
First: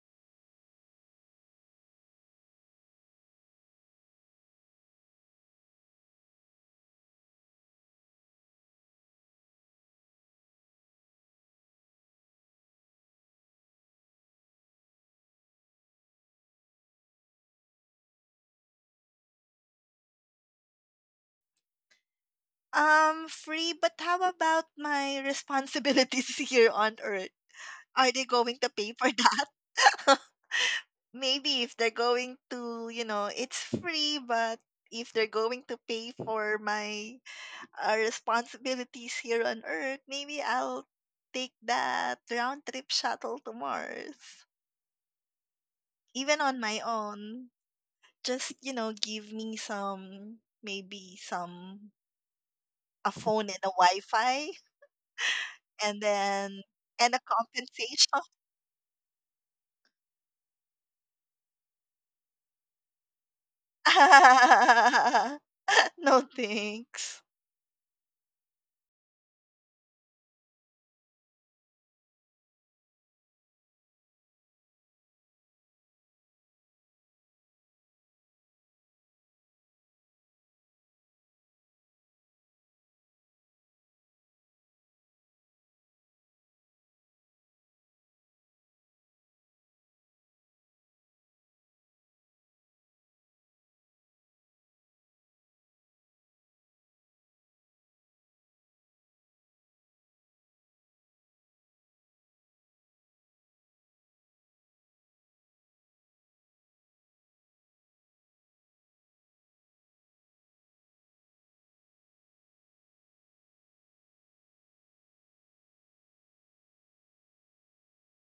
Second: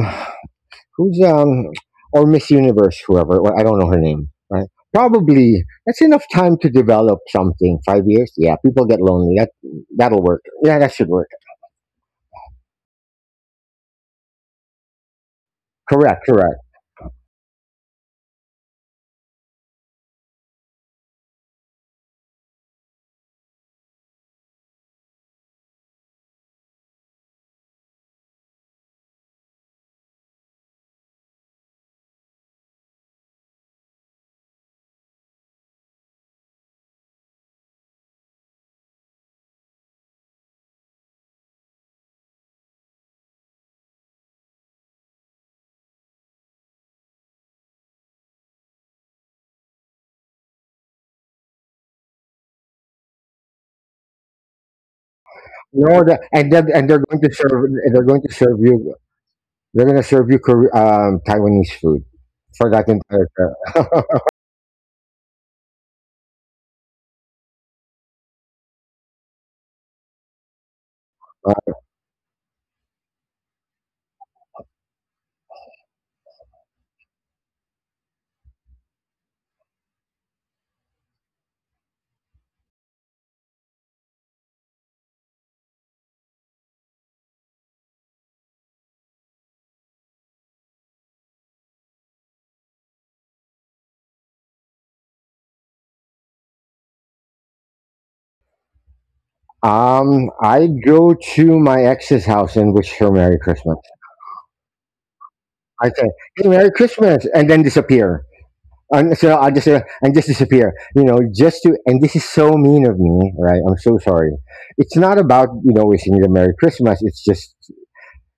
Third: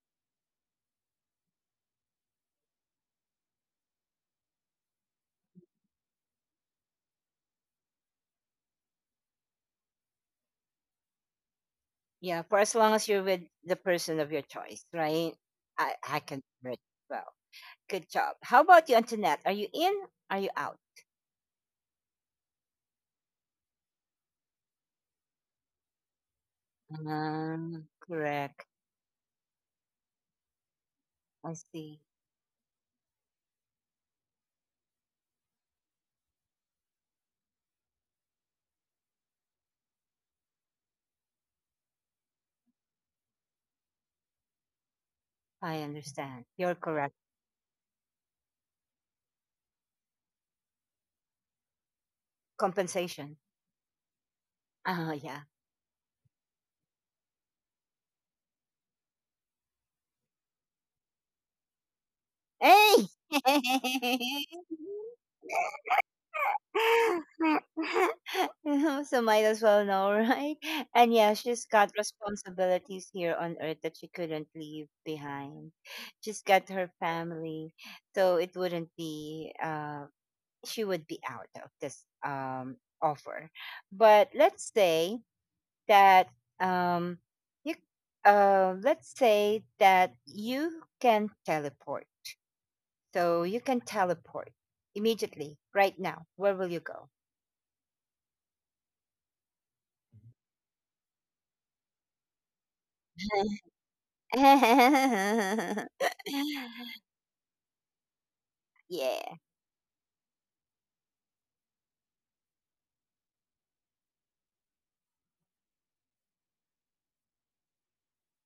Speaker 2: who's, um, or Miss Universe, whoever. Well, I don't know her name, right? Probably that's enough time to develop something. 5 years, yeah. People get lonely. That'll work. Yeah, that should work.
Speaker 1: Yeah, for as long as you're with the person of your choice, right? I
Speaker 2: Correct,
Speaker 1: can
Speaker 2: correct.
Speaker 1: remember it well. Good job. How about you, Antoinette? Are you in? Are you out?
Speaker 3: free, but how about my responsibilities here on Earth? Are they going
Speaker 1: Correct.
Speaker 3: to pay for that?
Speaker 1: I
Speaker 3: Maybe if they're
Speaker 1: see.
Speaker 3: going to, you know, it's free, but if they're going to pay for my responsibilities here on Earth, maybe I'll take that round trip shuttle to Mars.
Speaker 1: I
Speaker 3: Even
Speaker 1: understand.
Speaker 3: on
Speaker 1: You're
Speaker 3: my
Speaker 1: correct.
Speaker 3: own, just, you know, give me some, maybe some, a
Speaker 1: Compensation.
Speaker 3: phone and a Wi Fi.
Speaker 1: Oh, yeah.
Speaker 3: And
Speaker 2: No, the,
Speaker 3: then
Speaker 2: and they're
Speaker 3: and a
Speaker 2: going to serve. They're
Speaker 3: compensation.
Speaker 2: going to serve you. They're going to serve you Taiwanese food for that
Speaker 1: Hey!
Speaker 2: entire trip.
Speaker 3: No thanks.
Speaker 1: So might as well know, right? And yeah, she's got responsibilities here on earth that she couldn't leave behind. She's got her family, so it wouldn't be she would be out of this offer. But let's say that um, you, let's say that you can teleport. So you can teleport immediately, right now. Where will you go?
Speaker 2: I go to my ex's house and wish her Merry Christmas. I say, "Hey, Merry Christmas," and then disappear. And
Speaker 1: Yeah.
Speaker 2: so I just say, and just disappear. You know, just to and this is so mean of me, right? I'm so sorry. It's not about wishing them Merry Christmas.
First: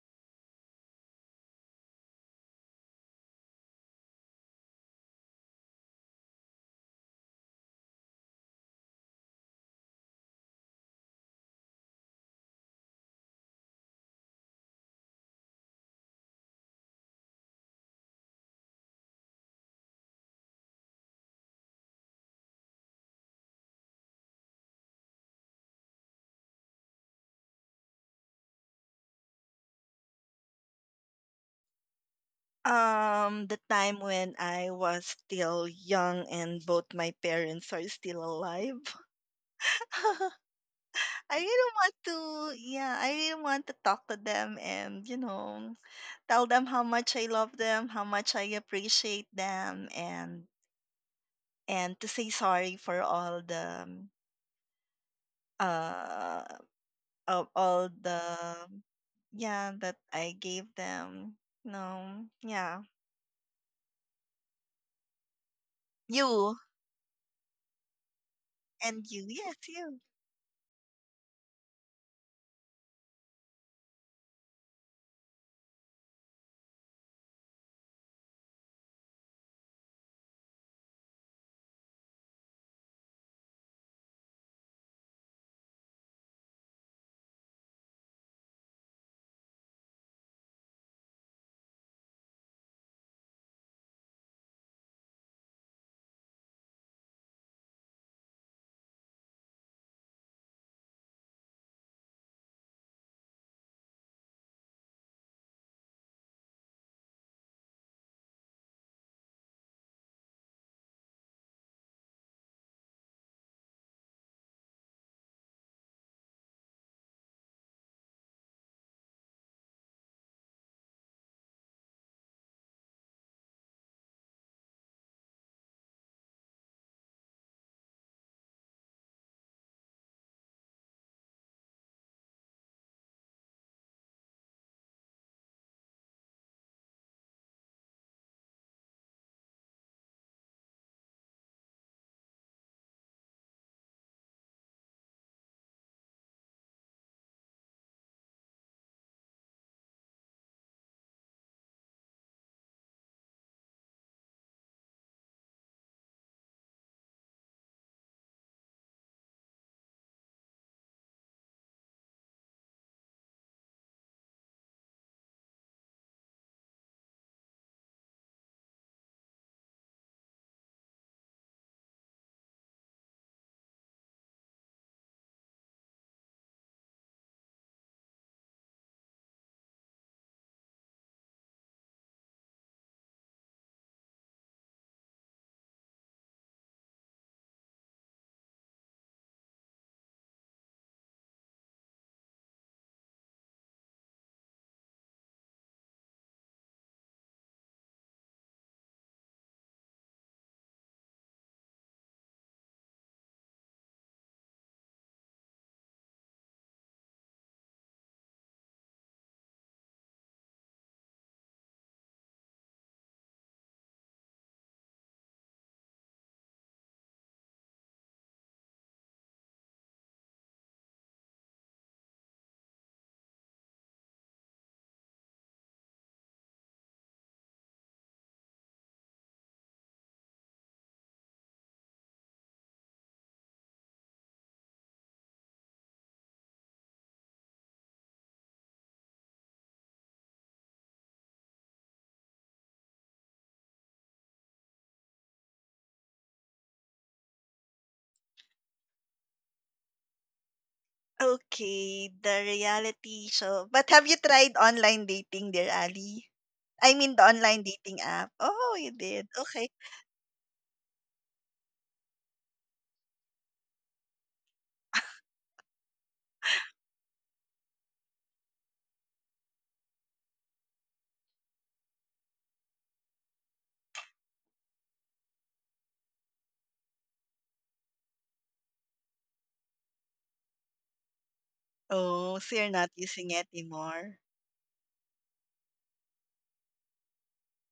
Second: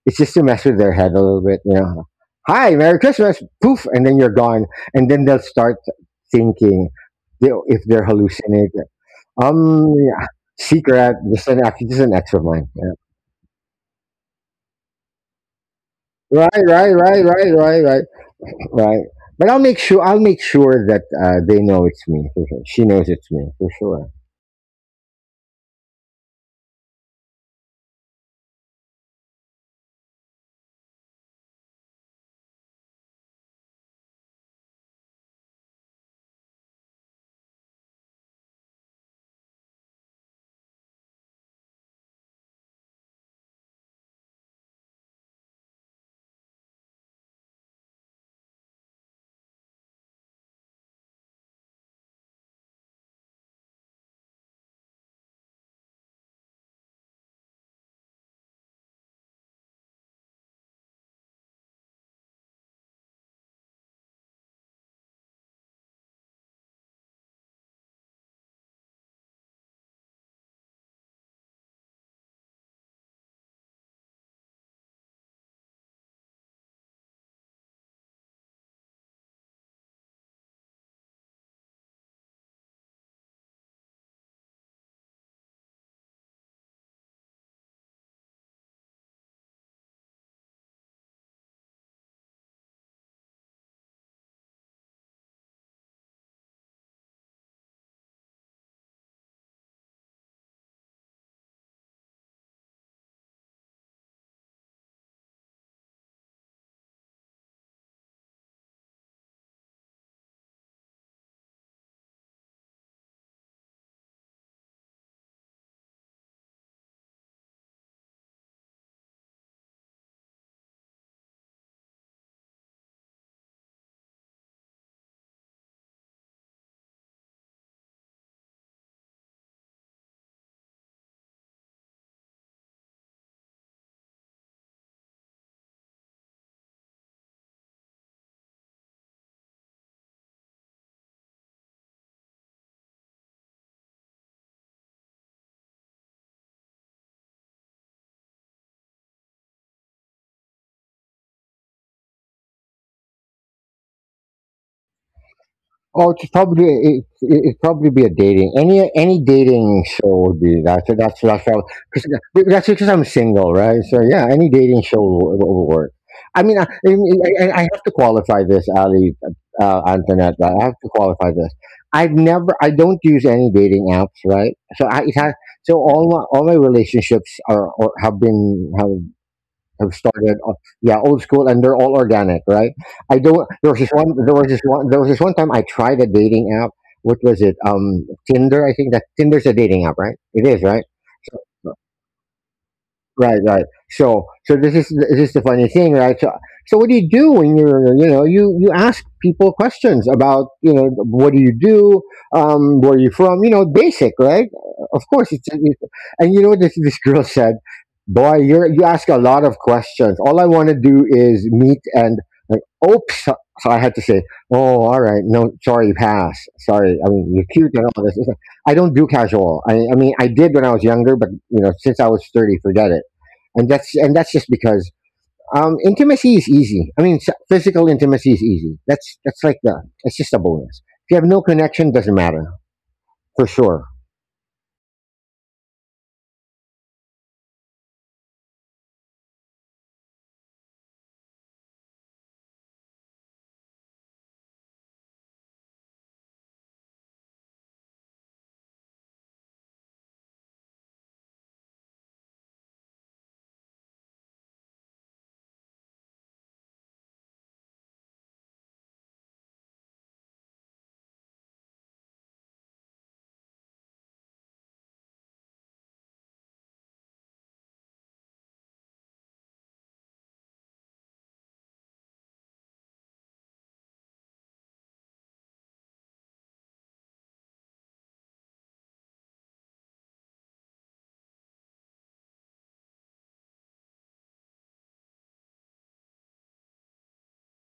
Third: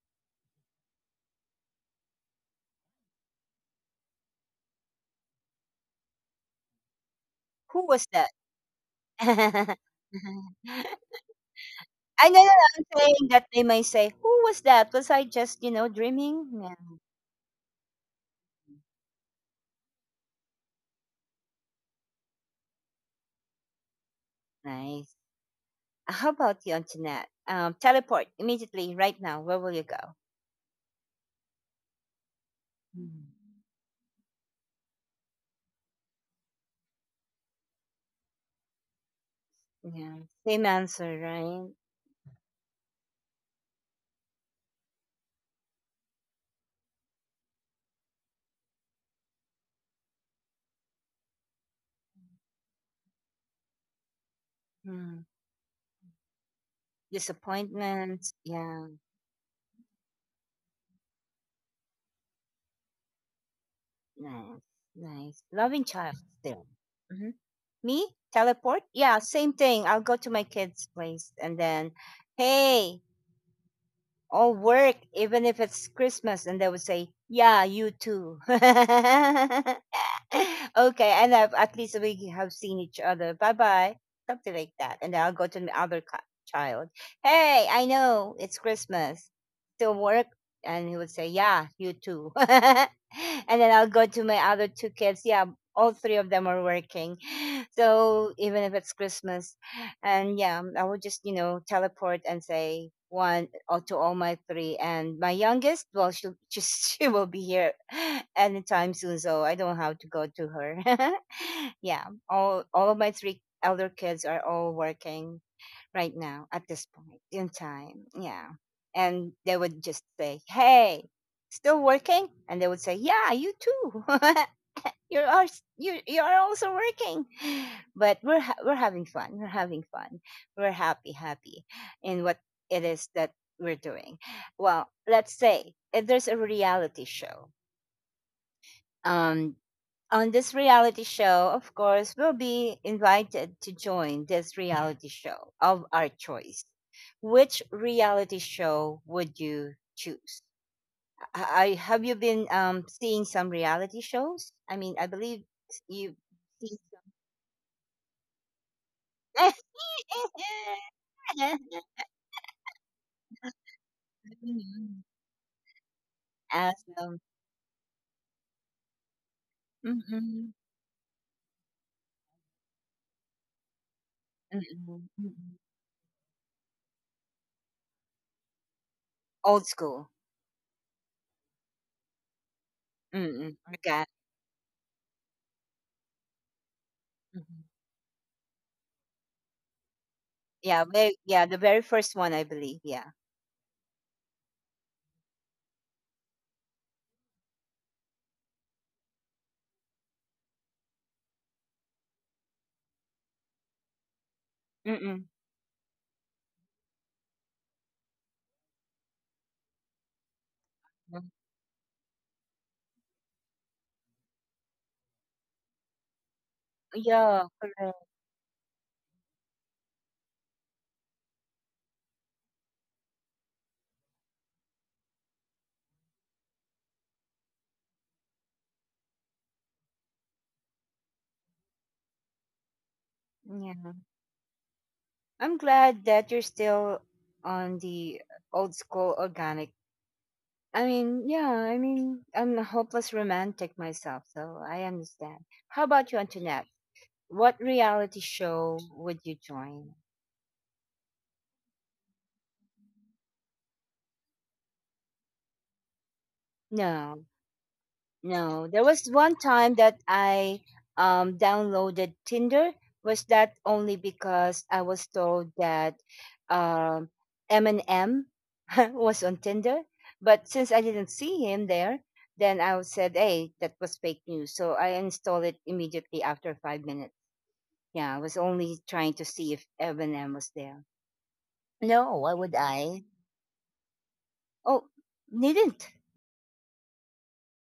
Speaker 2: It's just to mess with their head a little bit. You know, hi, Merry Christmas, poof, and then you're gone, and then they'll start thinking if
Speaker 1: Who
Speaker 2: they're
Speaker 1: was that?
Speaker 2: hallucinating.
Speaker 1: I
Speaker 2: Yeah, secret. This is an ex of
Speaker 1: know
Speaker 2: mine.
Speaker 1: that I'm
Speaker 2: Yeah.
Speaker 1: saying that they may say, "Who was that? Was I just, you know, dreaming?"
Speaker 2: Right,
Speaker 1: Yeah.
Speaker 2: right, right, right, right, right, right. But I'll make sure that they know it's me. For sure. She knows it's me for sure.
Speaker 1: Nice. How about you, Antoinette? Teleport immediately, right now. Where will you go? Hmm.
Speaker 3: The time when I was still young and both my parents are still alive.
Speaker 1: Yeah, same answer,
Speaker 3: I
Speaker 1: right?
Speaker 3: really want to, yeah, I really want to talk to them and, you know, tell them how much I love them, how much I appreciate them, and to say sorry for all the
Speaker 1: Hmm.
Speaker 3: uh of all the
Speaker 1: Disappointment. Yeah,
Speaker 3: yeah that I gave them. No, yeah,
Speaker 1: nice, nice. Loving child
Speaker 3: you
Speaker 1: still. Hmm. Me? Teleport?
Speaker 3: and
Speaker 1: Yeah,
Speaker 3: you,
Speaker 1: same
Speaker 3: yes,
Speaker 1: thing. I'll
Speaker 3: you.
Speaker 1: go to my kid's place and then, hey, or work, even if it's Christmas, and they would say, "Yeah, you too." Okay, and I've, at least we have seen each other. Bye bye, something like that, and then I'll go to the other child. Hey, I know it's Christmas. Still work, and he would say, "Yeah, you too." And then I'll go to my other two kids. Yeah, all three of them are working, so even if it's Christmas and yeah, I would just you know teleport and say one or to all my three, and my youngest, well, she'll just she will be here anytime soon, so I don't have to go to her. Yeah, all of my three elder kids are all working, right now at this point in time. Yeah. And they would just say, hey, still working? And they would say, yeah, you too. You are also working, but we're having fun, we're happy, in what it is that we're doing. Well, let's say if there's a reality show, um on this reality show, of course, we'll be invited to join this reality show of our choice. Which reality show would you choose? Have you been seeing some reality shows? I mean, I believe
Speaker 2: Oh,
Speaker 1: you
Speaker 2: it's probably
Speaker 1: see
Speaker 2: it'd probably be a dating any
Speaker 1: some.
Speaker 2: dating show would be that. So that's how, cause, that's because I'm single, right? So yeah, any dating show will work. I mean,
Speaker 1: Awesome.
Speaker 2: I have to qualify this, Ali, Antoinette.
Speaker 1: Mm-mm,
Speaker 2: Right? I have to qualify this. I don't use any dating apps, right? So
Speaker 1: mm-mm, mm-mm.
Speaker 2: all my relationships are or have been
Speaker 1: Old
Speaker 2: have
Speaker 1: school.
Speaker 2: started yeah old school, and they're all organic, right. I don't
Speaker 1: Mm-mm. Okay.
Speaker 2: There was this one time I tried a dating app. What was it?
Speaker 1: Mhm.
Speaker 2: Tinder, I think. That Tinder's a dating app, right? It is, right.
Speaker 1: Yeah, very,
Speaker 2: So,
Speaker 1: yeah, the very first one, I believe. Yeah.
Speaker 2: right, right. So, this is the funny thing, right? So, what do you do when you're you ask people questions about what do you do, where are you from basic, right? Of
Speaker 1: Mm-mm.
Speaker 2: course, it's and this girl said, "Boy, you ask a lot of questions. All I want to do is meet and like, oops." So I had to say, "Oh, all right, no, sorry, pass. Sorry. I mean, you're
Speaker 1: Yeah,
Speaker 2: cute and all
Speaker 1: correct.
Speaker 2: this. I don't do casual. I mean, I did when I was younger, but you know, since I was 30, forget it, and that's just because intimacy is easy. I mean, physical intimacy is easy. That's like the It's just a bonus. If you have no connection, doesn't matter, for sure.
Speaker 1: Yeah. I'm glad that you're still on the old school organic. I mean, I'm a hopeless romantic myself, so I understand. How about you, Antoinette? What reality show would you join?
Speaker 3: Okay, the reality show. But have you tried online dating, dear Ali? I mean, the
Speaker 1: No.
Speaker 3: online dating app.
Speaker 1: No,
Speaker 3: Oh,
Speaker 1: there
Speaker 3: you
Speaker 1: was
Speaker 3: did.
Speaker 1: one
Speaker 3: Okay.
Speaker 1: time that I downloaded Tinder. Was that only because I was told that um, Eminem was on Tinder? But since I didn't see him there, then I was said, "Hey, that was fake news." So I installed it immediately after 5 minutes. Yeah, I was only trying to see if Eminem was there. No,
Speaker 3: Oh,
Speaker 1: why
Speaker 3: so
Speaker 1: would
Speaker 3: you're not
Speaker 1: I?
Speaker 3: using it anymore.
Speaker 1: Oh, needn't,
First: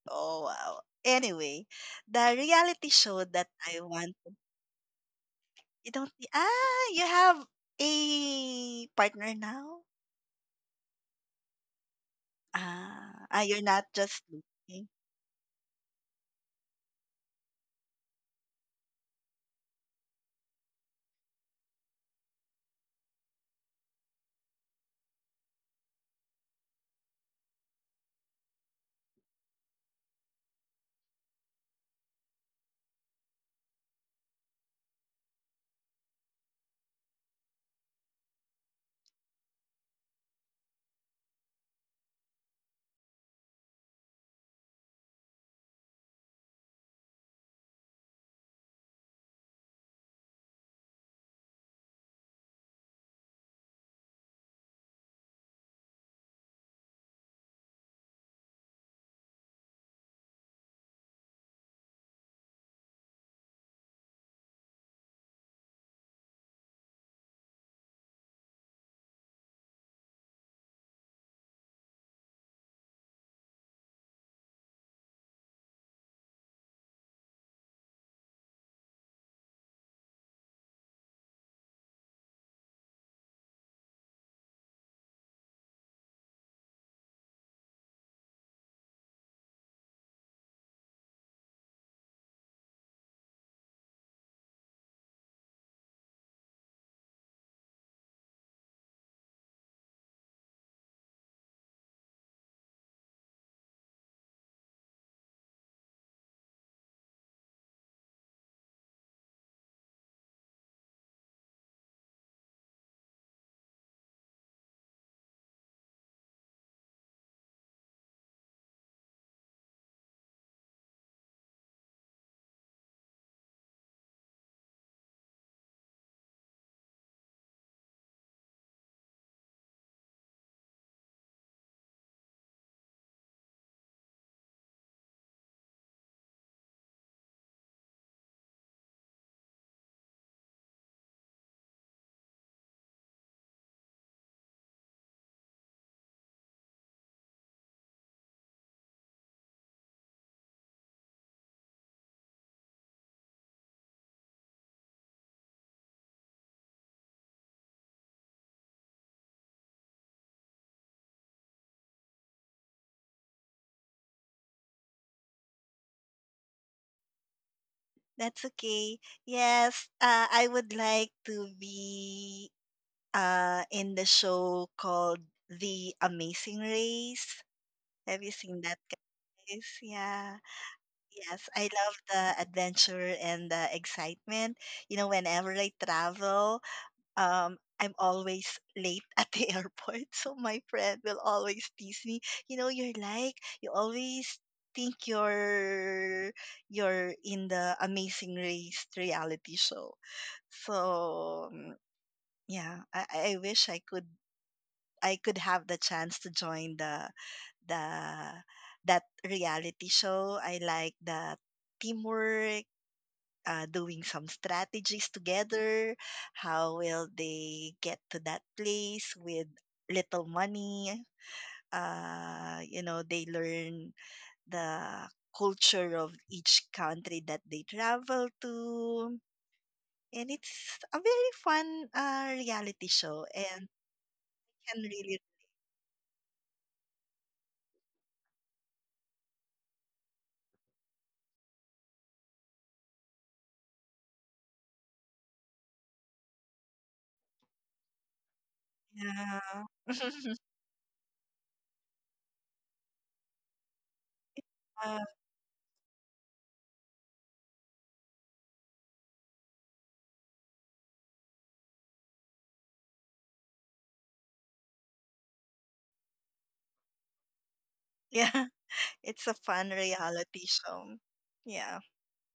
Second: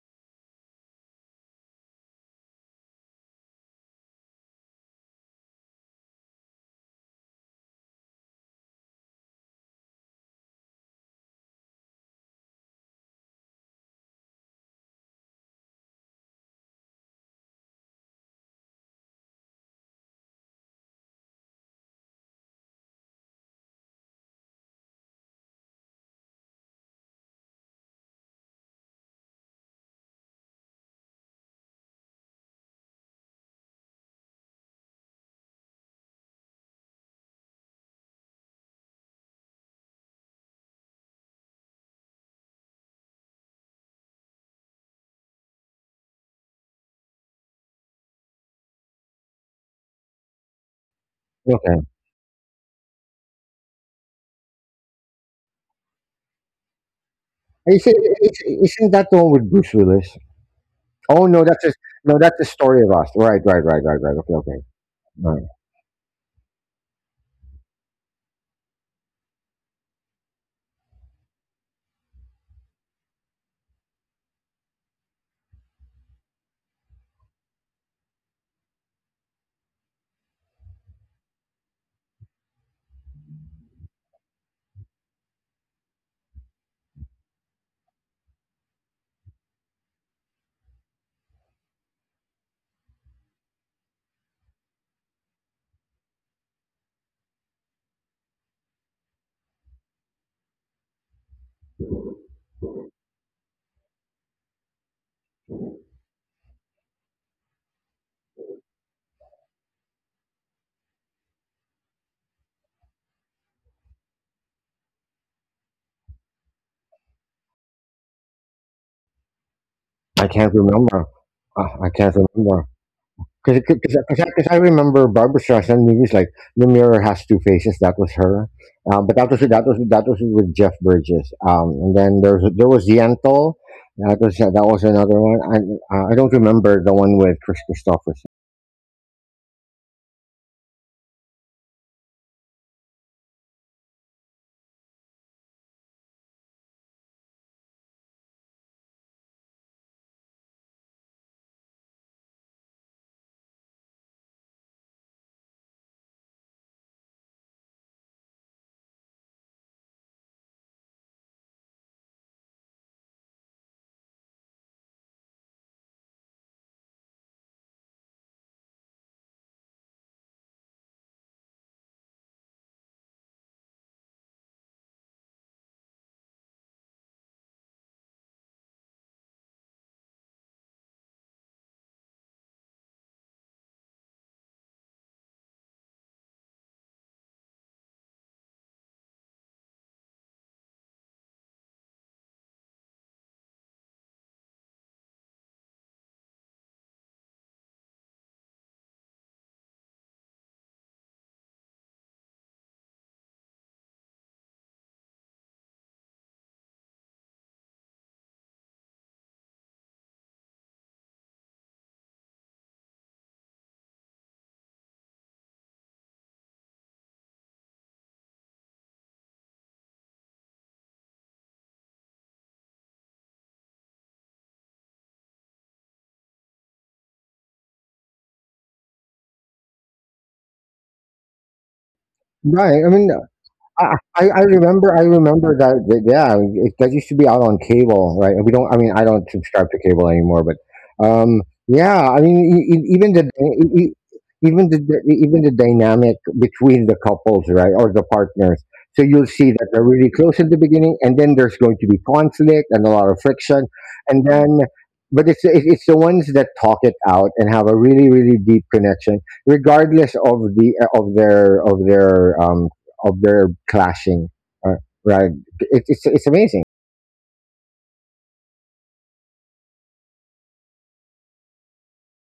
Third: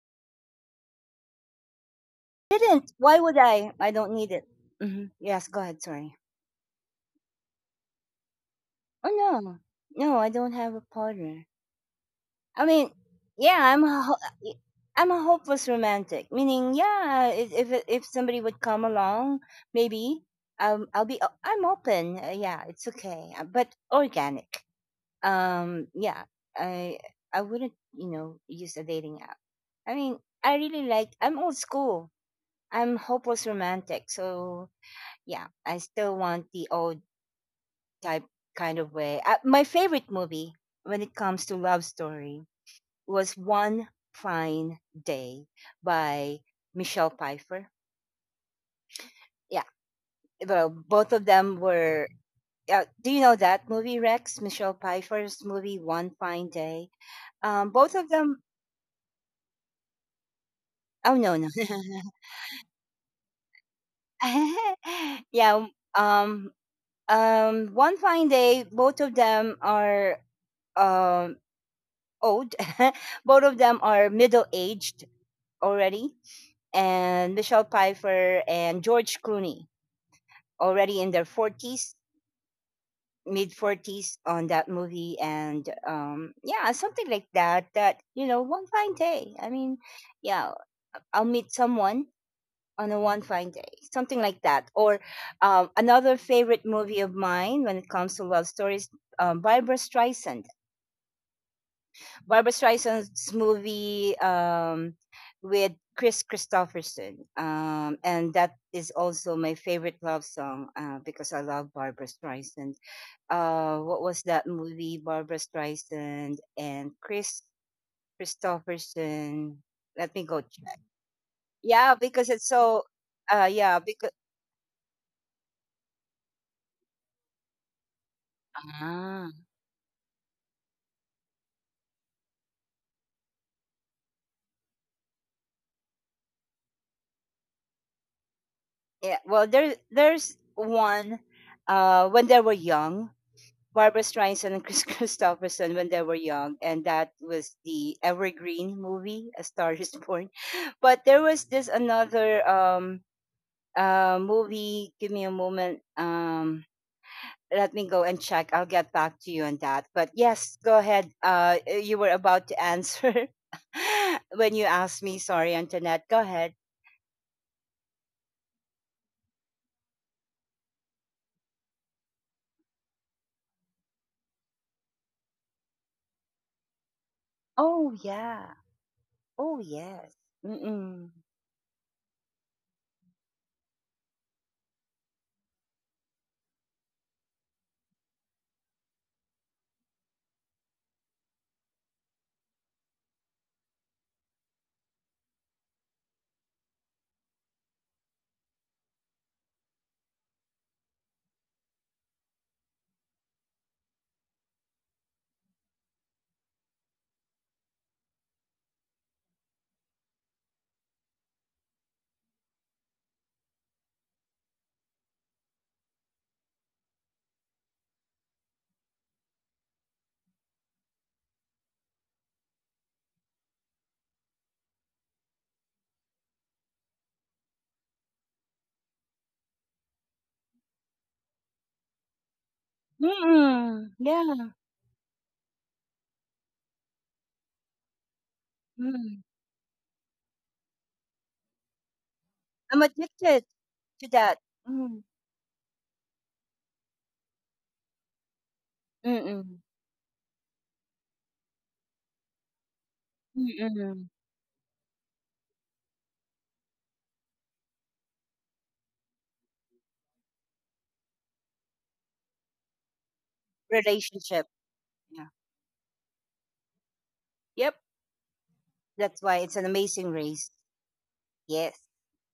Speaker 3: Oh, wow. Anyway, the reality
Speaker 1: didn't. Why
Speaker 3: show
Speaker 1: would
Speaker 3: that
Speaker 1: I?
Speaker 3: I
Speaker 1: I don't
Speaker 3: want.
Speaker 1: need it. Hmm Yes, go ahead.
Speaker 3: You don't.
Speaker 1: Sorry.
Speaker 3: Ah, you have a
Speaker 1: Oh,
Speaker 3: partner
Speaker 1: no.
Speaker 3: now.
Speaker 1: No, I don't have a partner. I mean,
Speaker 3: Ah, ah, you're
Speaker 1: yeah,
Speaker 3: not just
Speaker 1: y-
Speaker 3: looking.
Speaker 1: I'm a hopeless romantic, meaning, yeah, if somebody would come along, maybe I'm open. Yeah, it's okay, but organic. Yeah, I I wouldn't use a dating app. I mean, I really like I'm old school. I'm hopeless romantic, so yeah, I still want the old type kind of way. My favorite movie when it comes to love story was One Fine Day by Michelle Pfeiffer. Yeah, well, both of them
Speaker 2: Okay.
Speaker 1: were. Do you know that movie, Rex? Michelle Pfeiffer's movie, One Fine Day. Both of them.
Speaker 2: Isn't that the one with Bruce Willis?
Speaker 1: Oh
Speaker 2: Oh
Speaker 1: no, no.
Speaker 2: no, no, that's the story of us. Right, right, right, right, right. Okay, okay. All right.
Speaker 1: yeah. Um. One Fine Day. Both of them are um old. Both of them are middle aged already, and Michelle Pfeiffer and George Clooney already in their 40s, mid 40s on that movie. And yeah, something like that. That, you know, one fine day. I mean, yeah, I'll meet someone on a one fine day, something like that. Or another favorite movie of mine when it comes to love stories, Barbara Streisand. Barbara Streisand's movie with Chris Christopherson. And that is also my favorite love song because I love Barbara Streisand. What was that movie? Barbara Streisand and Chris Christopherson. Let me
Speaker 2: I
Speaker 1: go.
Speaker 2: can't
Speaker 1: Check.
Speaker 2: remember.
Speaker 1: Yeah,
Speaker 2: I can't
Speaker 1: because it's
Speaker 2: remember.
Speaker 1: so. Yeah, because
Speaker 2: 'Cause I remember Barbara Streisand movies like The Mirror Has Two Faces. That was her, but
Speaker 1: ah,
Speaker 2: that was with Jeff Bridges. And then there was Yentl. That was another one. I don't remember the one with Chris Christopherson.
Speaker 1: yeah. Well, there's one. When they were young, Barbara Streisand and Chris Christopherson when they were young, and that was the Evergreen movie, A Star Is Born. But there was this another movie. Give me a moment. Let me go and check. I'll get back to you on that. But yes, go ahead. You were about to answer when you asked me. Sorry, Antoinette. Go ahead.
Speaker 3: That's okay. Yes, I would like to be in the show called The Amazing Race.
Speaker 1: Oh
Speaker 3: Have you
Speaker 1: yeah.
Speaker 3: seen that,
Speaker 1: Oh
Speaker 3: guys?
Speaker 1: yes.
Speaker 3: Yeah.
Speaker 1: Mm mm.
Speaker 3: Yes, I love the adventure and the excitement. You know, whenever I travel, I'm always late at the airport. So my friend will always tease me. You know, you're like, you always think you're in the amazing race reality show. So mm, yeah, I wish I could have the chance to join the that reality show. I like the teamwork, doing some strategies together. How will they get to that place with little money? You know, they learn the culture of each country that they travel to. And it's a very fun reality
Speaker 2: Right. I
Speaker 1: Mm
Speaker 2: mean,
Speaker 3: show and
Speaker 1: mm. Yeah.
Speaker 3: can
Speaker 2: I
Speaker 3: really,
Speaker 2: remember that that used to be out on cable, right. we don't I mean I
Speaker 1: Mm.
Speaker 2: don't subscribe to cable anymore, but um yeah I mean,
Speaker 1: I'm addicted to that.
Speaker 2: even the
Speaker 1: Mm.
Speaker 2: dynamic between the couples, right, or the partners, so you'll
Speaker 3: yeah.
Speaker 2: see
Speaker 1: Mm.
Speaker 2: that they're really close at the beginning, and then there's going to be conflict and a lot of friction,
Speaker 1: Mm.
Speaker 2: and then
Speaker 3: Uh,
Speaker 2: but it's the ones that talk it out and have a really, really deep connection regardless of the of their of their of their clashing.
Speaker 1: Relationship.
Speaker 2: Uh,
Speaker 1: Yeah.
Speaker 2: right? It's amazing.
Speaker 1: Yep.
Speaker 3: yeah,
Speaker 1: That's
Speaker 3: it's a
Speaker 1: why it's an
Speaker 3: fun
Speaker 1: amazing
Speaker 3: reality
Speaker 1: race.
Speaker 3: show. Yeah.
Speaker 1: Yes.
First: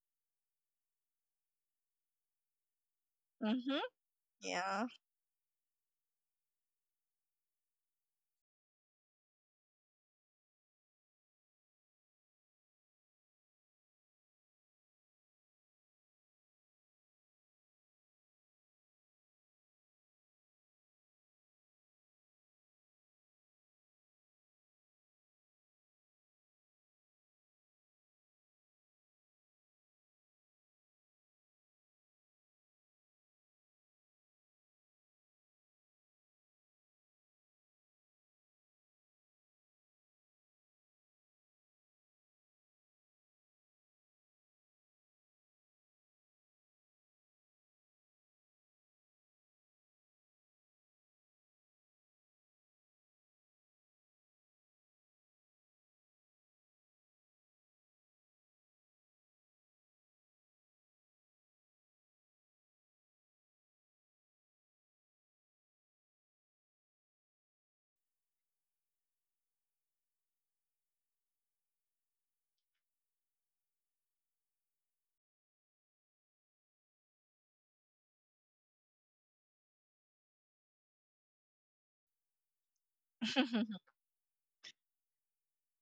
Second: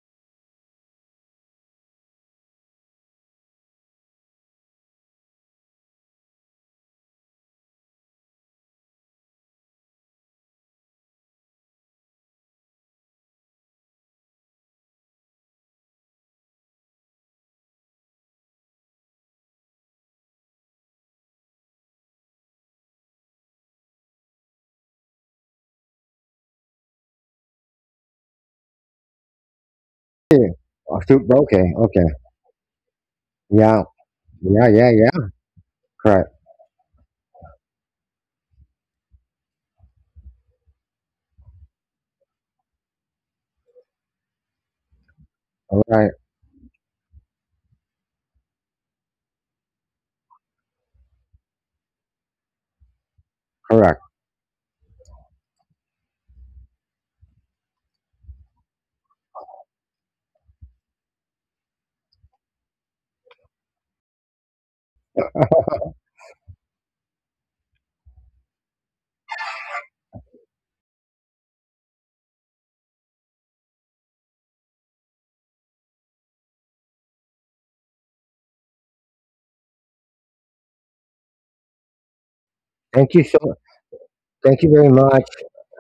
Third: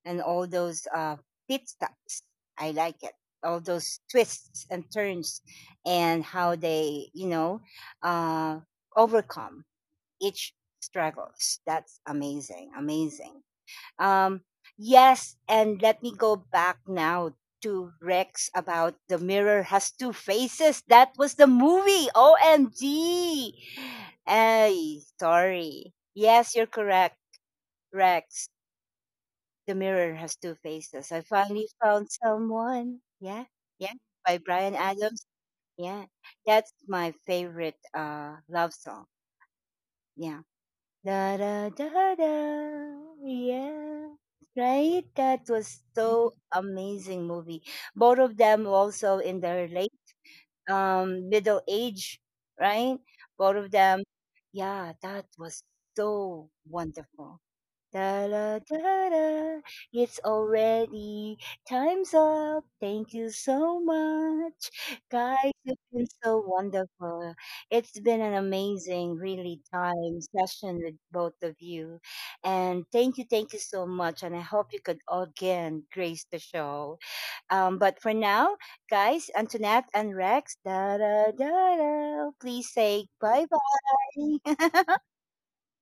Speaker 1: And all those pit stops. I like it. All
Speaker 3: Mm-hmm.
Speaker 1: those twists and
Speaker 3: Yeah.
Speaker 1: turns, and how they, you know, uh, overcome each struggles. That's amazing. Amazing. Um, yes, and let me go back now to Rex about The Mirror Has Two Faces. That was the movie. OMG. Ay, sorry. Yes, you're correct, Rex. The Mirror Has
Speaker 2: Yeah.
Speaker 1: Two Faces.
Speaker 2: Okay,
Speaker 1: I finally
Speaker 2: okay,
Speaker 1: found someone. Yeah,
Speaker 2: yeah,
Speaker 1: yeah. By
Speaker 2: yeah,
Speaker 1: Brian
Speaker 2: yeah, yeah.
Speaker 1: Adams. Yeah,
Speaker 2: Correct,
Speaker 1: that's my favorite love song. Yeah. Da da da da. Yeah. Right? That was
Speaker 2: right,
Speaker 1: so amazing movie. Both of them also in their late middle age, right? Both of
Speaker 2: correct.
Speaker 1: them. Yeah, that was so wonderful. Da da da da. It's already time's up. Thank you so much, guys. It's been so wonderful. It's been an amazing, really time session with both of you, and thank you so much. And I hope you could again grace the show. But for now, guys, Antoinette and Rex, da da da da. Please say
Speaker 2: Thank you
Speaker 1: bye
Speaker 2: so.
Speaker 1: bye.
Speaker 2: Thank you very much.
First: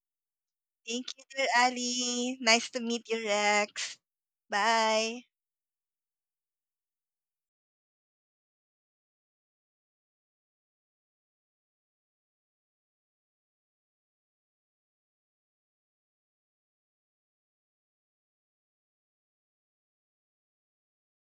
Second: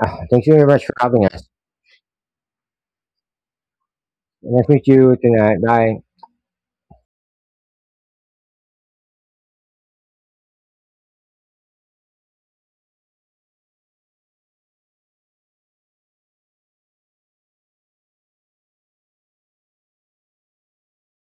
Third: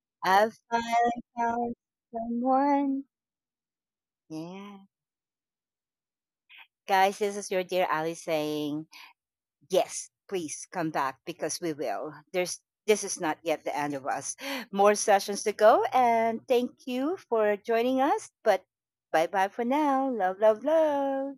Speaker 2: Thank you
Speaker 1: I've
Speaker 2: very much for
Speaker 3: Thank
Speaker 1: finally
Speaker 3: you,
Speaker 2: having
Speaker 3: dear
Speaker 2: us.
Speaker 1: found
Speaker 3: Ali. Nice to
Speaker 1: someone.
Speaker 3: meet you, Rex.
Speaker 2: Nice to
Speaker 1: Yeah.
Speaker 2: meet you
Speaker 3: Bye.
Speaker 2: tonight. Bye.
Speaker 1: Guys, this is your dear Ali saying, yes, please come back because we will. There's this is not yet the end of us. More sessions to go, and thank you for joining us. But bye bye for now. Love, love, love.